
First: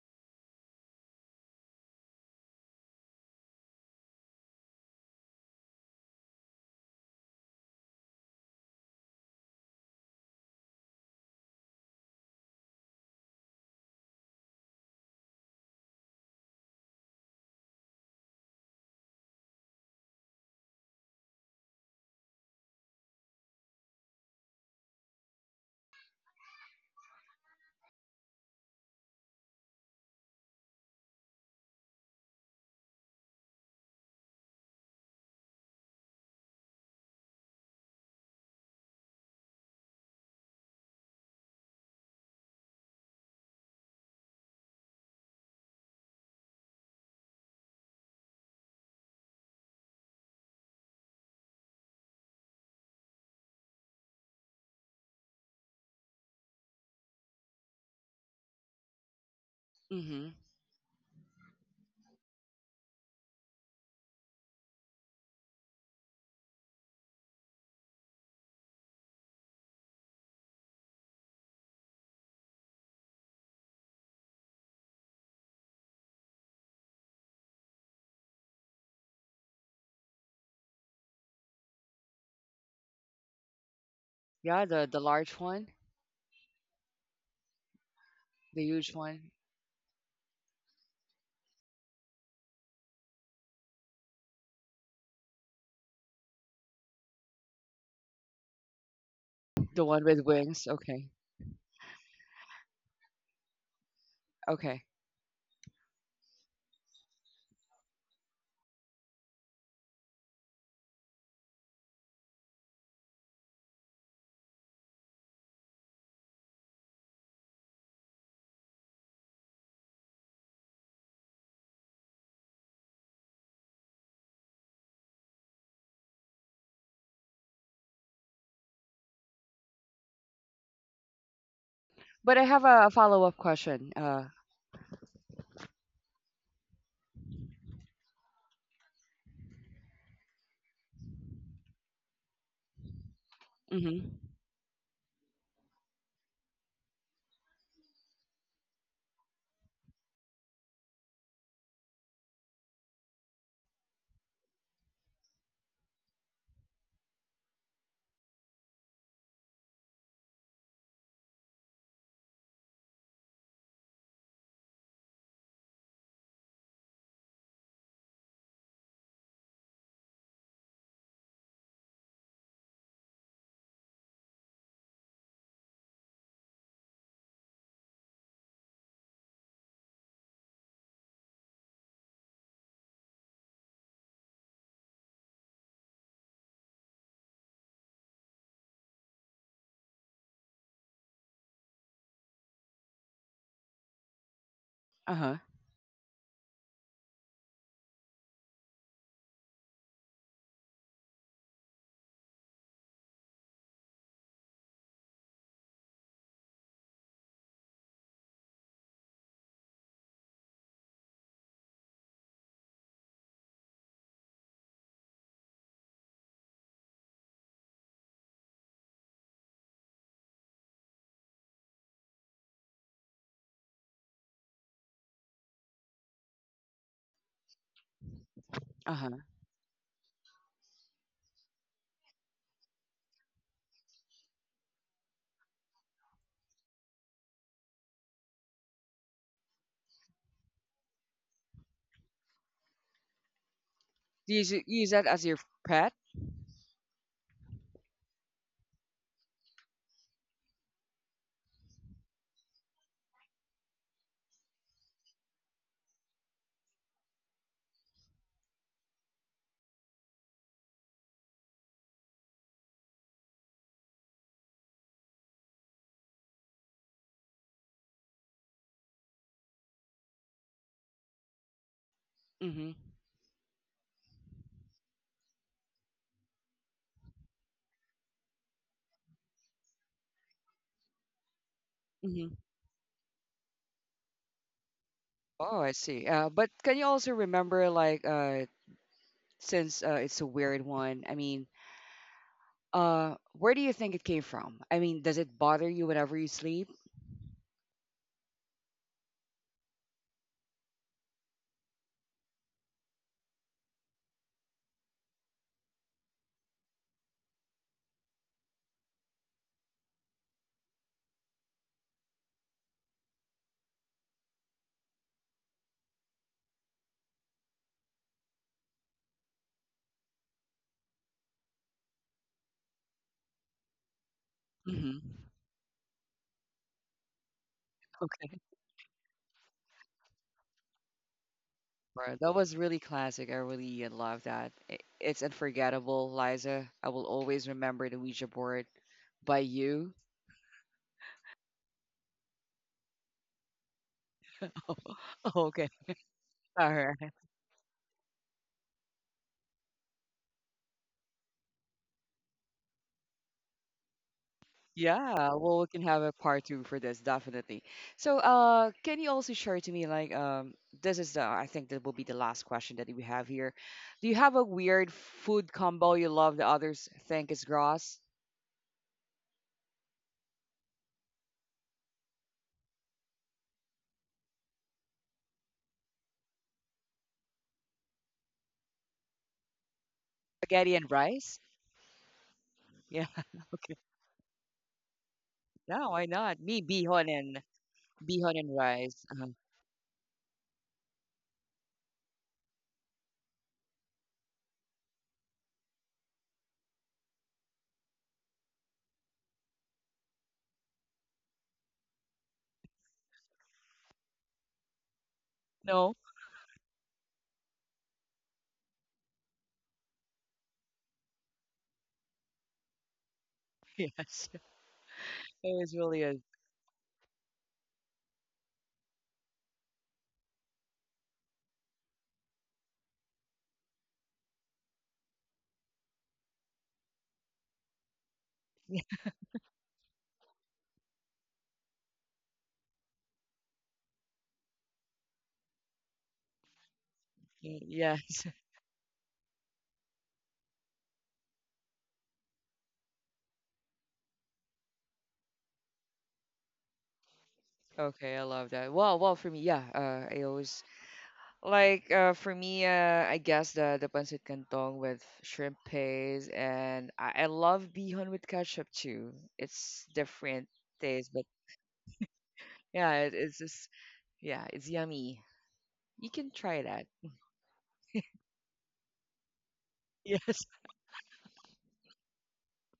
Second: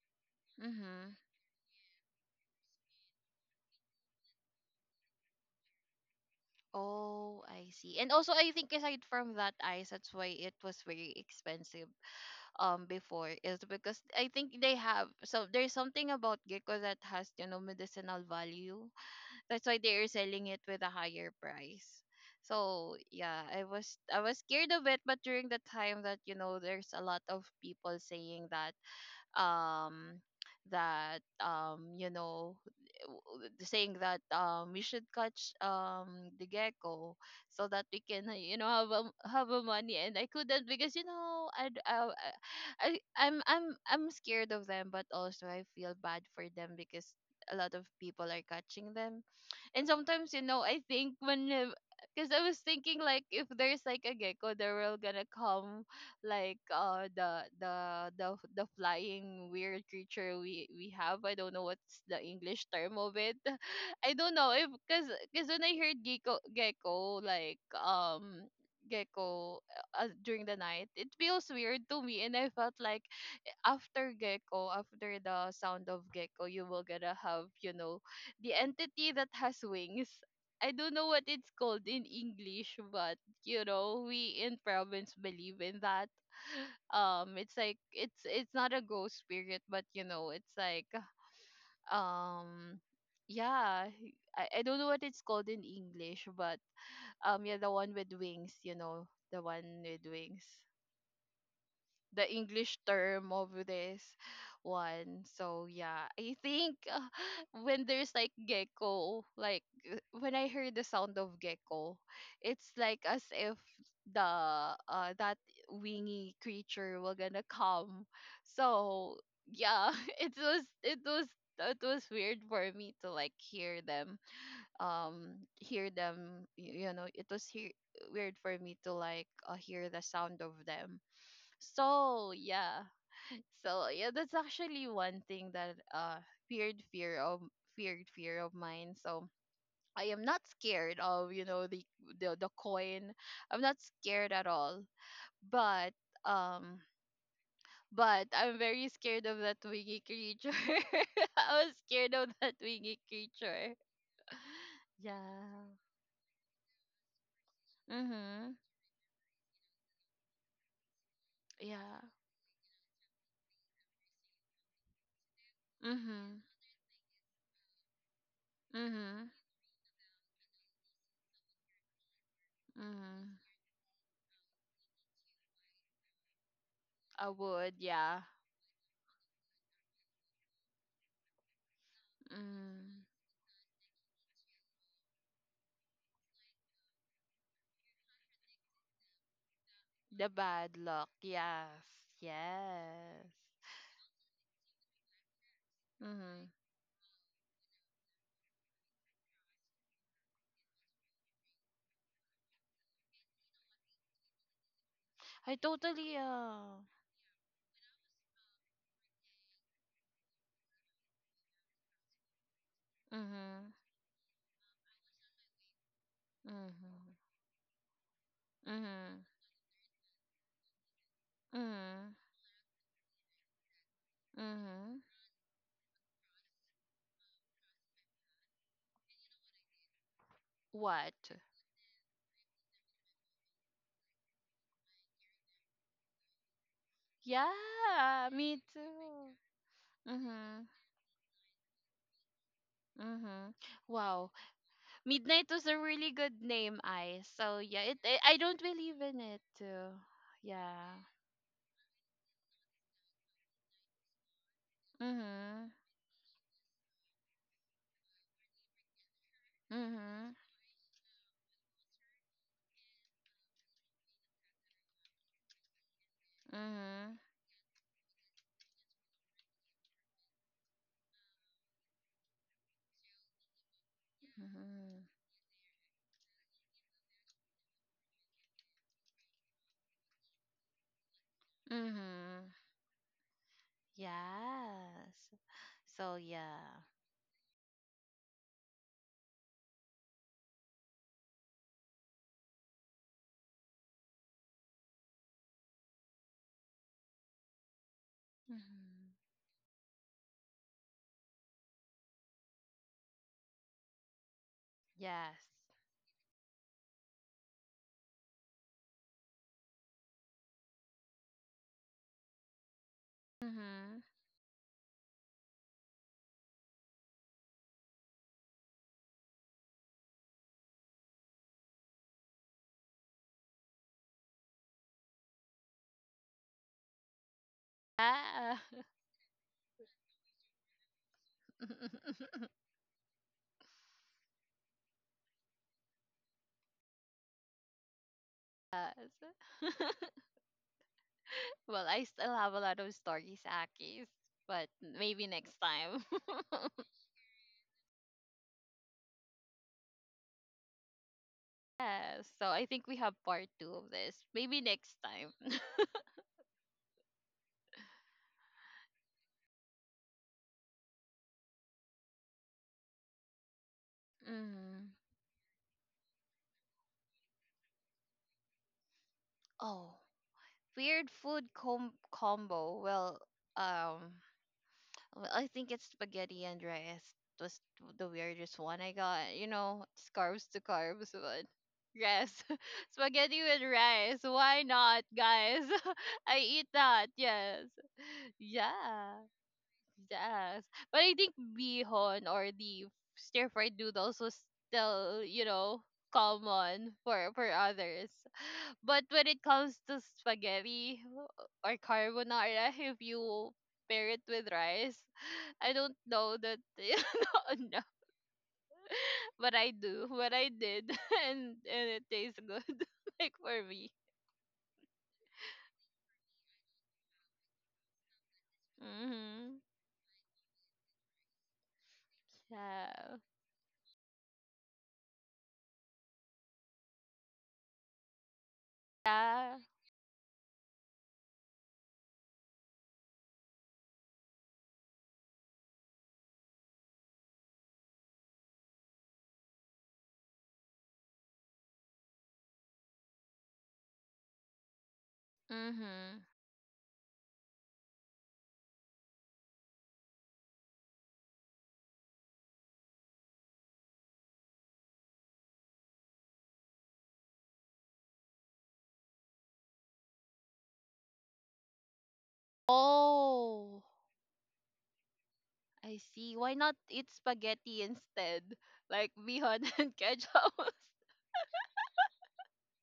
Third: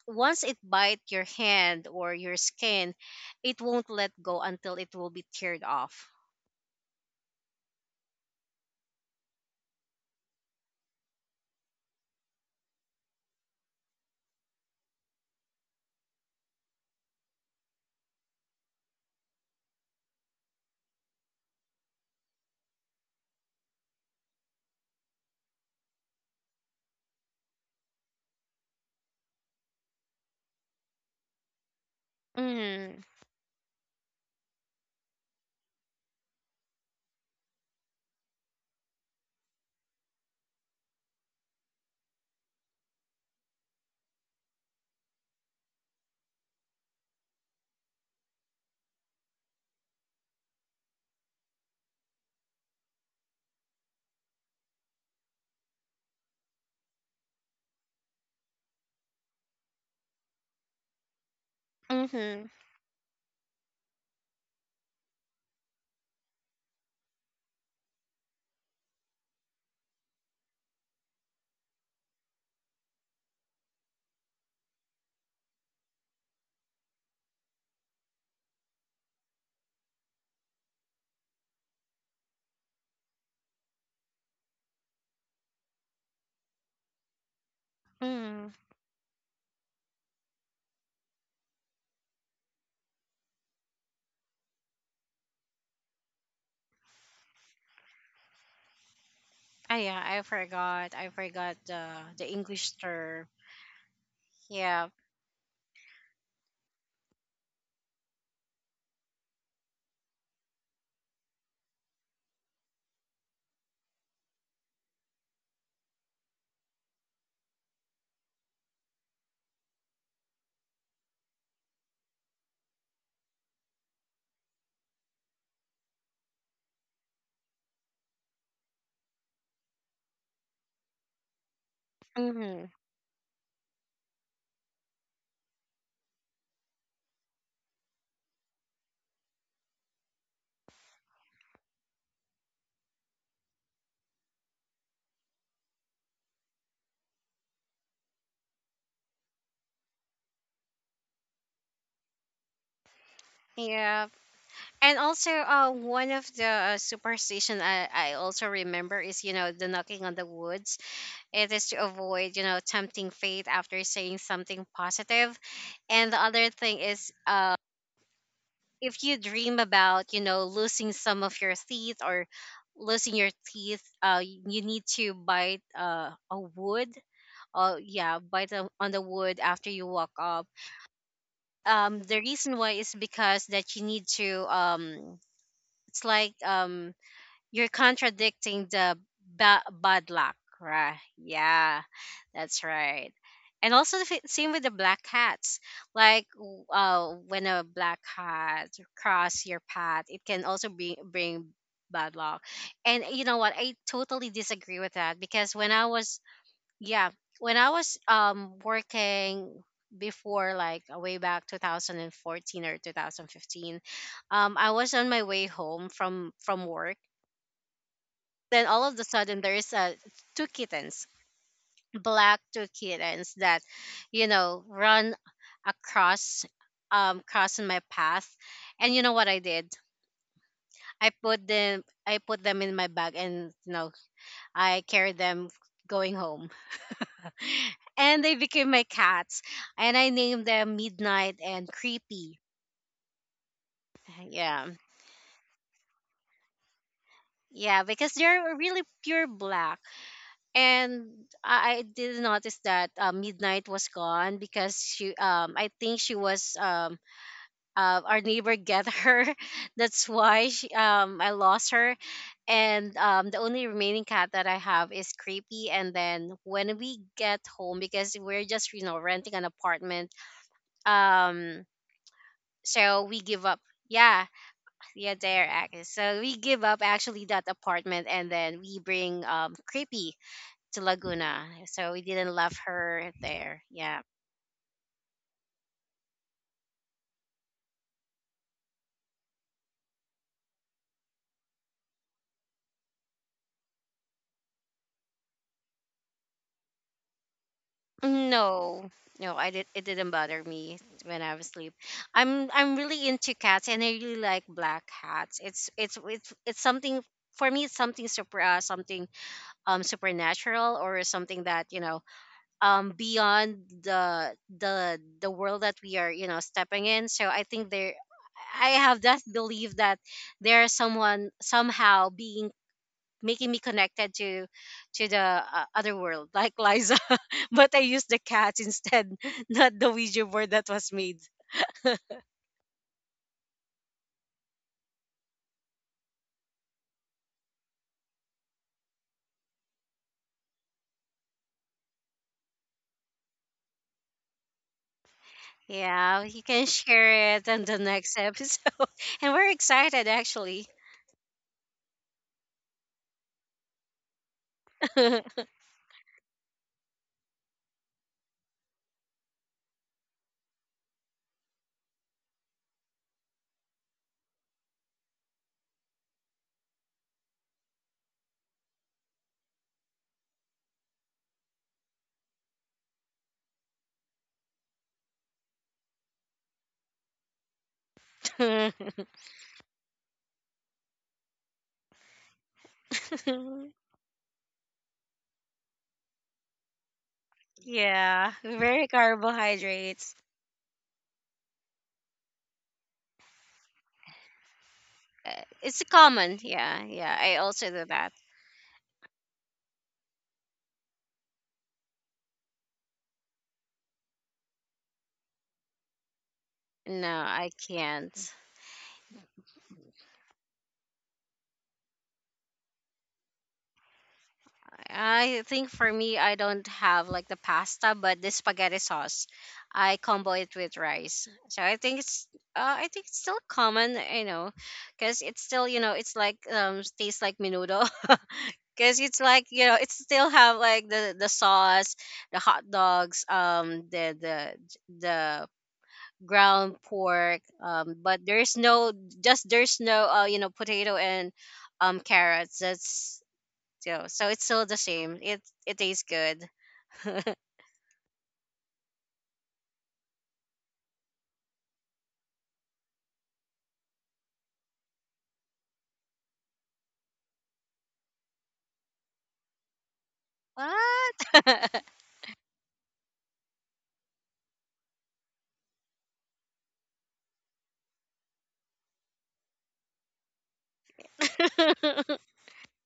once it bite
mhm
your hand or your skin, it won't let go until it will be teared off.
oh I see and also I think aside from that ice that's why it was very expensive um before is because I think they have so there's something about gecko that has you know medicinal value. That's why they are selling it with a higher price. So yeah, I was I was scared of it, but during the time that you know there's a lot of people saying that um that um you know w- saying that um we should catch um the gecko so that we can uh, you know have a have a money and I couldn't because you know I I I I'm I'm I'm scared of them but also I feel bad for them because a lot of people are catching them and sometimes, you know, I think when because I was thinking like if there's like a gecko, they're all gonna come like uh the the the the flying weird
Hmm.
creature we we have. I don't know what's the
Mm-hmm.
English term of it. I don't know if because because when I heard gecko gecko like um gecko uh, during the night, it feels weird to me, and I felt like after gecko after the sound of gecko you will gonna have you know the entity that has wings. I don't know what it's called in English, but you know we in
Yeah, the the
province
large
believe
one,
in that. Um, it's like it's
Mm.
it's
the
not a
huge
ghost
one,
spirit but you know it's like um yeah I, I don't know what it's called in English but um yeah the one with wings you know the
Ah,
one
the
yeah,
with
one
I
with
wings
wings.
forgot. I
Okay.
forgot the
the
the English
English
term.
term of this
Okay.
Yeah.
one. So yeah, I think uh, when there's like gecko, like uh, when I heard the sound of gecko, it's like as if the uh that wingy creature were gonna come. So yeah, it was it was it was weird for me to like hear them um hear them y- you know it was hear weird for me to like uh, hear the sound of them so
But I
Mm-hmm.
have
yeah,
a follow-up
so
question.
yeah,
Uh.
that's actually one thing that uh feared fear of feared fear of mine. So I am not scared of you know the the the coin. I'm not
Hmm.
scared at all. But um, but I'm very scared of that wingy creature. I was scared of that wingy creature.
Yeah. And also, uh,
Yeah.
one of the uh, superstition I, I also
Mhm.
remember is you know the knocking on the woods. It is to
Yeah.
avoid you know tempting fate after saying something positive. And the
Mhm.
other thing is, uh, if you
Mhm.
dream about, you know, losing some of your teeth or losing your
Mhm.
teeth, uh, you need to bite uh, a wood
I would.
oh yeah
Yeah.
by the on the wood after you walk up um the reason why is
Mm.
because that you need to um it's like um you're contradicting the ba- bad
The
luck
bad
right
luck. Yes.
yeah that's right
Yes.
and also the f- same with the black
Uh-huh.
hats like
Mm-hmm.
w- uh when a black hat cross your path it can also bring bring bad luck and you know what I totally disagree with that because
I
when I
totally
was
uh
yeah when I was um working before like uh, way back twenty fourteen or
mm-hmm.
twenty fifteen um I was on my way home from from work
Mm-hmm.
then all of a
Mm-hmm.
sudden there's uh, two kittens
Mm-hmm.
black two kittens that you know
Mm-hmm.
run across um crossing my path and you know
Uh-huh.
what I did i
What?
put them I put them in my bag and you know I carried them going home and
Yeah,
they
me
became my
too.
cats and I named
Mm-hmm.
them Midnight and Creepy
Mm-hmm. Wow.
Do you use
yeah
it- use that as your
Midnight was a
pet?
really good name, I. So
yeah
yeah, it,
because
it I
they're
don't
really
believe in
pure
it
black
too. Yeah.
and i, I did notice that uh, Midnight was gone because she um
Mm-hmm.
I think she was um uh, our neighbor get her that's
Mm-hmm.
why she, um I lost her and um, the only remaining cat that I have is Creepy. And then when we
Mm-hmm.
get home, because we're just you know renting an apartment, um,
Hmm.
so we give up yeah yeah
Mm-hmm.
they're actors so we give up actually that apartment and then we bring um Creepy to Laguna so we
Hmm.
didn't
Mm-hmm.
love her there yeah
Yes.
Oh, I see.
So
Uh, but can
yeah.
you also remember, like, uh, since uh, it's a weird one, I mean, uh, where do you think it came from? I mean, does it bother you whenever you sleep?
no
Mhm.
no I did it didn't bother me when I was asleep i'm I'm really into cats and I really like black cats
Yes.
it's it's it's, it's something for me it's something super uh, something um supernatural or something that you know um beyond
Mm-hmm.
the the the world that we are you know stepping in so I think there I have that belief that there's someone somehow being making me connected to to the
Mhm.
uh, other world like Liza but I used the cat
Ah.
Okay.
instead not the Ouija board that was made
Bro, that was really classic. I really uh, love that. I, it's unforgettable, Liza. I will always remember the Ouija board
Yes.
by you.
Well, I still have a lot of stories, Akis, but maybe next time.
Okay.
yeah you can
All
share it
right.
on the next episode and we're excited actually
Yes. So I think we have part two of this. Maybe next time.
Yeah. Well, we can have a part two for this, definitely. So, uh, can you also share to me, like, um, this is the, I think that will be the last question that we have here. Do you have a
Mm.
weird food combo you love that others think is gross?
Oh, weird food com- combo. Well, um, well, I think it's spaghetti and rice was the weirdest one I got. You know, it's carbs to
Spaghetti
carbs,
and
but
rice?
yes,
Yeah.
spaghetti with rice. Why not, guys?
No, why
I
not?
eat
Me,
that.
bihon
Yes,
and
yeah
bihon and
very
yeah,
rice. Uh-huh.
carbohydrates
yes. But I think bihon or the stir fried noodles was still,
Uh,
you
it's
know,
common. Yeah,
common
yeah.
for
I
for
also do
others.
that.
But when it comes to spaghetti or carbonara, if you pair it with rice, I don't
No.
know that
No, I
no,
can't.
but I do what I did, and and it tastes good, like for me.
Yes.
I think
It
for
was
me,
really
I
a
don't have like the pasta, but the spaghetti sauce,
Mhm.
I combo it with rice. So I think it's, uh, I think
Yeah.
it's still common, you know, because it's still, you know, it's like um tastes like menudo.
Y-
Because it's like
Yeah.
you know, it still have like the the sauce, the hot dogs, um, the the the ground pork um but
yes.
there's no just there's no uh you know potato and um carrots that's you know, so it's still the same it it tastes
Mhm.
good
Okay, I love that. Well, well, for me, yeah. Uh, I always like uh for me, uh, I guess the the pancit canton with shrimp paste, and I, I love bihon with ketchup too. It's different taste,
what
but yeah, it, it's just
Oh,
yeah, it's yummy.
I
You
see.
can
Why
try
not
that.
eat spaghetti instead, like bihon and
Yes,
ketchup?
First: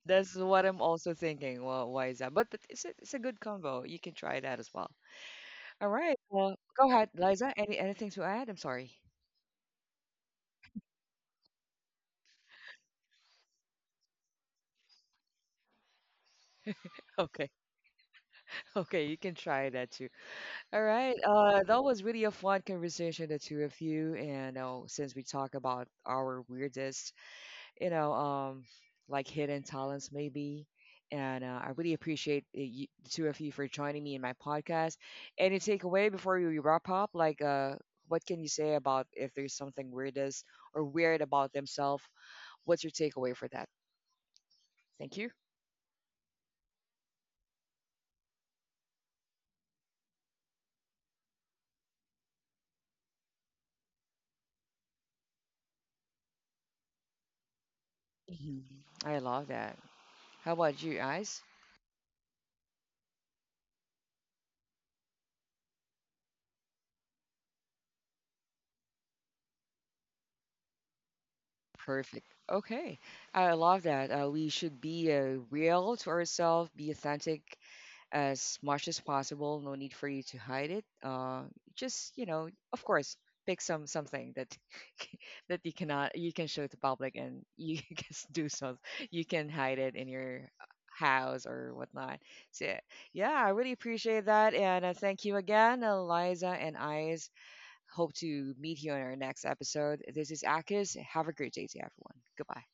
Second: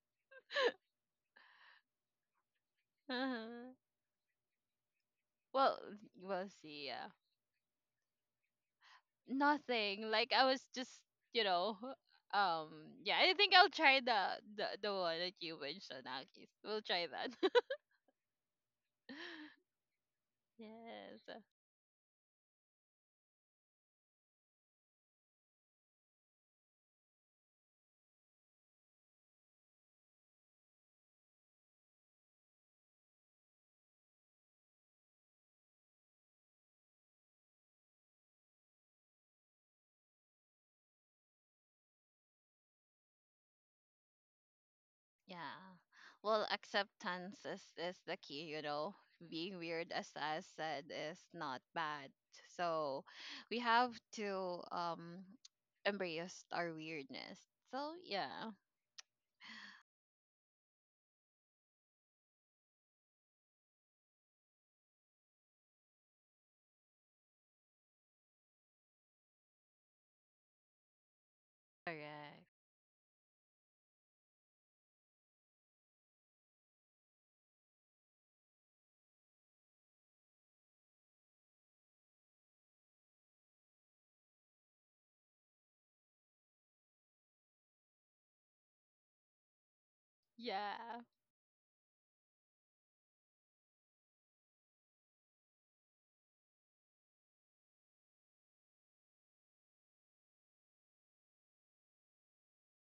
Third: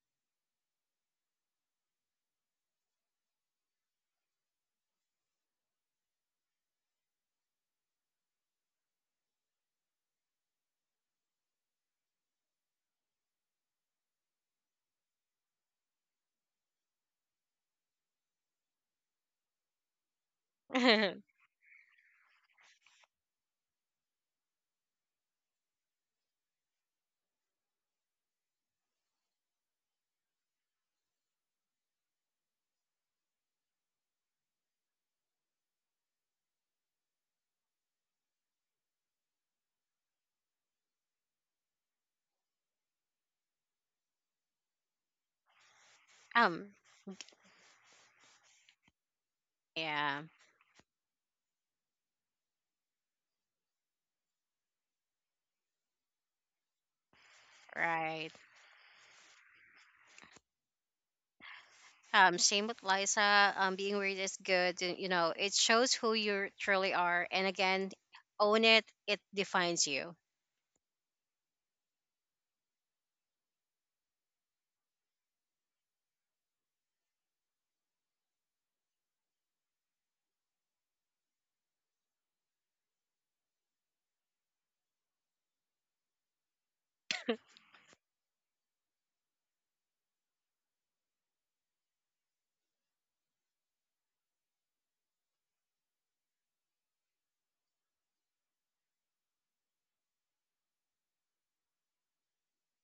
that's what I'm also thinking. Well, why is that? But but it's a, it's a good
Uh-huh.
combo. You can try that as well.
Well,
All right.
we'll
Well,
see.
go
Yeah.
ahead, Liza. Any anything to add? I'm sorry.
Nothing. Like I was just, you know, um, yeah. I think I'll try the the, the one that you mentioned, Akis. We'll try that.
Okay, okay, you can try that too. All right,
Yes.
uh, that was really a fun conversation, the two of you. And uh, since we talk about our weirdest, you know, um, like hidden talents maybe, and uh, I really appreciate uh, you, the two of you for joining me in my podcast. Any takeaway before we wrap up? Like, uh, what can you say about if there's something weirdest or weird about themselves? What's your takeaway for that? Thank you.
Yeah. Well,
um
acceptance is is the key. You know, being weird, as
yeah
I said, is not bad. So we have to um embrace our weirdness. So
right
yeah,
Mhm. I love that. How about you guys?
um same with Liza um being weird is good y- you know it shows who you truly are and again own it it defines you
Perfect.
correct.
Okay. I love that. Uh, we should be uh, real to ourselves, be authentic as much as possible. No need for you to hide it. Uh, just, you know, of course, pick some something that that you cannot you can show to public and you can just do so. You can hide it in your
Yeah.
house or whatnot. So yeah, I really appreciate that and uh, thank you again, uh, Liza and I hope to meet you on our next episode. This is Akis. Have a great day to everyone. Goodbye.